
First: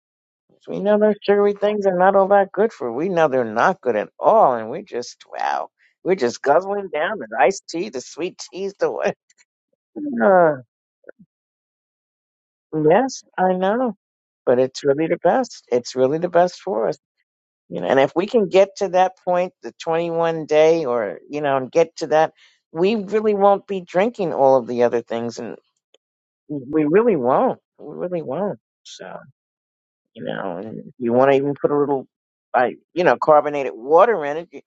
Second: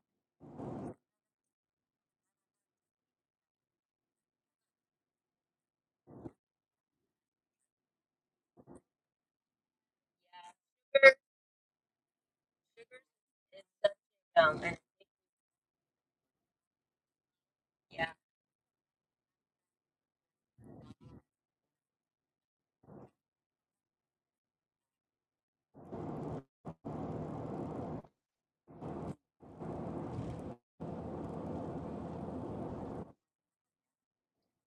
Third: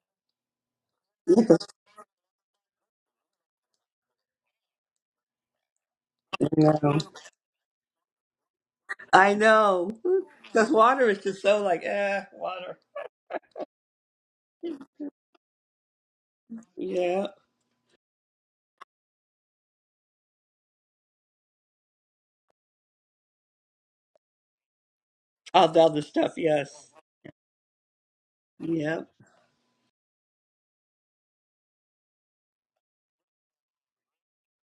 S2: We know those sugary things are not all that good for. We know they're not good at all, and we just wow, we're just guzzling
S3: No.
S2: down the iced tea, the sweet teas, the
S3: I know.
S2: Uh,
S3: Because water is just so like, eh, water.
S1: sugars
S2: yes, I
S1: is such
S2: know,
S1: a
S2: but
S1: um and
S2: it's really the best. It's really the best for us,
S3: Yeah.
S2: you know. And
S1: yeah
S2: if we can get to that point, the 21 day, or you know, and get to that, we really won't be drinking all of the other things, and
S3: All the other stuff,
S2: we
S3: yes.
S2: really won't. We really won't.
S3: Yeah.
S2: So you know, and if you want to even put a little, I you know, carbonated water in it.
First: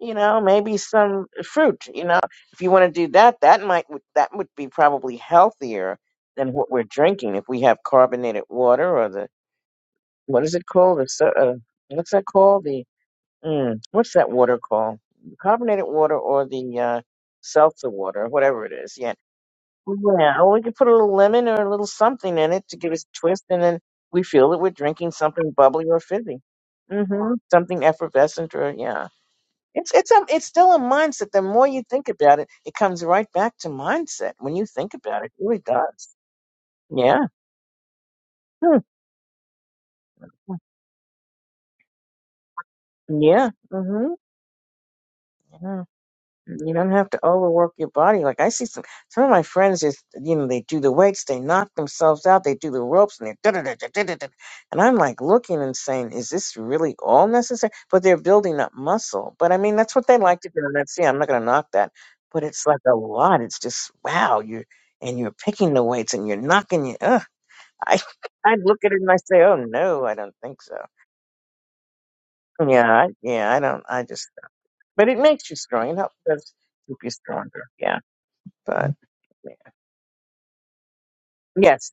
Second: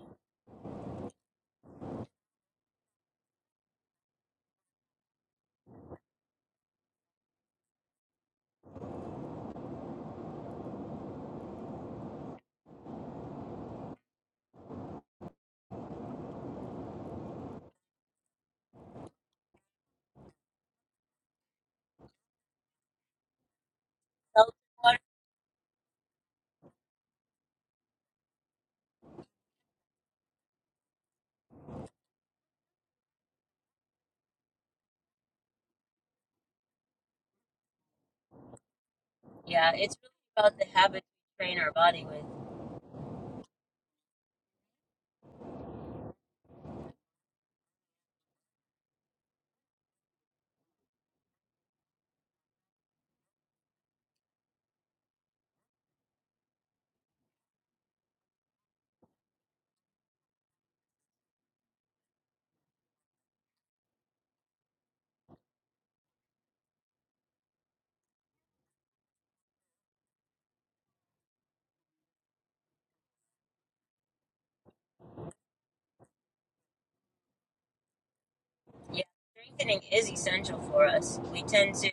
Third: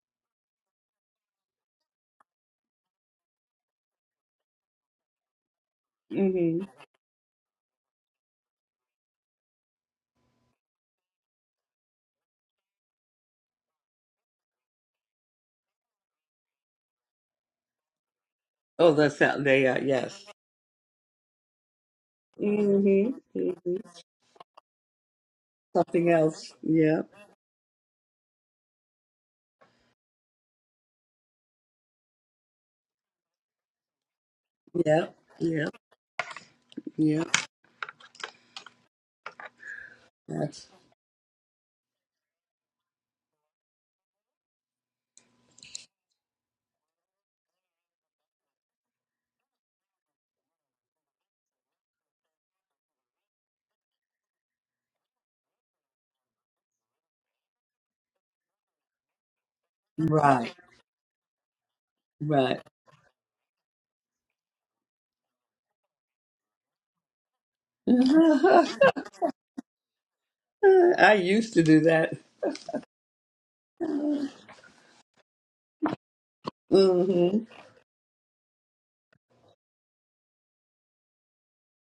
S2: you know, maybe some fruit, you know. If you want to do that, that might that would be probably healthier than
S3: Mm-hmm.
S2: what we're drinking if we have carbonated water or the what is it called? The so- uh, what's that called? The mm, what's that water called? Carbonated water or the uh, seltzer water, whatever it
S3: Oh,
S2: is. Yeah.
S3: that's not they are, yes.
S2: Yeah, or we could put a little lemon or a little something in it to give us
S3: Mm-hmm.
S2: a twist, and
S3: hmm
S2: then we feel
S1: healthy
S2: that we're
S1: water.
S2: drinking something bubbly or
S3: Something
S2: fizzy.
S3: else. Yeah,
S2: hmm Something effervescent or, yeah. It's it's a, it's still a mindset. The more you think about it, it comes right back to mindset. When you think
S3: yeah,
S2: about it, it really
S3: yeah,
S2: does.
S3: yeah.
S2: Yeah. Hmm.
S1: Yeah, it's really about the
S3: That's
S1: habits we train our body with.
S2: Yeah. Mm-hmm. Yeah. You don't have to overwork your body. Like I see some some of my friends just you know they do the weights, they knock themselves out, they do the ropes, and they da da da da da da. da. And I'm like looking and saying, is this really all necessary? But they're building up muscle. But I mean, that's what they like to
S3: right,
S2: do, and that's yeah. I'm not going to knock that. But
S3: right.
S2: it's like a lot. It's just wow. You're and you're picking the weights and you're knocking you. Ugh. I I look at it and I say, oh no, I don't think so.
S3: Uh, I used to do that.
S2: Yeah, I, yeah, I don't. I just. But it makes you strong. It helps does keep you
S3: hmm
S2: stronger. Yeah. but.
S1: Yeah, strengthening is essential for us. We tend to
S2: Yes.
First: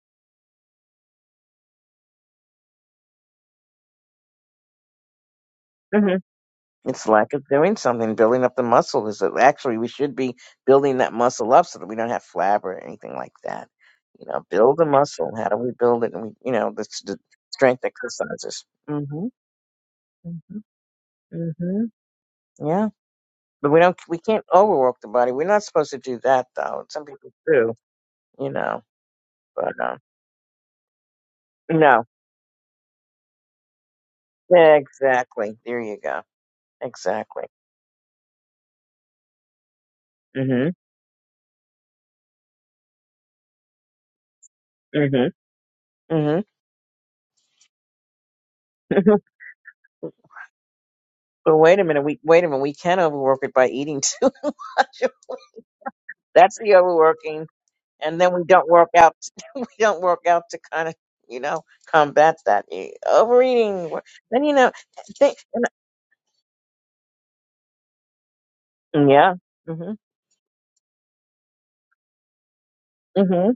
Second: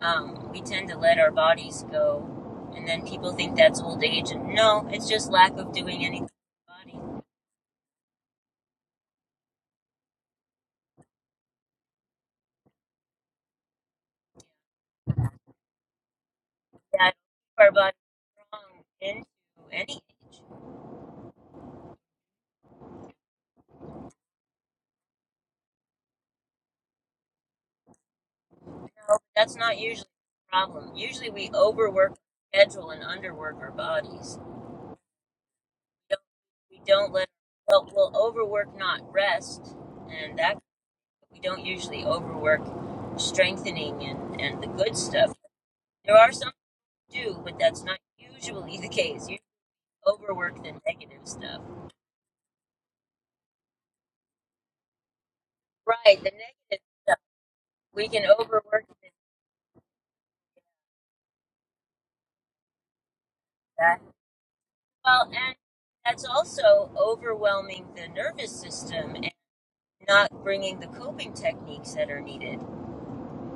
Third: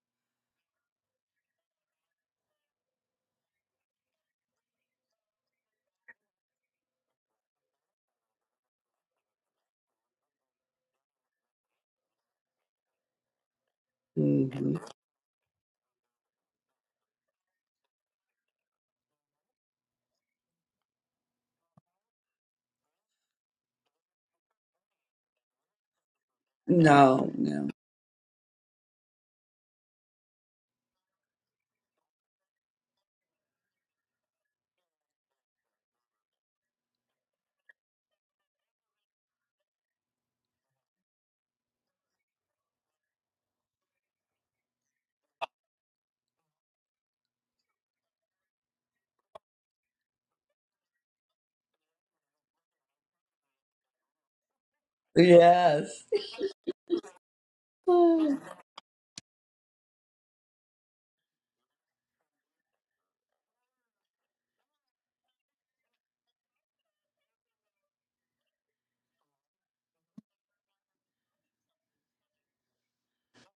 S1: um we tend to let our bodies go, and then people think that's old age. And no, it's just lack of doing
S2: hmm
S1: anything to the body.
S2: It's lack of doing something, building up the muscle. Is that actually we should be building that muscle up so that we don't have flab or anything like that. You know,
S3: hmm
S2: build the muscle. How do we build it? And we, you know, the, s-
S1: Yeah, yeah,
S2: the
S1: keep our
S2: strength
S1: body
S2: exercises.
S1: strong into
S2: Mm-hmm.
S1: any age.
S2: Mm-hmm. Mm-hmm. Yeah, but we don't. We can't overwork the body. We're not supposed to do that, though. Some
S3: No,
S2: people
S3: no.
S2: do. You know,
S1: No, that's
S2: but
S1: not
S2: um,
S1: usually the problem. Usually we
S2: no.
S1: overwork our schedule and underwork our bodies.
S2: Exactly. There you
S1: don't,
S2: go.
S1: we don't let
S2: Exactly.
S1: well we'll overwork not rest and that
S2: Mm-hmm.
S1: we don't usually overwork strengthening and and the good stuff
S2: Mm-hmm.
S1: there are some
S2: Mm-hmm.
S1: who do but that's not usually the case you overwork the negative
S2: Well,
S1: stuff
S2: wait a minute. We wait a minute. We can overwork it by eating too much.
S3: Yes.
S1: right the
S2: That's the
S1: negative stuff
S2: overworking,
S1: we
S2: and
S1: can
S2: then
S3: Mm,
S2: we don't
S1: overwork
S2: work out. We don't work out to kind of you know combat that eh, overeating.
S1: that
S2: Then you know,
S1: well
S2: think,
S1: and that's also overwhelming the nervous
S2: and-
S1: system and
S2: yeah, hmm
S1: not bringing the coping techniques that are needed
S2: hmm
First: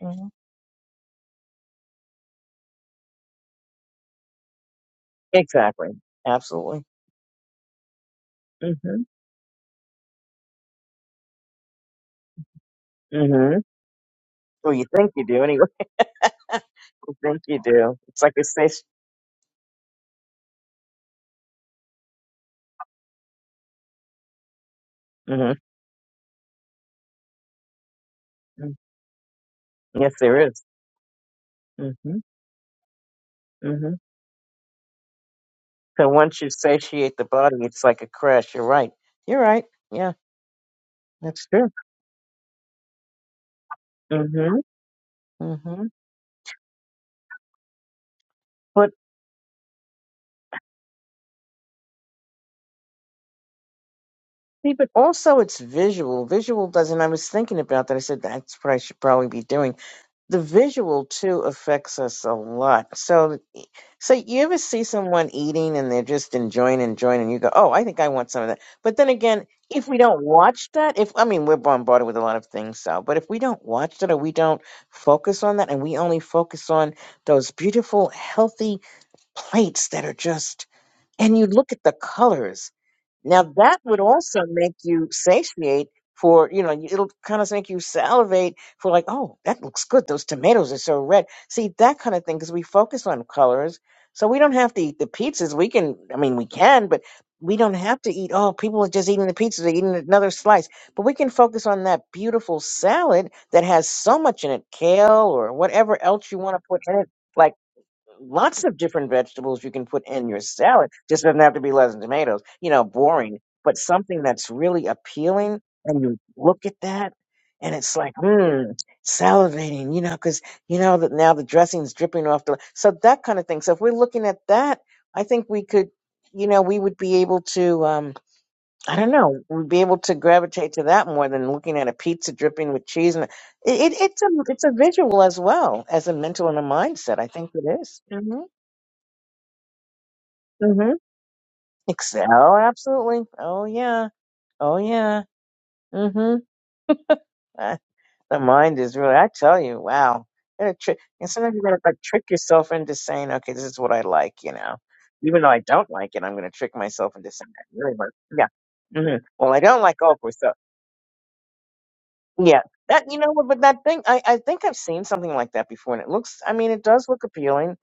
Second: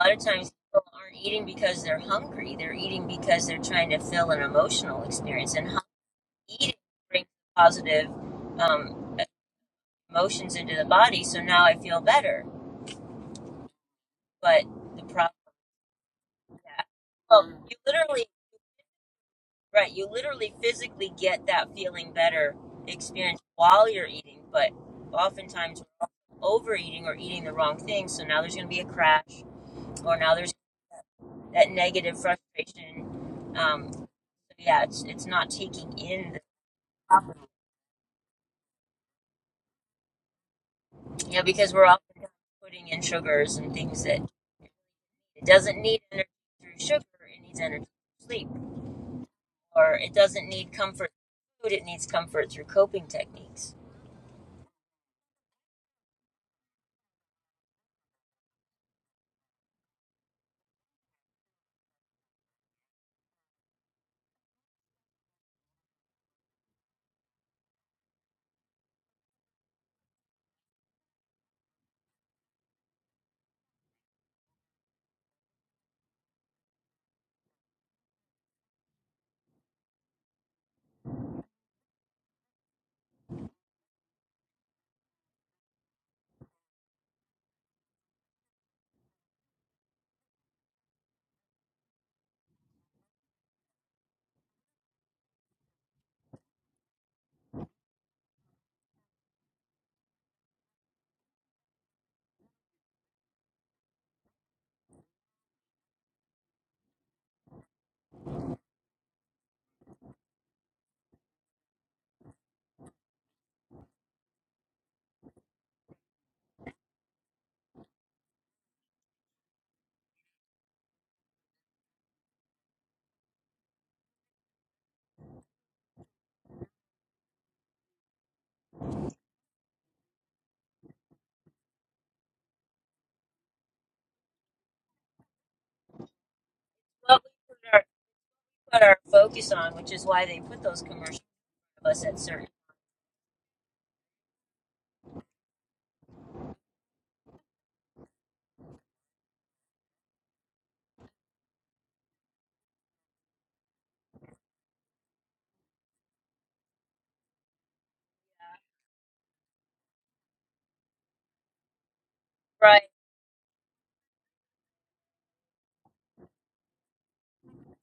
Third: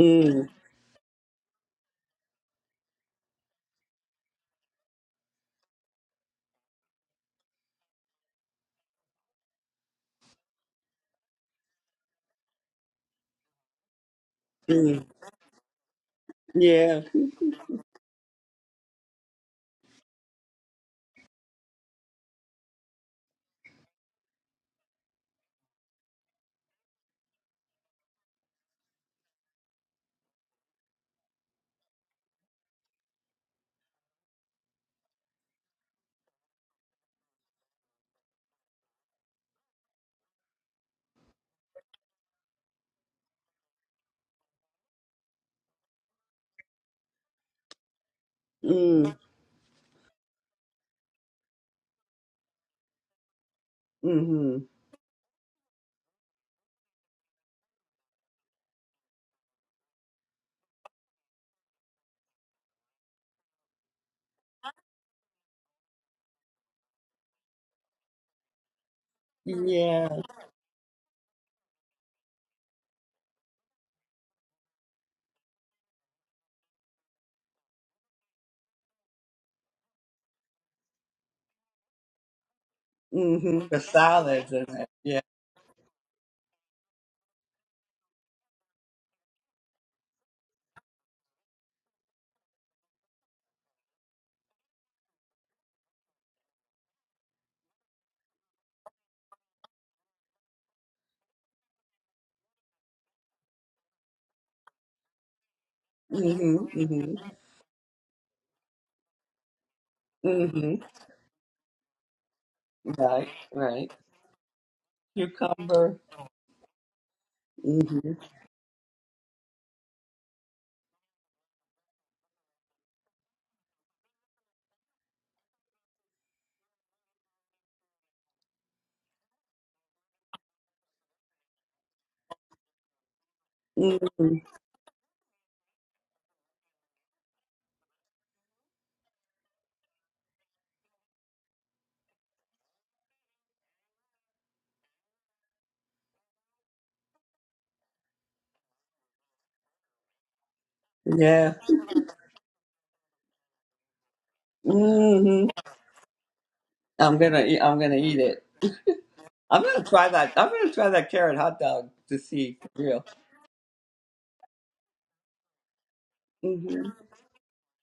S1: a lot of
S2: hmm
S1: times people aren't eating because they're hungry. They're eating because they're trying to fill an emotional experience, and
S2: exactly,
S1: eating
S2: absolutely,
S1: brings positive
S2: Mm hmm
S1: um, emotions into the body. So now I feel better.
S2: Mm hmm
S1: But
S2: Well, you
S1: the
S3: mm,
S2: think you
S1: problem
S2: do anyway.
S1: with that,
S3: yeah.
S2: you think
S1: well,
S2: you
S1: you
S2: do. It's
S1: literally,
S2: like a satiation.
S1: right? You literally physically get that feeling better experience while you're eating, but
S2: Mm-hmm.
S1: oftentimes we're overeating or eating the wrong thing. So now there's going to be
S2: mm-hmm.
S1: a crash,
S2: Yes,
S1: or now
S2: there
S1: there's
S2: is.
S1: that
S2: Mm
S1: negative
S2: hmm.
S1: frustration. Um,
S2: Mm-hmm.
S1: yeah, it's it's not taking
S2: So
S1: in
S2: once you
S1: the
S2: satiate the body, it's like a crash. You're right. You're right. Yeah.
S1: you know
S2: That's true.
S1: because we're often putting in sugars and things that
S2: hmm
S1: it doesn't
S2: hmm
S1: need energy through sugar, it needs energy through sleep,
S2: But
S3: Mm,
S1: or it doesn't need comfort through food, it needs comfort through coping techniques.
S3: hmm
S2: see, but also it's visual. Visual doesn't. I was thinking about that. I said that's what I should probably be doing. The visual too affects us a lot. So, so you ever see someone eating and they're just enjoying, enjoying, and you go, "Oh, I think I want some of that." But then again, if we
S3: Yeah.
S2: don't watch that, if I mean we're bombarded with a lot of things, so but if we don't watch that or we don't focus on that, and we only focus on those beautiful, healthy plates that are just, and you look at the colors Now
S3: hmm
S2: that
S3: The
S2: would also
S3: salads in
S2: make
S3: it.
S2: you
S3: Yeah.
S2: satiate for, you know, you- it'll kind of make you salivate for like, oh, that looks good. Those tomatoes are so red. See, that kind of thing, because we focus on colors. So we don't have to eat the pizzas. We can, I mean, we can, but we don't have to eat, oh, people are just eating the pizzas, they're eating another slice. But we can focus on that beautiful salad that has so much in it, kale or whatever else you want to put in it.
S3: hmm
S2: Like lots of different vegetables you can put in your
S3: hmm hmm
S2: salad. Just doesn't have to be lettuce and tomatoes. You know,
S3: Right.
S2: boring, but
S3: Right.
S2: something that's really appealing.
S3: Cucumber.
S2: And you look at that, and it's
S3: hmm
S2: like, hmm, salivating. You know, because you know that now the dressing's dripping off the. So that kind of thing. So if we're looking at that, I think we could, you know, we would be able to. um I don't know. We'd be able to gravitate to that more than looking at a pizza dripping with cheese, and it, it, it's a
S3: hmm
S2: it's a visual as well as a mental and a mindset.
S1: What
S2: I think
S1: we put
S2: it
S1: our
S2: is. Mm-hmm.
S1: put our focus on, which is why they put those
S2: Mm-hmm.
S1: commercials of us at certain
S2: Oh, absolutely. Oh, yeah. Oh, yeah. Mm-hmm. Uh, the mind is really, I tell you, wow. Gotta tri- and
S3: Yeah.
S2: sometimes you gotta like trick yourself into saying, okay, this is what I like, you know. Even
S3: hmm
S2: though I don't like it, I'm gonna trick myself
S3: I'm
S2: into
S3: gonna.
S2: saying
S3: Eat,
S2: that
S3: I'm gonna
S2: really much.
S3: eat it.
S2: Yeah. Mm-hmm. Well, I
S3: I'm
S2: don't
S3: gonna
S2: like
S3: try
S2: okra,
S3: that.
S2: so.
S3: I'm gonna try that carrot hot dog to see
S2: Yeah.
S3: for
S1: right.
S3: real.
S2: That you know what, but that thing I, I think I've seen something like that before and it looks I mean it
S3: hmm
S2: does look appealing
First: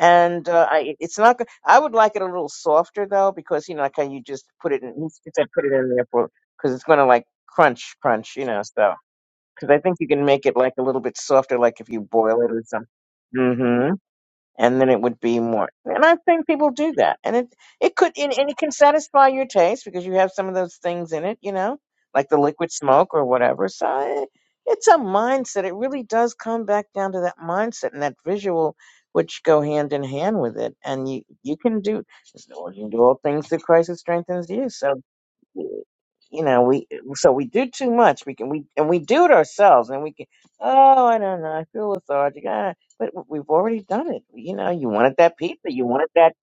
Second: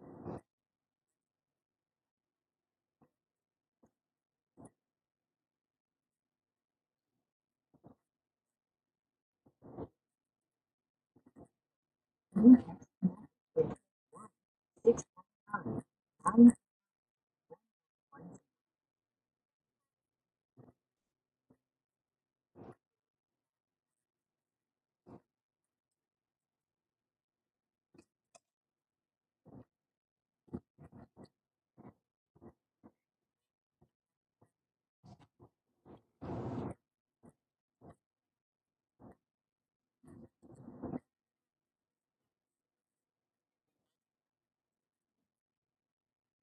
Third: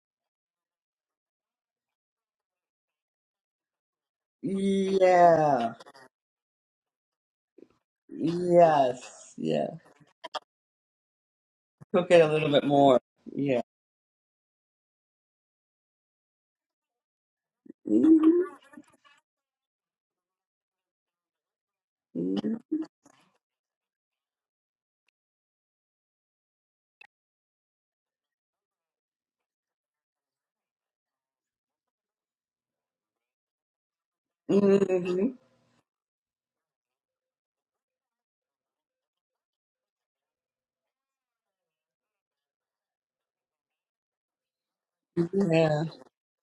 S2: and uh, I it's not go- I would like it a little softer though because you know like how you just put it in you said put
S3: Yeah.
S2: it in there for cuz it's going to like crunch crunch you know so
S3: Yes, yeah.
S2: cuz I think you can make it like a little bit softer like if you
S3: Cook it a
S2: boil
S3: little
S2: it or
S3: bit more. Yeah.
S2: something and then it would be more. And i think people do that, and it it could and, and
S3: Mm-hmm.
S2: it can satisfy your taste because you have some of those things in it, you know, like the liquid smoke or whatever. So I- it's a mindset. It really does come back down to that mindset and that visual, which go hand in hand with it. And you you can do you can do all things through Christ who strengthens you. So
S3: Mm-hmm.
S2: you know we so we do too much we can we and we do it ourselves and we can oh i don't know i feel lethargic ah, but we've already done it you know you wanted that pizza
S3: Yeah.
S2: you wanted that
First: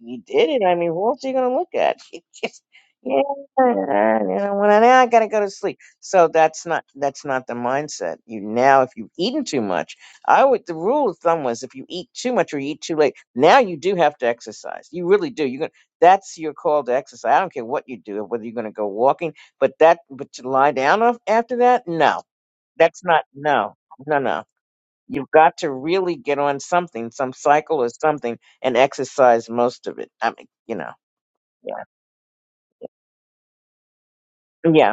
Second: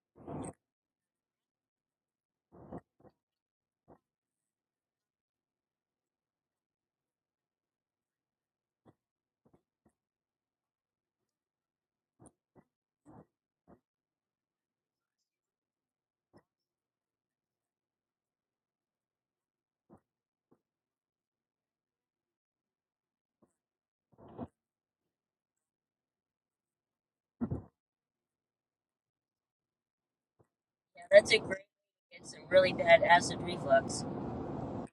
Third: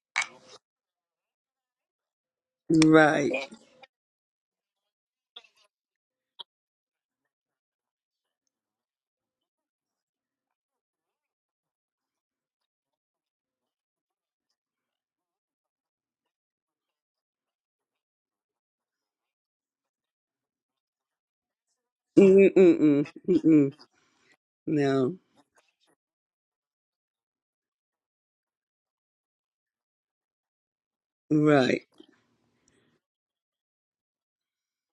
S2: you did it i mean who else are you going to look at It just yeah
S3: Right.
S2: and I want to- now i gotta go to sleep so that's not that's not the mindset you now if you've eaten too much i would the rule of thumb was if you eat too much or you eat too late now you do have to exercise you really do you're gonna that's your call to exercise. I don't care what you do, whether you're going to go walking but that, but to lie down af- after that, no, that's
S3: Mm-mm-mm.
S2: not,
S3: Mm-mm.
S2: no, no, no.
S3: No.
S2: You've got to really get on something, some cycle or something, and exercise most of it. I mean, you know,
S1: Yeah, that's a great.
S3: Right.
S2: yeah,
S1: It's a really bad acid reflux
S2: yeah.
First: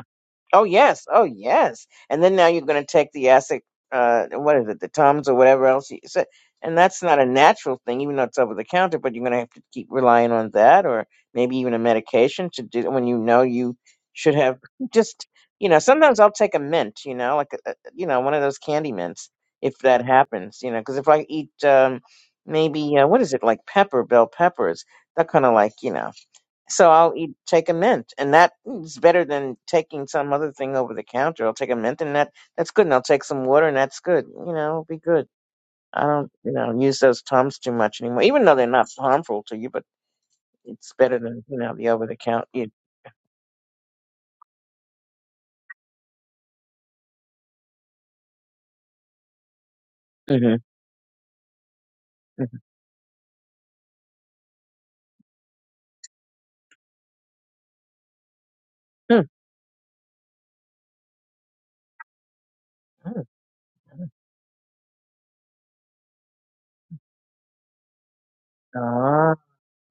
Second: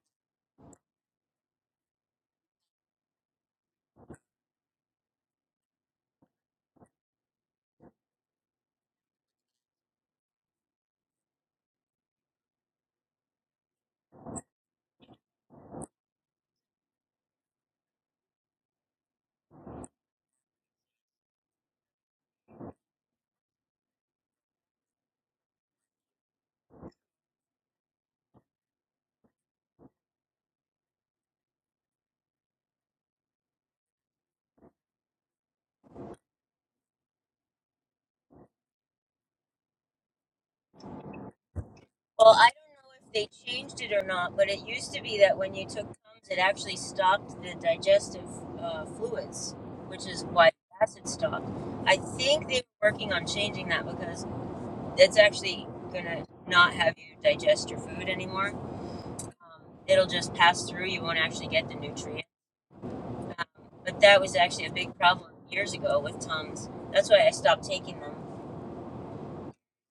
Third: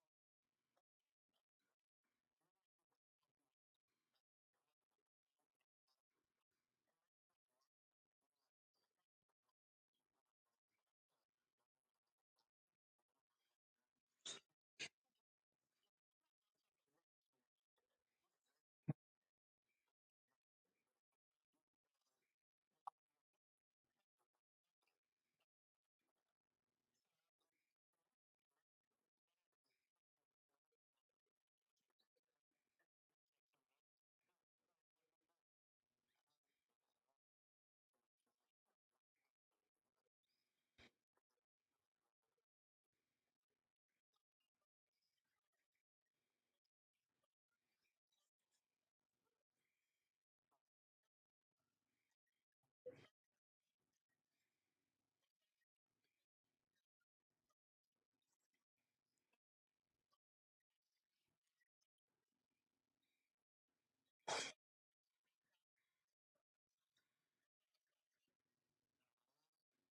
S2: Oh yes, oh yes. And then now you're going to take the acid, uh, what is it, the tums or whatever else you said, and that's not a natural thing, even though it's over the counter. But you're going to have to keep relying on that, or maybe even a medication to do when you know you should have just, you know, sometimes I'll take a mint, you know, like a, a- you know one of those candy mints if that happens, you know, because if I eat um, maybe uh, what is it like pepper, bell peppers, that kind of like you know. So I'll eat take a mint, and that is better than taking some other thing over the counter. I'll take a mint, and that that's good. And I'll take some water, and that's good. You know, it'll be good. I don't, you know, use those tums too much anymore, even though they're not harmful to you, but it's better than you know the over the
S1: Well,
S2: counter.
S1: I don't know if they changed it or not, but it used to be that when you took Tums, it actually stopped the digestive uh, fluids, which is why
S2: Mm-hmm.
S1: acid stopped. I think they were working on changing that because it's actually going to not have you digest your food anymore.
S2: Hmm.
S1: Um, it'll just pass through. You won't actually get the nutrient.
S2: Hmm.
S1: Um, but that was actually a big problem years ago with Tums. That's why I stopped taking them.
S2: Ah.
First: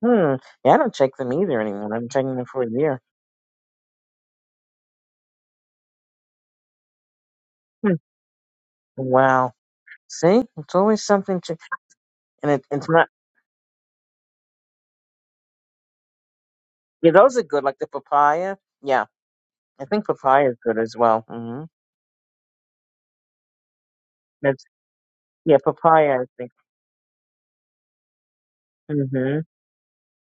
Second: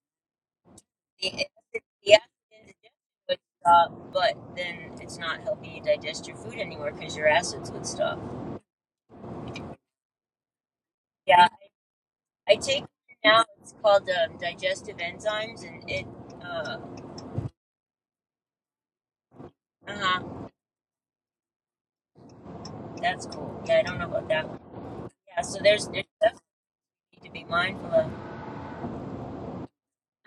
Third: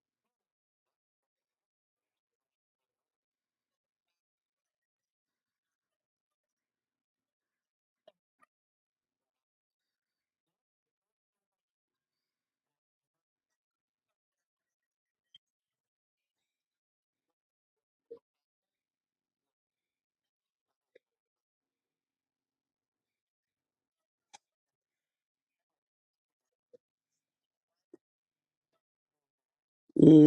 S2: Hmm. Yeah, I don't take them
S1: It
S2: either anymore. I'm have
S1: Yeah,
S2: taking them for a
S1: it's
S2: year.
S1: would stop, but then it's not helping you digest your food anymore because your acids would
S2: Hmm.
S1: stop.
S2: Wow. See, it's always something
S1: Yeah,
S2: to, and
S1: I
S2: it,
S1: take
S2: it's not.
S1: it now. It's called um, digestive enzymes, and it. Uh
S2: Yeah, those are good, like the papaya. Yeah, I think
S1: huh.
S2: papaya is good as well. hmm
S1: That's cool. Yeah, I don't know about that one. Yeah,
S2: Yeah,
S1: so there's there's
S2: papaya, I
S1: stuff
S2: think.
S1: you need to be mindful of.
S2: hmm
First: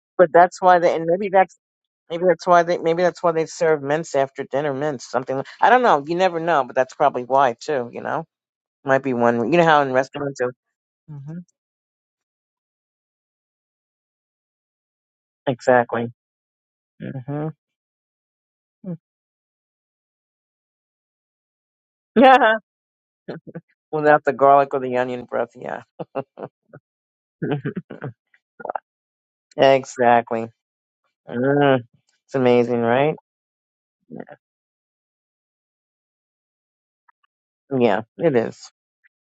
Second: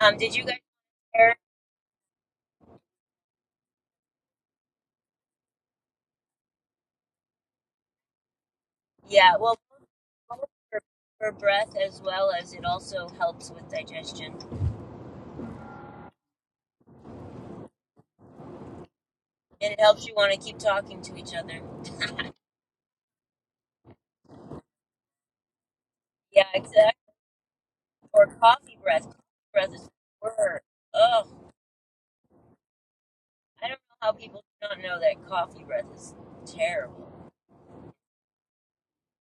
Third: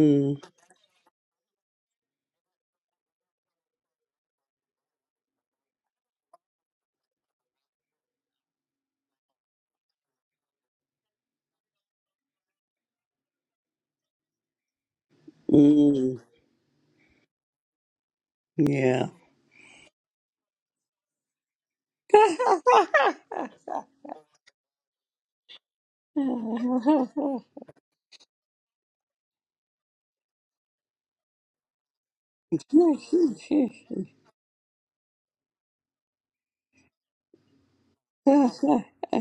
S1: Um,
S2: But
S1: did you guys
S2: that's why they, and maybe
S1: hear?
S2: that's maybe that's why they maybe that's why they serve mints after dinner, mints something. like- I don't know. You never know, but that's probably why too. You know, might be
S1: Yeah,
S2: one.
S1: well,
S2: You know how in
S1: both
S2: restaurants, are,
S1: for, for
S2: hmm
S1: breath as well as it also helps with digestion,
S2: exactly.
S3: Mm.
S2: hmm
S3: Yeah.
S1: and it helps you want to keep talking to each other.
S2: Yeah,
S3: oh
S2: without the garlic or the onion breath. Yeah,
S1: Yeah, exactly. or coffee breath. Coffee breath is the
S2: exactly.
S1: word. Ugh,
S2: Mm. It's amazing, right?
S1: I don't know how people do not know that coffee breath is terrible.
S2: Yeah, it is.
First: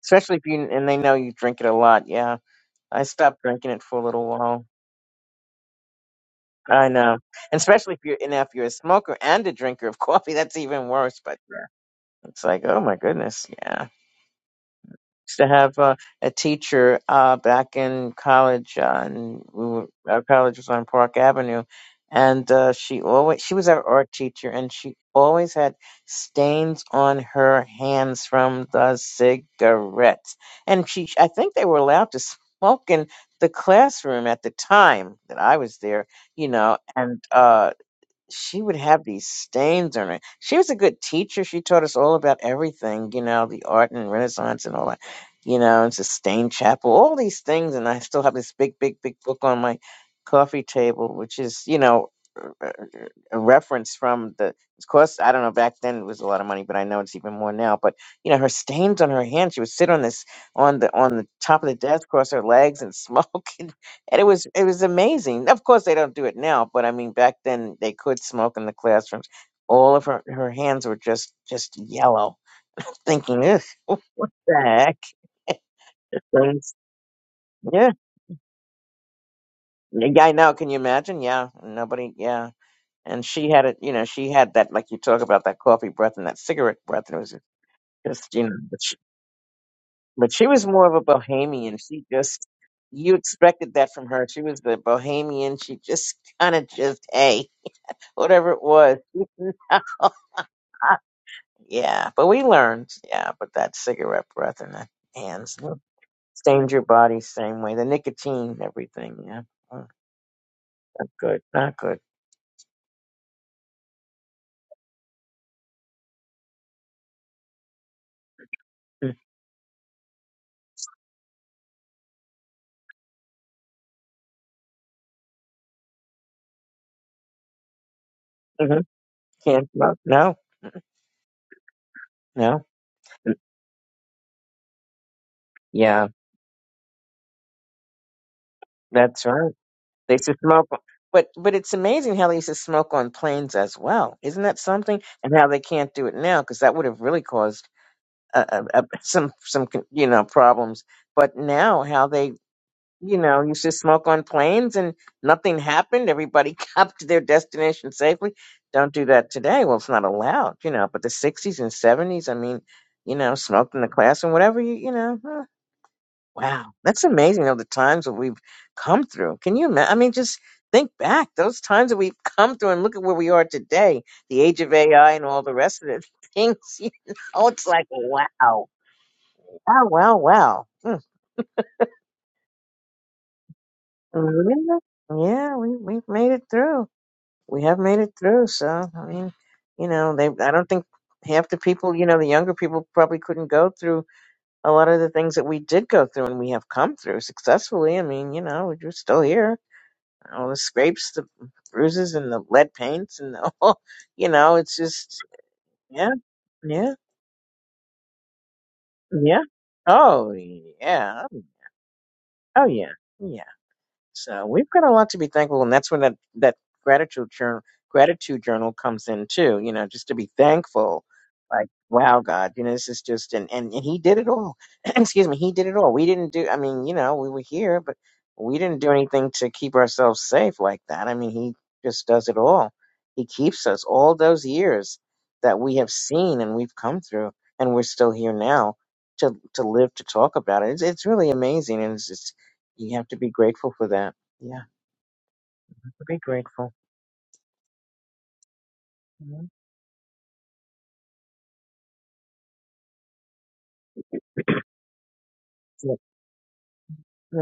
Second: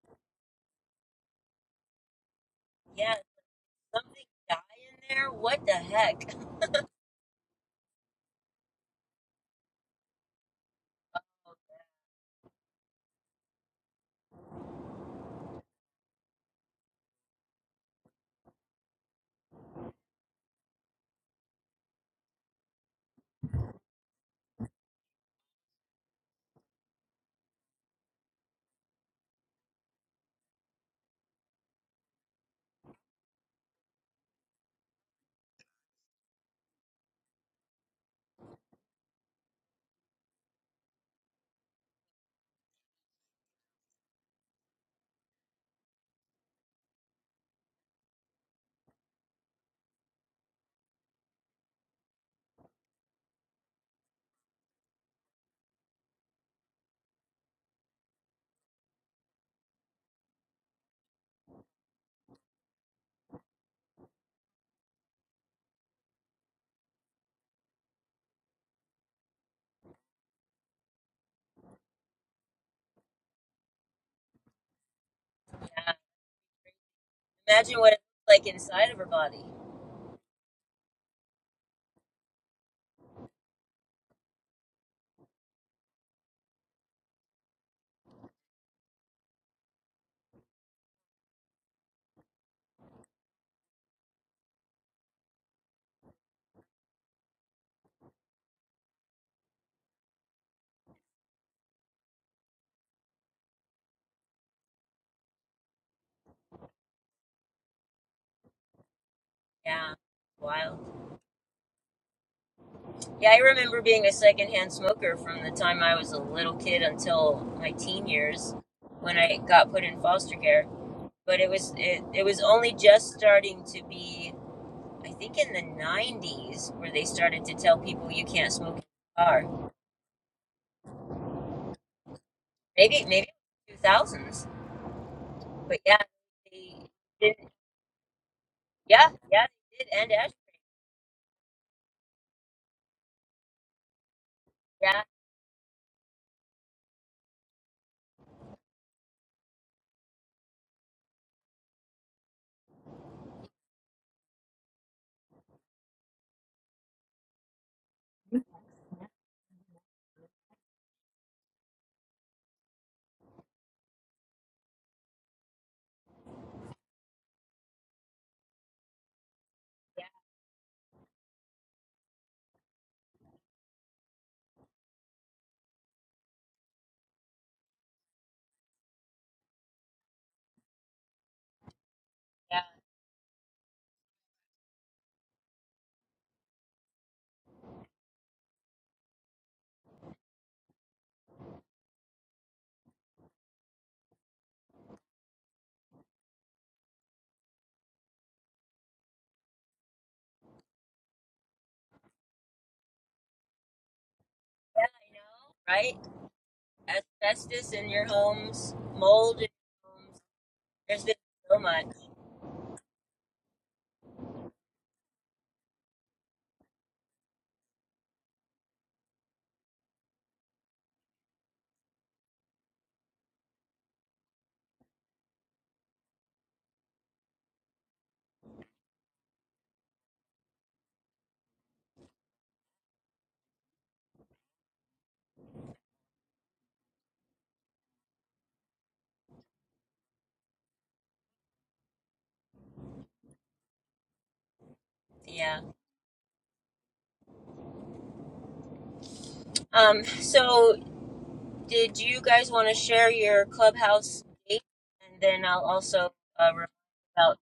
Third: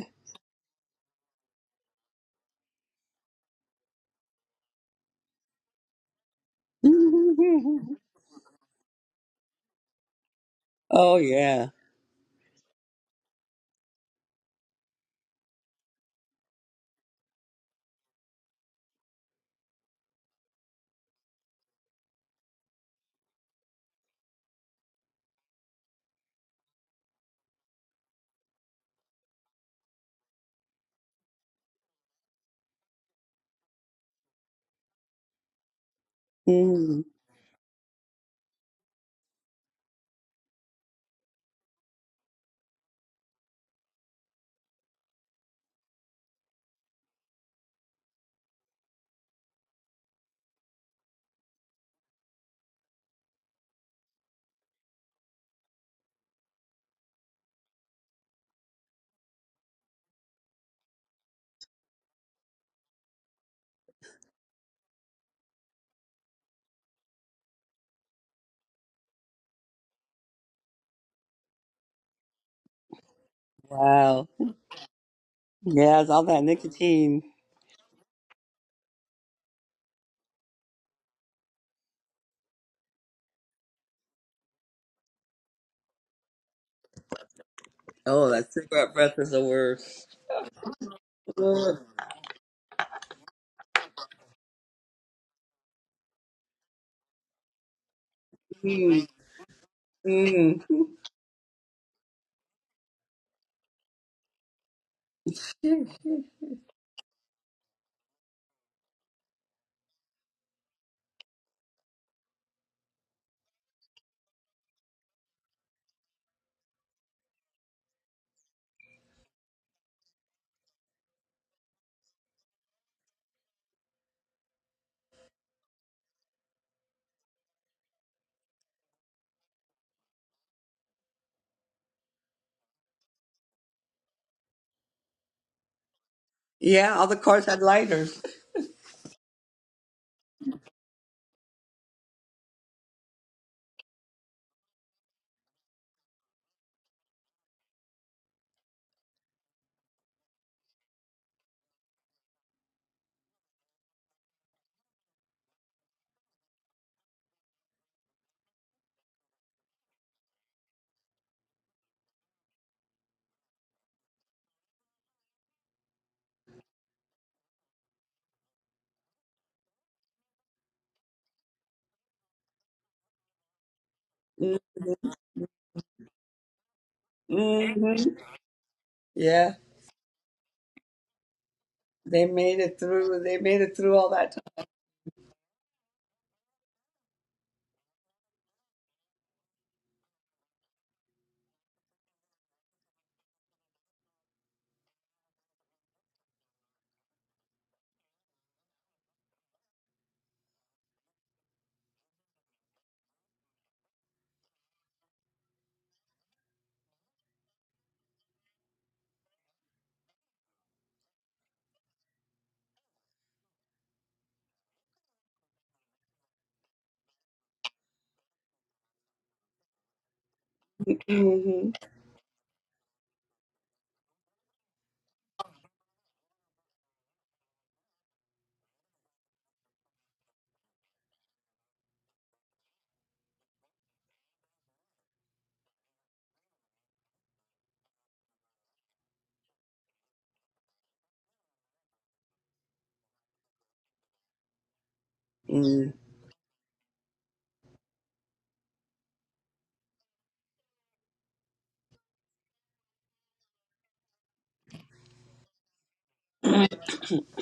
S2: Especially if you and they know you drink it a lot. Yeah, I
S1: Yeah,
S2: stopped drinking it for a
S1: something
S2: little
S1: die
S2: while.
S1: in there. What the heck?
S2: I know. And especially if you're and if you're a smoker and a drinker of coffee, that's even worse. But
S1: Oh,
S3: yeah.
S2: yeah. it's like, oh my goodness, yeah. Used to have uh, a teacher uh, back in college, uh, and we were, our college was on Park Avenue, and uh, she always she was our art teacher, and she always had stains on her hands from the cigarettes, and she I think they were allowed to smoke in the classroom at the time that I was there, you know,
S3: Mm.
S2: and uh she would have these stains on her. She was a good teacher. She taught us all about everything, you know, the art and Renaissance and all that, you know, and Sistine Chapel, all these things. And I still have this big, big, big book on my coffee table, which is, you know, a reference from the of course i don't know back then it was a lot of money but i know it's even more now but you know her stains on her hands she would sit on this on the on the top of the desk cross her legs and smoke and, and it was it was amazing of course they don't do it now but i mean back then they could smoke in the classrooms all of her her hands were just just yellow thinking Ugh,
S3: Wow.
S2: the heck
S1: Yeah.
S3: Yeah, it's all that
S2: Things-
S3: nicotine.
S1: Imagine
S2: yeah
S1: what it looks like inside of her body.
S2: yeah i know can you imagine yeah nobody yeah and she had it you know she had that like you talk about that coffee breath and that cigarette breath and it was
S3: Oh,
S2: just you
S3: that
S2: know, but
S3: cigarette
S2: she,
S3: breath is the worst.
S2: but she was more of a bohemian. She just you expected that from her. She was the bohemian. She just kind of just hey, whatever it
S3: Mm.
S2: was.
S3: Mm.
S2: yeah, but we learned. Yeah, but that cigarette breath in the hands stained your body same way. The nicotine, everything. Yeah, Mm,
S1: Yeah, wild.
S2: not good. Not good.
S1: Yeah, I remember being a secondhand smoker from the time I was a little kid until my teen years
S2: Mm,
S1: when I got put in foster care. But it was it, it was only just starting to be I think in the '90s where they started to tell people you can't smoke
S2: mhm.
S1: in the car.
S2: Can't smoke. No, no.
S1: Maybe maybe
S2: Mm,
S1: 2000s, but yeah,
S2: Yeah,
S1: they
S3: Yeah, all the
S1: did.
S3: cars had lighters.
S1: Yeah,
S2: that's
S1: yeah,
S2: right.
S1: they did. And
S2: They used
S1: ash.
S2: to smoke, but but it's amazing how they used to smoke on planes as well. Isn't that something?
S1: Yeah,
S2: And how they can't do it now because that would have really caused uh, uh, uh, some some con- you know problems. But now how they you know used to smoke on planes and nothing happened. Everybody got to their destination safely. Don't do that today. Well, it's not allowed, you know. But the '60s and '70s, I mean, you know, smoked in the classroom, whatever you you know. huh. Wow, that's amazing. All the times that we've come through. Can you imagine? I
S1: yeah,
S2: mean, just think back those times that we've come through, and look at where we are today. The age of AI and all the rest of the things. You know, it's like
S3: Mm-hmm.
S2: wow,
S3: Yeah,
S2: wow, wow, wow.
S3: they made
S1: yeah,
S3: it through. They made it through all that
S2: Mhm. Yeah, we we've made it through. We have made it through. So I mean, you know, they. I don't think half the people, you know, the younger people probably couldn't go through a lot of the things that we did go through, and we have come through successfully. I mean, you know, we're just still here all the scrapes, the bruises, and the lead paints, and the whole, you know, it's just,
S1: yeah. I know,
S2: yeah, yeah,
S1: right? Asbestos in your homes, mold
S2: yeah.
S1: in your homes.
S2: Oh,
S1: There's been
S2: yeah.
S1: so much.
S2: Oh, yeah, yeah. So we've got a lot to be thankful, and that's when that that gratitude journal gratitude journal comes in too. You know, just to be thankful. Like,
S3: time.
S2: wow, God, you know, this is just and and, and He did it all. Excuse me, He did it all. We didn't do. I mean, you know, we were here, but we didn't do anything to keep ourselves safe like that. I mean, He just does it all. He keeps us all those years that we have seen and we've come through, and we're still here now to to live to talk about it. It's it's really amazing, and it's, you have to be grateful for that. Yeah,
S3: hmm
S1: Yeah.
S3: Mm.
S2: be grateful. Mhm.
S1: Um. So, did you guys want to share your clubhouse date, and then I'll
S2: Yeah.
S1: also uh, remind
S3: The
S1: you about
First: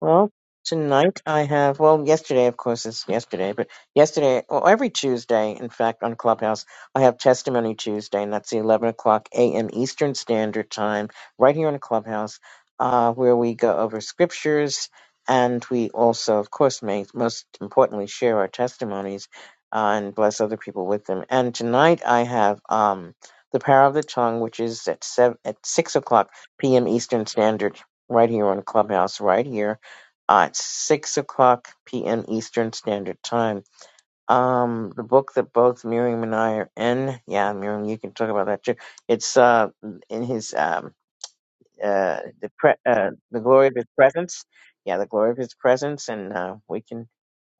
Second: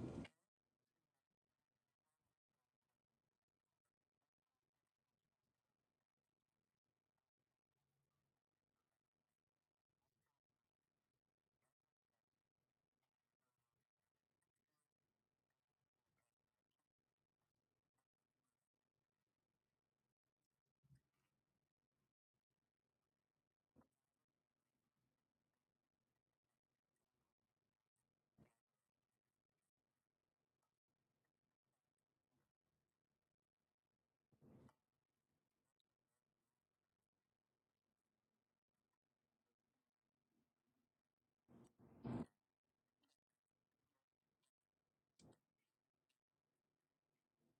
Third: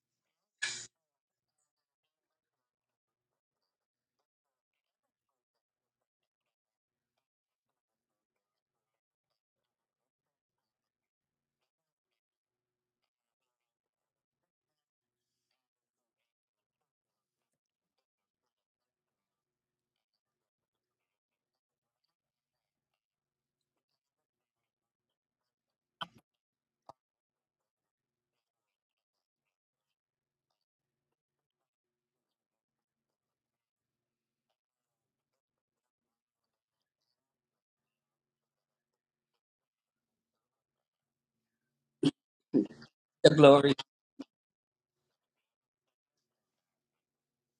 S2: Well, tonight I have, well, yesterday, of course, it's yesterday, but yesterday, well, every Tuesday, in fact, on Clubhouse, I have Testimony Tuesday, and that's the 11 o'clock a.m. Eastern Standard Time, right here on Clubhouse, uh, where we go over scriptures and we also, of course, may, most importantly, share our testimonies uh, and bless other people with them. And tonight I have, um, the power of the tongue, which is at seven, at six o'clock p.m. Eastern Standard, right here on Clubhouse, right here at six o'clock p.m. Eastern Standard Time. Um, the book that both Miriam and I are in, yeah, Miriam, you can talk about that too. It's uh in his um uh the pre- uh the glory
S3: glory.
S2: of his presence, yeah, the glory of his presence, and uh, we can.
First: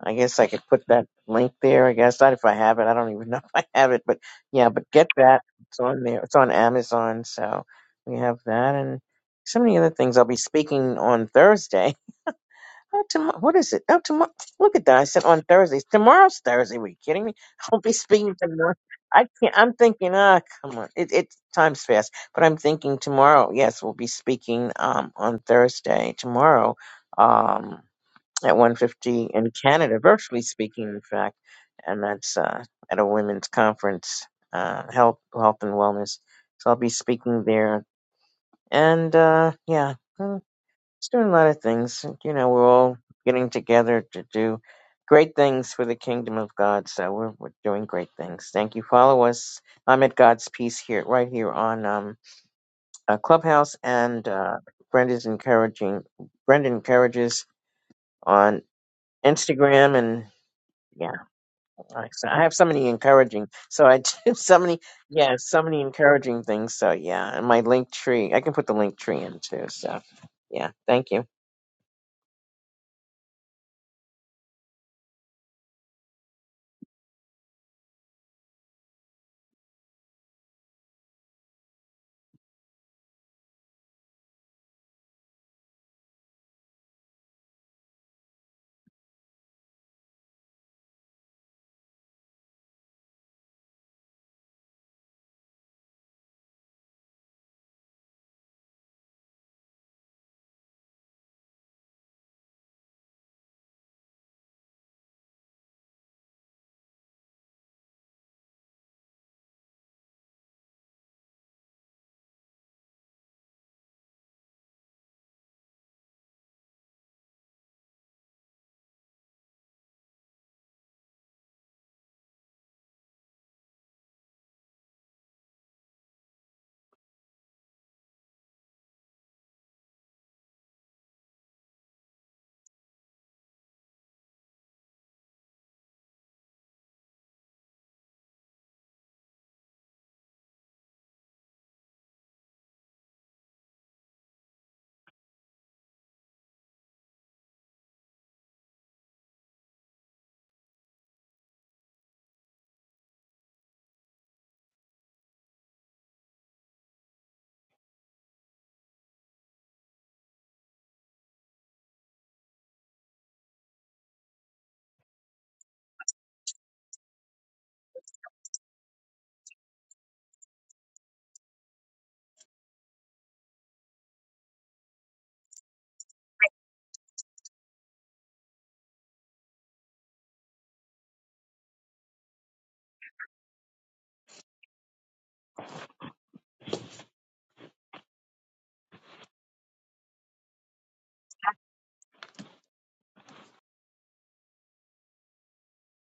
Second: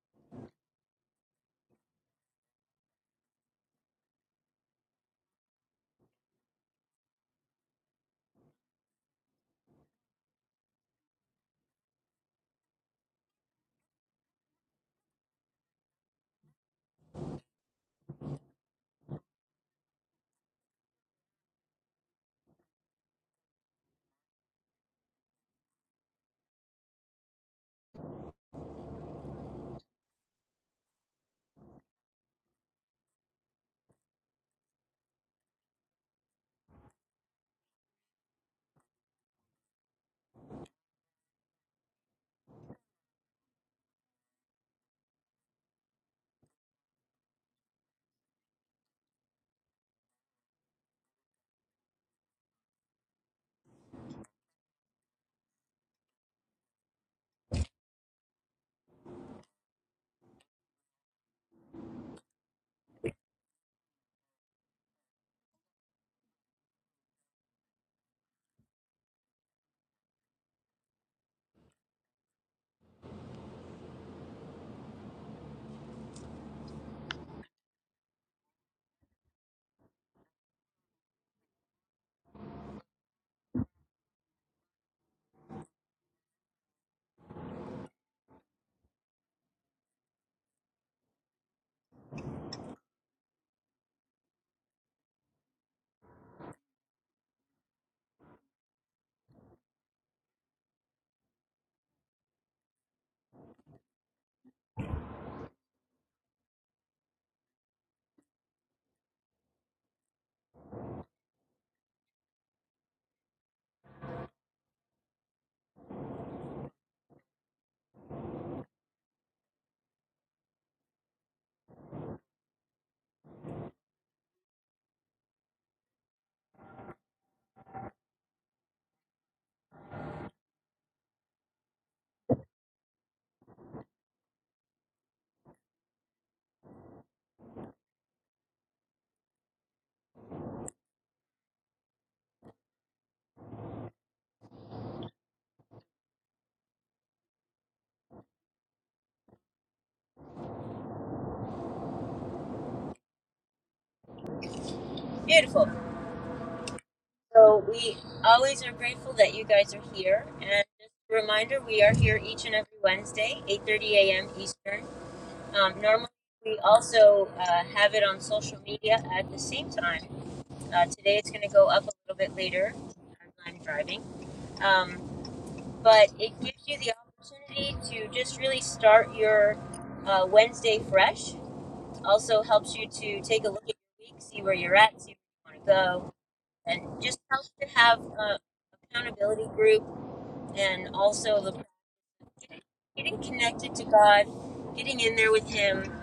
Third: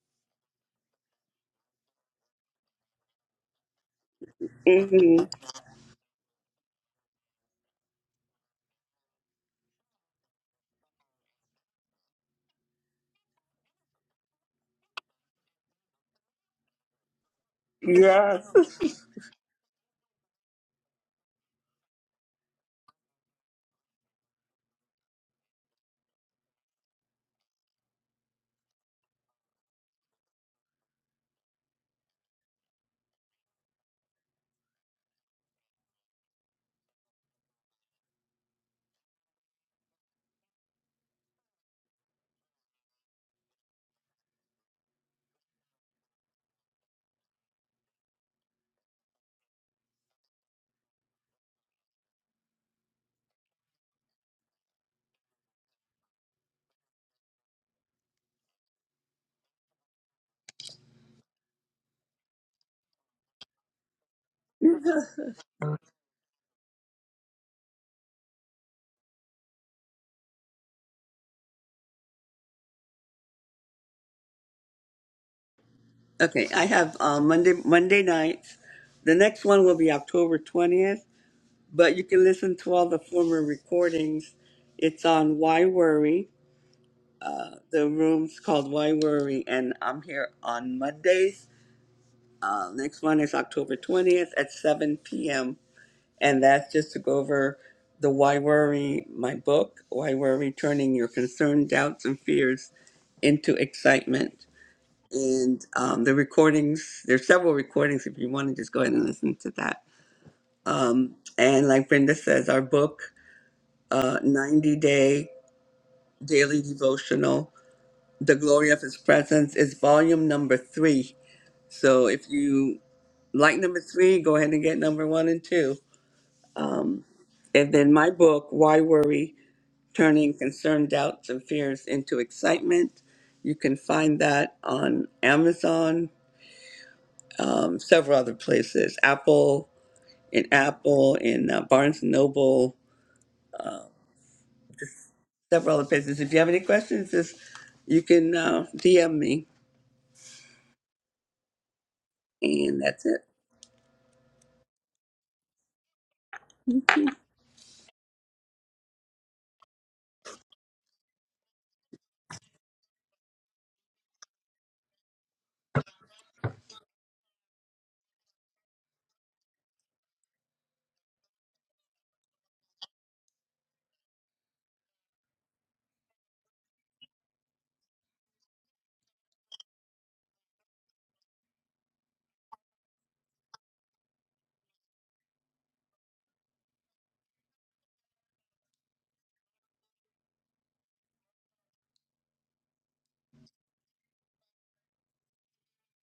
S2: I guess I could put that link there. I guess not if I have it. I don't even know if I have it, but yeah, but get
S3: hmm
S2: that. It's on there. It's on Amazon, so we have that and so many other things. I'll be speaking on Thursday Oh, tomorrow, what is it? Oh, tomorrow. Look at that. I said on Thursdays. Tomorrow's Thursday. Were you kidding me? I'll be speaking
S3: Yes.
S2: tomorrow. I can't. I'm thinking, ah, come on. It, it time's fast. But I'm thinking tomorrow. Yes, we'll be speaking um on Thursday tomorrow um at one fifty in Canada, virtually speaking, in fact, and that's uh at a women's conference, uh, health, health and wellness. So I'll be speaking there, and uh yeah. It's doing a lot of things. You know, we're all getting together to do great things for the kingdom of God. So we're, we're doing great things. Thank you. Follow us. I'm at God's Peace here, right here on um, uh, Clubhouse, and uh, Brenda's encouraging. Brenda encourages on Instagram, and yeah, I so I have so many encouraging. So I do so many, yeah, so many encouraging things. So yeah, and my link tree. I can put the link tree in too. So yeah, thank you.
S3: Okay, I have uh, Monday Monday nights. The next one will be October twentieth, but you can listen to all the former recordings. It's on Why Worry. Uh, the room's called Why Worry, and I'm here on Mondays Uh, next one is October 20th at 7 p.m. And that's just to go over the Why Worry, my book, Why Worry, Turning Your Concern, Doubts, and Fears into Excitement. And um, the recordings, there's several recordings if you want to just go ahead and listen to that. Um, and like Brenda says, our book, uh, 90 Day Daily Devotional, The Glory of His Presence, is volume number three. So if you like number three, go ahead and get number one and two. Um, and then my book, Why Worry? Turning Concern, Doubts, and Fears into Excitement. You can find that on Amazon, um, several other places, Apple, in Apple, in uh, Barnes& and Noble, several other places. If you have any questions, just you can uh, DM me, and that's it.
S1: beautiful. So we always are grateful that you guys are here. And just a reminder, we are here each and every Wednesday, 8.30 a.m. Eastern. Um, normally, we also uh, have it on social media at the same time. Uh, today, it's going to go up a little bit later as I'm driving. Um, but it gives you the opportunity to just really start your uh, Wednesday fresh. Also helps you to take a look at your week, see where you're at, see where you want to go and just helps to have a accountability group and also the getting connected to God, getting in there with Him,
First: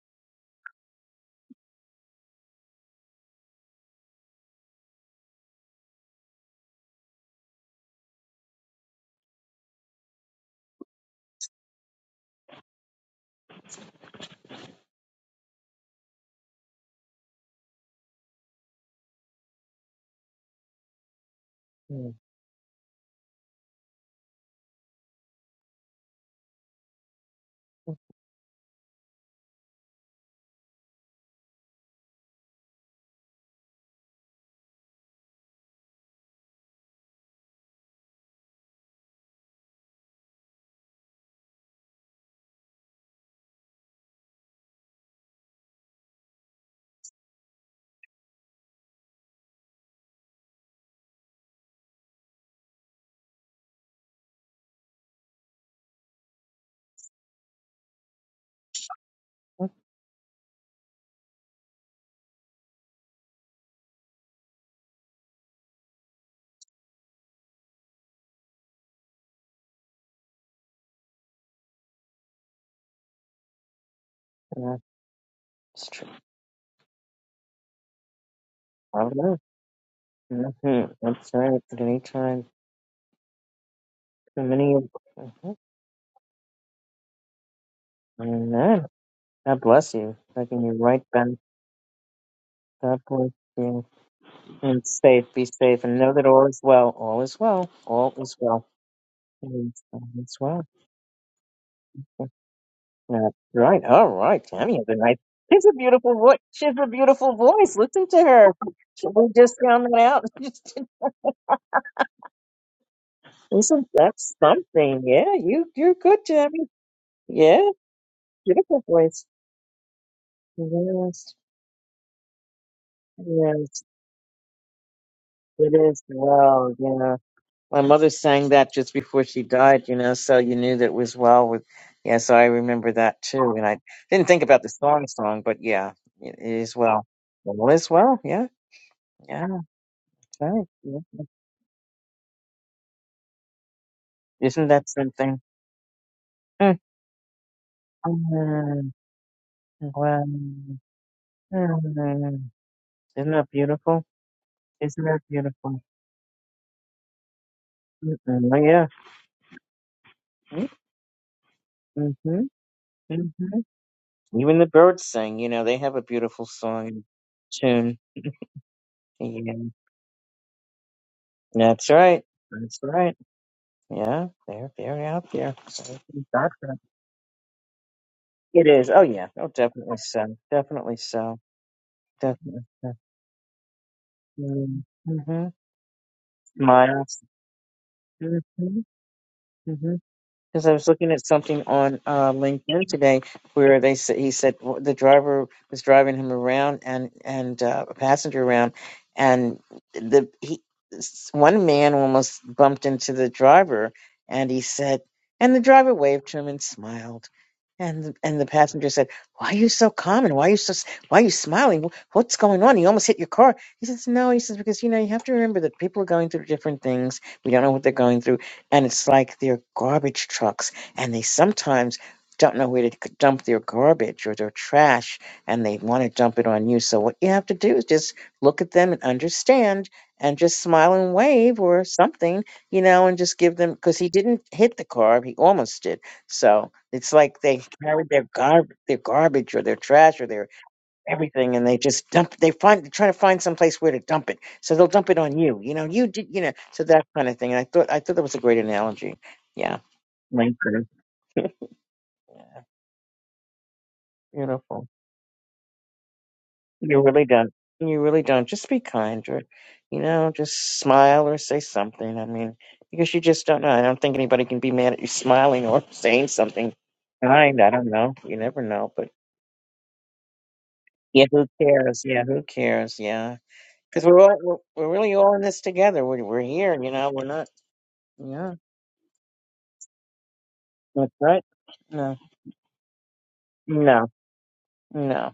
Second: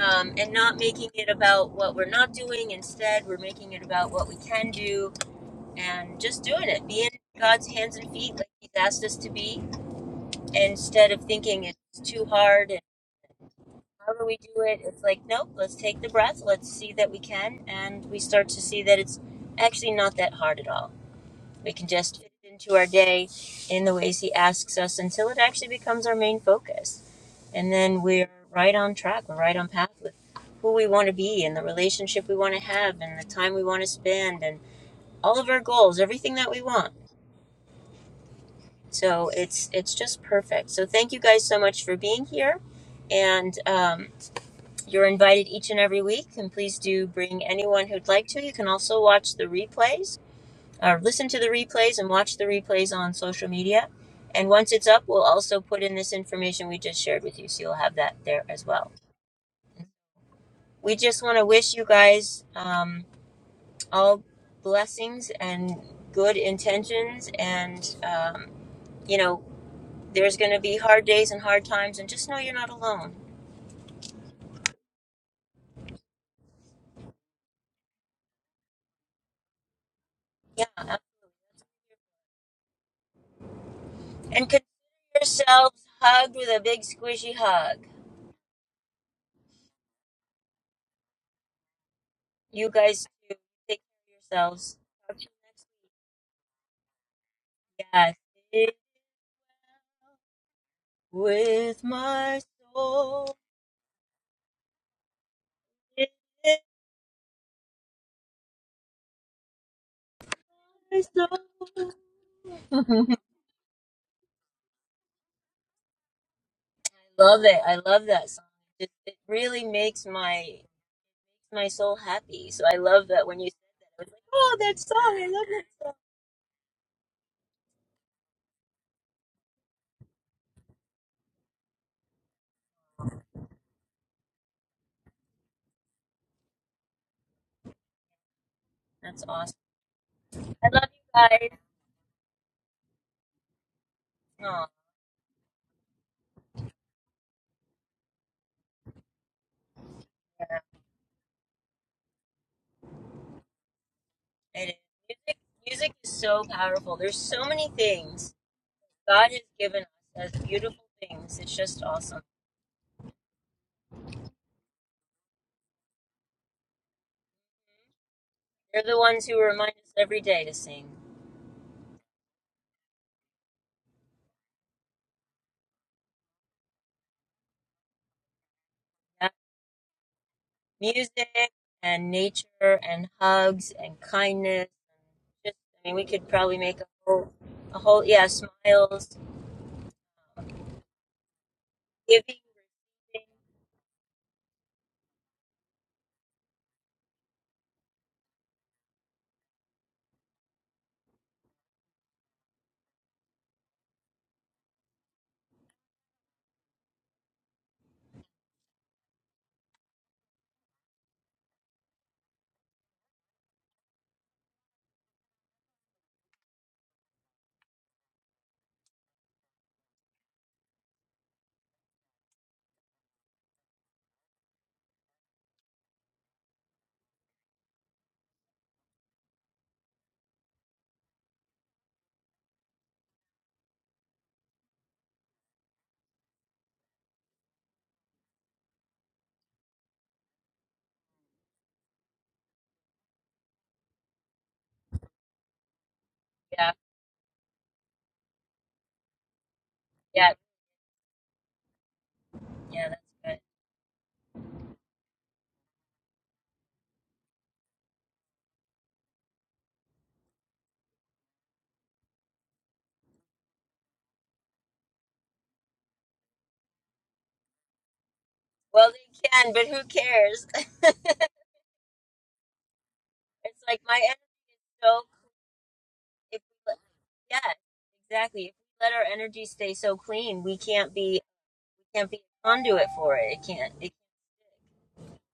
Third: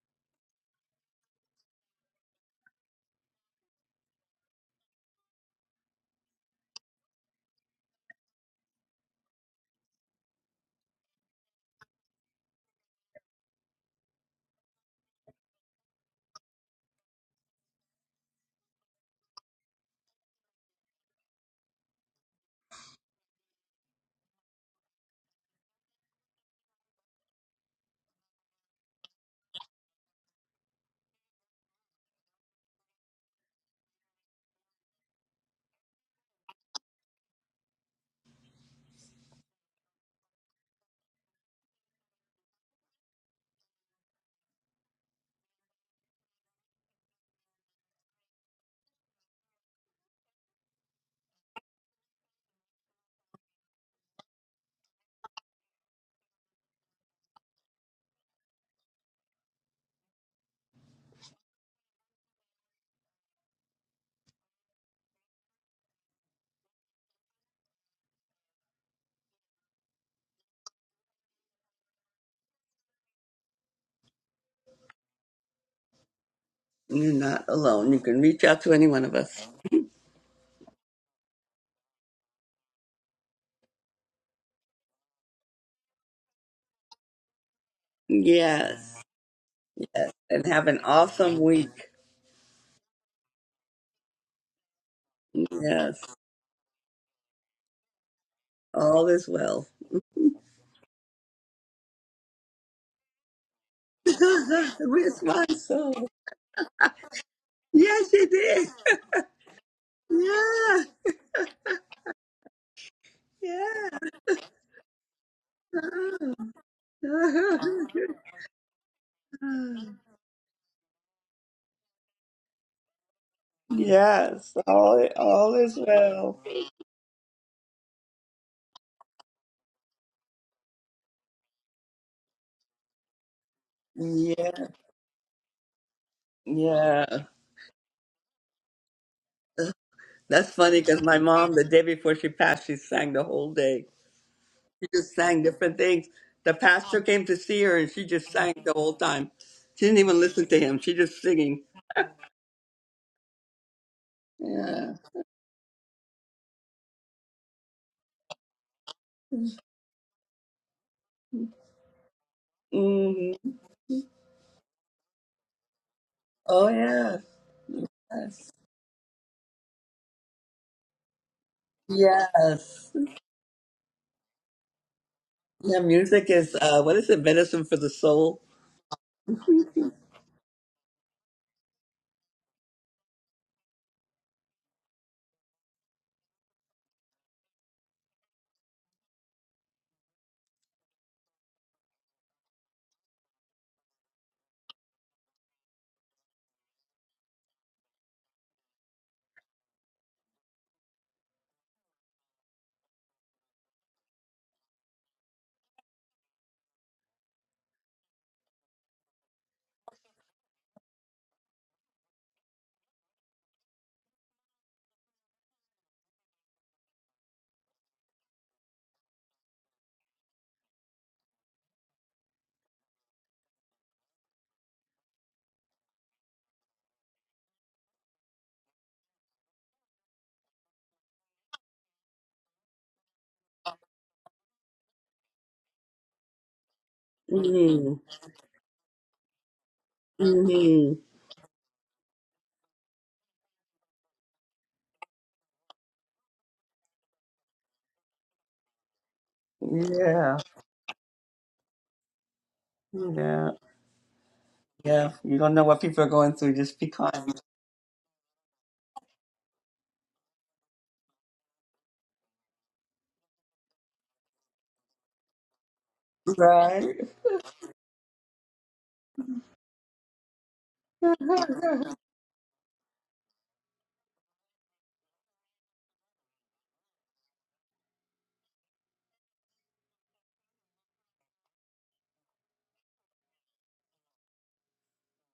S1: um, and not making it about what we're not doing. Instead, we're making it about what we can do and just doing it, being God's hands and feet like He's asked us to be, instead of thinking it's too hard and how do we do it? It's like, nope, let's take the breath, let's see that we can, and we start to see that it's actually not that hard at all. We can
S2: Mm,
S1: just fit it into our day in the ways He asks us until it actually becomes our main focus. And then we're right on track, we're right on path with who we want to be and the relationship we want to have and the time we want to spend and all of our goals, everything that we want. So it's it's just perfect. So thank you guys so much for being here, and um, you're invited each and every week. And please do bring anyone who'd like to. You can also watch the replays uh, listen to the replays and watch the replays on social media. And once it's up, we'll also put in this information we just shared with you. So you'll have that there as well. We just want to wish you guys um, all blessings and good intentions. And, um, you know, there's going to be hard days and hard times. And just know you're not alone.
S2: yeah.
S3: You're not alone. You can reach out to any
S2: I
S3: one of
S2: don't know.
S3: us.
S1: Yeah. um,
S2: Mm-hmm. I'm sorry at any time. Too
S1: And consider
S2: many. Of, Mhm.
S1: yourselves hugged with a big squishy hug.
S2: Amen.
S3: Yes,
S2: God bless
S3: yes.
S2: you.
S3: And
S2: Taking
S3: have
S2: you
S3: an
S2: right back.
S3: awesome week.
S1: You
S2: God
S1: guys,
S2: bless
S1: too. Take
S2: you.
S1: care of yourselves.
S2: And
S1: Talk to
S2: safe.
S1: you
S2: Be
S1: next
S2: safe. And
S3: Yes.
S2: know that all is well. All is well. All
S1: week.
S2: is well.
S1: Yes.
S3: All is well.
S2: All is all is well.
S1: with my soul.
S2: That's right. All right.
S3: Because that's
S2: Tammy
S3: the
S2: has a nice.
S3: response
S2: She's a
S3: song.
S2: beautiful voice. She has a beautiful voice. Listen
S3: Yes,
S2: to
S3: she
S2: her.
S3: did.
S2: We just found that out.
S3: Yeah,
S1: with my soul.
S2: Listen,
S3: yeah.
S2: that's something. Yeah, you you're good, Tammy.
S1: I love it.
S2: Yeah,
S1: I love that song.
S2: beautiful
S1: It, it
S2: voice.
S1: really
S3: Uh-huh.
S1: makes my
S2: Yes.
S1: my soul happy. So I love that when you
S2: Yes.
S1: said that, I was like,
S3: yes,
S1: oh, that
S3: all
S1: song. I love
S3: all
S2: It
S3: is
S1: that song.
S2: is
S3: well.
S2: well, you know. My mother sang that just before she died, you know, so you knew that it was well with yeah, so I remember that too. And I didn't think
S3: Yeah,
S2: about the song song, but yeah, it is
S3: yeah.
S2: well. Well is well, yeah,
S1: That's
S2: yeah,
S1: awesome.
S3: That's
S2: right.
S1: I
S3: funny
S1: love
S2: Yeah.
S3: because
S1: you
S3: my mom,
S1: guys.
S3: the day before she passed, she sang the whole day.
S1: Oh,
S2: Isn't
S3: She
S2: that
S3: just
S2: something?
S3: sang different things. The pastor came to see her, and she just sang the
S2: Mm, mm,
S3: whole time. She didn't even
S2: Well,
S3: listen to him. She just singing.
S2: mm, isn't that beautiful?
S1: it is.
S3: Yeah.
S2: Isn't that
S1: Music,
S2: beautiful?
S1: music is so powerful. There's so many things
S2: Mm-mm, oh, yeah.
S1: God has given us as beautiful things. It's just awesome.
S2: Mm-hmm,
S3: hmm
S2: hmm Even the birds sing, you know, they have a beautiful
S3: Oh
S2: song and
S3: yes.
S2: tune.
S3: Yes.
S1: They're the ones who
S2: yeah.
S1: remind us every day to sing.
S2: That's right. That's
S3: Yes.
S2: right. Yeah, they're very out there.
S3: Yeah,
S2: So,
S3: music is
S2: doctor.
S3: uh, what is it? Medicine for the soul.
S2: It is. Oh yeah. Oh,
S3: hmm
S2: definitely so. Definitely
S1: music
S2: so.
S1: and
S2: Definitely
S1: nature
S2: so.
S1: and hugs and kindness
S2: Mm-hmm.
S1: and just I mean we could probably make a
S2: Miles.
S1: whole a whole yeah
S2: Mm-hmm.
S1: smiles
S2: Because I was looking at something on uh,
S1: giving
S2: LinkedIn today
S1: receiving
S2: where they said he said w- the driver was driving him around and and uh, a passenger around, and the he s- one man almost bumped into the driver, and he said, and the driver waved to him and smiled, and the- and the passenger said, "Why are you so calm and why are you so s- why are you smiling? Wh- What's going on? You almost hit your car." He says, "No," he says, "because you know you have to remember that people are going through different things. We don't know what they're going through." and it's like they're garbage trucks and they sometimes don't know where to c- dump their garbage or their trash and they want to dump it on you so what you have to do is just look at them and understand and just smile and wave or something you know and just give them because he didn't hit the car he almost did so it's like they carried their gar- their garbage or their trash or their
S3: hmm
S2: everything and they just dump they find they're trying to find someplace where to dump it so they'll dump it on you you know you did you know
S1: yeah
S2: so that kind of thing and i thought i thought that was a great analogy yeah
S1: yeah
S3: Yeah,
S2: Link Road. yeah
S1: yeah that's good
S3: yeah,
S2: beautiful
S3: yeah. You don't know what people are going through. Just be
S2: you really
S3: kind,
S2: don't you really don't just be kind or you know just smile or say something i mean because you just don't know i don't think anybody can be mad at you smiling or saying something
S3: right?
S2: kind i don't know you never
S1: well
S2: know but
S1: they can but who cares
S2: yeah who cares yeah who cares yeah
S1: it's like my
S2: Because we're, all-
S1: energy
S2: we're
S1: is
S2: we're
S1: so
S2: really all in this together. We're
S1: if
S2: we're
S1: we let,
S2: here, you know. We're not.
S1: yes exactly
S2: Yeah,
S1: if we let our energy stay so clean we can't
S2: that's
S1: be
S2: right.
S1: we can't
S2: No,
S1: be a conduit for it it can't it,
S2: no, no.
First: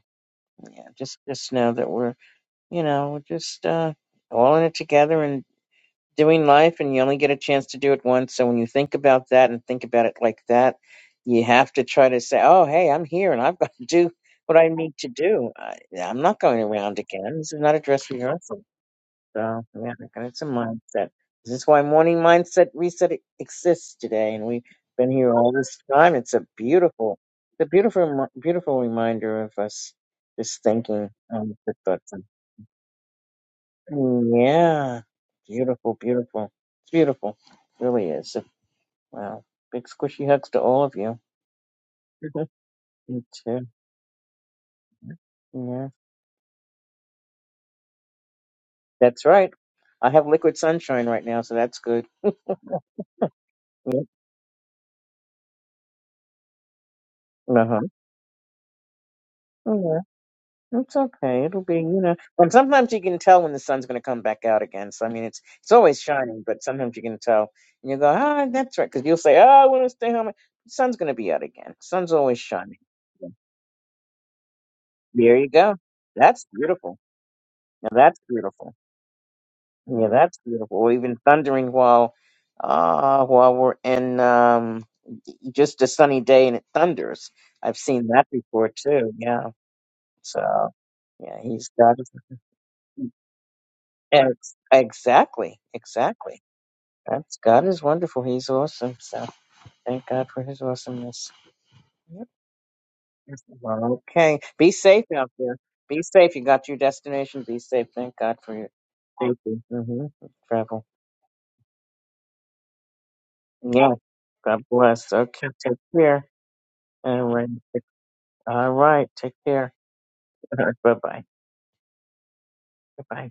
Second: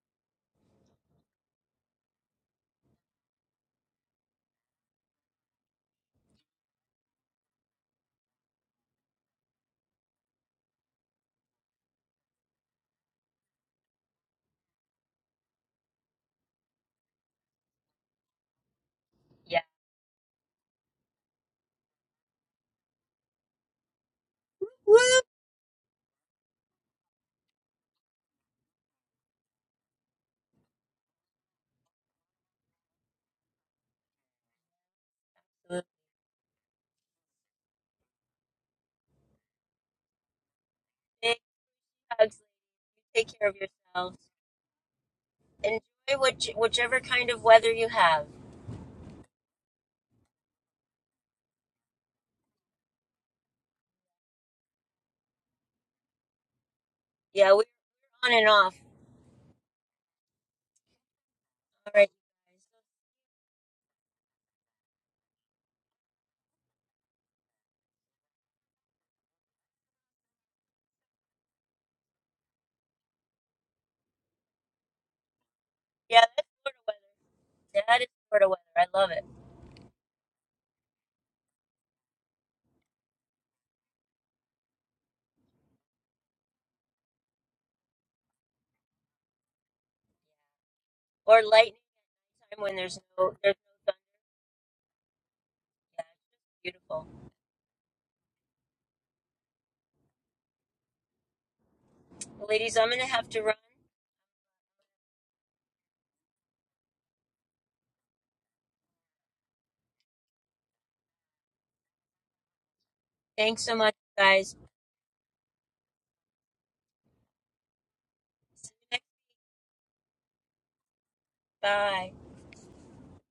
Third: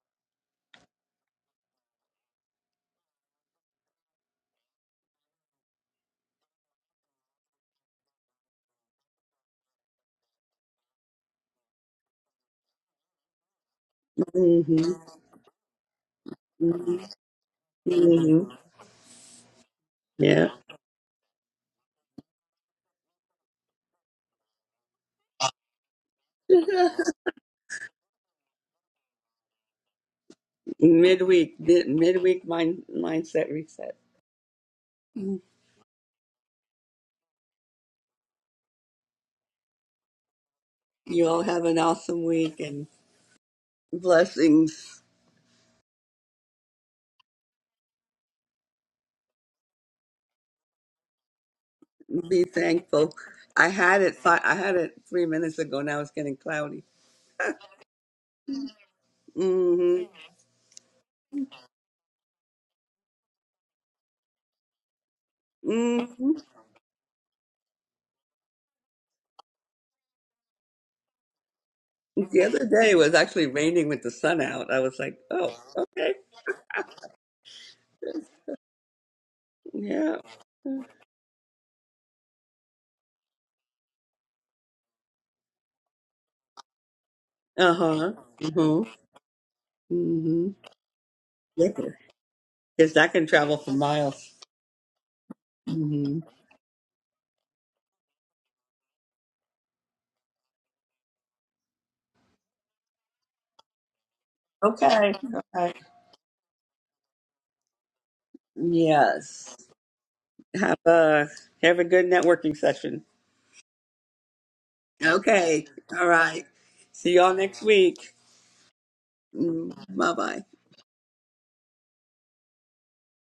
S2: Yeah, just just know that we're you know we're just uh, all in it together and doing life, and you only get a chance to do it once. So when you think about that and think about it like that, you have to try to say, "Oh, hey, I'm here, and I've got to do what
S3: hmm
S2: I need to do. I, I'm not going around
S3: hmm
S2: again. This is not a dress
S3: hmm
S2: rehearsal."
S1: yeah
S2: So yeah, and it's a
S3: Yeah.
S2: mindset. This is why morning mindset reset e- exists today, and we've
S1: Woo!
S2: been here all this time. It's a beautiful, it's a beautiful, remi- beautiful reminder of us just thinking on
S3: midweek,
S2: the
S3: mid-
S2: thoughts.
S3: midweek mind mindset reset.
S2: Yeah,
S3: You
S2: beautiful, beautiful. It's beautiful, It really is. Wow, big squishy hugs to all of you.
S1: big
S3: all have an awesome
S1: hugs
S3: week and
S2: Me
S1: take care of
S2: too.
S1: yourselves
S3: blessings.
S1: Enjoy
S2: Yeah,
S1: which, whichever kind of weather you have.
S2: that's right. I have liquid sunshine right now, so that's good.
S3: Be thankful. I had it. Fi- I had it three minutes ago. Now it's getting cloudy.
S1: Yeah, we're
S2: Uh
S1: on and off.
S2: huh.
S3: hmm
S2: It's okay. It'll be,
S1: All
S2: you
S1: right.
S2: know. And sometimes you can tell when the sun's going to come back out again. So I mean, it's it's always
S3: hmm
S2: shining, but sometimes you can tell, and you go, ah, that's right, because you'll say, oh, I want to stay home. The sun's going to be out again. sun's always
S3: The other
S2: shining.
S3: day it was
S2: Yeah.
S3: actually raining with the sun out. I was like,
S2: There you
S3: oh,
S2: go.
S3: okay.
S1: Yeah,
S2: That's
S1: that's Florida
S2: beautiful.
S1: weather.
S2: Now
S1: That is
S2: that's
S1: Florida weather.
S2: beautiful.
S1: I love it.
S2: Yeah,
S3: Yeah.
S2: that's beautiful. Or even thundering while, uh, while we're in um, just a sunny day and it thunders.
S3: Uh
S2: I've seen
S3: huh.
S2: that
S3: Mm
S2: before
S3: hmm.
S2: too. Yeah.
S3: Mm
S2: So
S3: hmm.
S2: yeah,
S1: Or
S2: he's
S1: lightning
S2: got
S3: Because
S2: it.
S1: time when there's
S3: that can
S1: no there's
S3: travel for
S1: no thunder.
S3: miles.
S2: Ex- exactly,
S1: Yeah,
S3: Mm-hmm.
S2: exactly.
S1: it's beautiful.
S2: That's God is wonderful. He's awesome. So thank God for His awesomeness. Yep.
S1: Well, ladies, I'm gonna have to
S2: Yes,
S1: run.
S2: Okay, be safe
S3: Okay. Okay.
S2: out there. Be safe. You got to your destination. Be safe. Thank God for your
S3: Yes.
S2: safety. Mm-hmm.
S3: Have
S2: Travel.
S3: a have a good networking session.
S1: Thanks so
S2: Yeah.
S1: much, guys.
S2: God bless. Okay.
S3: Okay.
S2: Take
S3: All
S2: care.
S3: right. See
S2: All
S3: y'all
S2: right.
S3: next week.
S1: See
S2: All
S1: you next.
S2: right. Take care.
S3: Bye bye.
S2: Bye bye. Bye
S1: Bye.
S2: bye.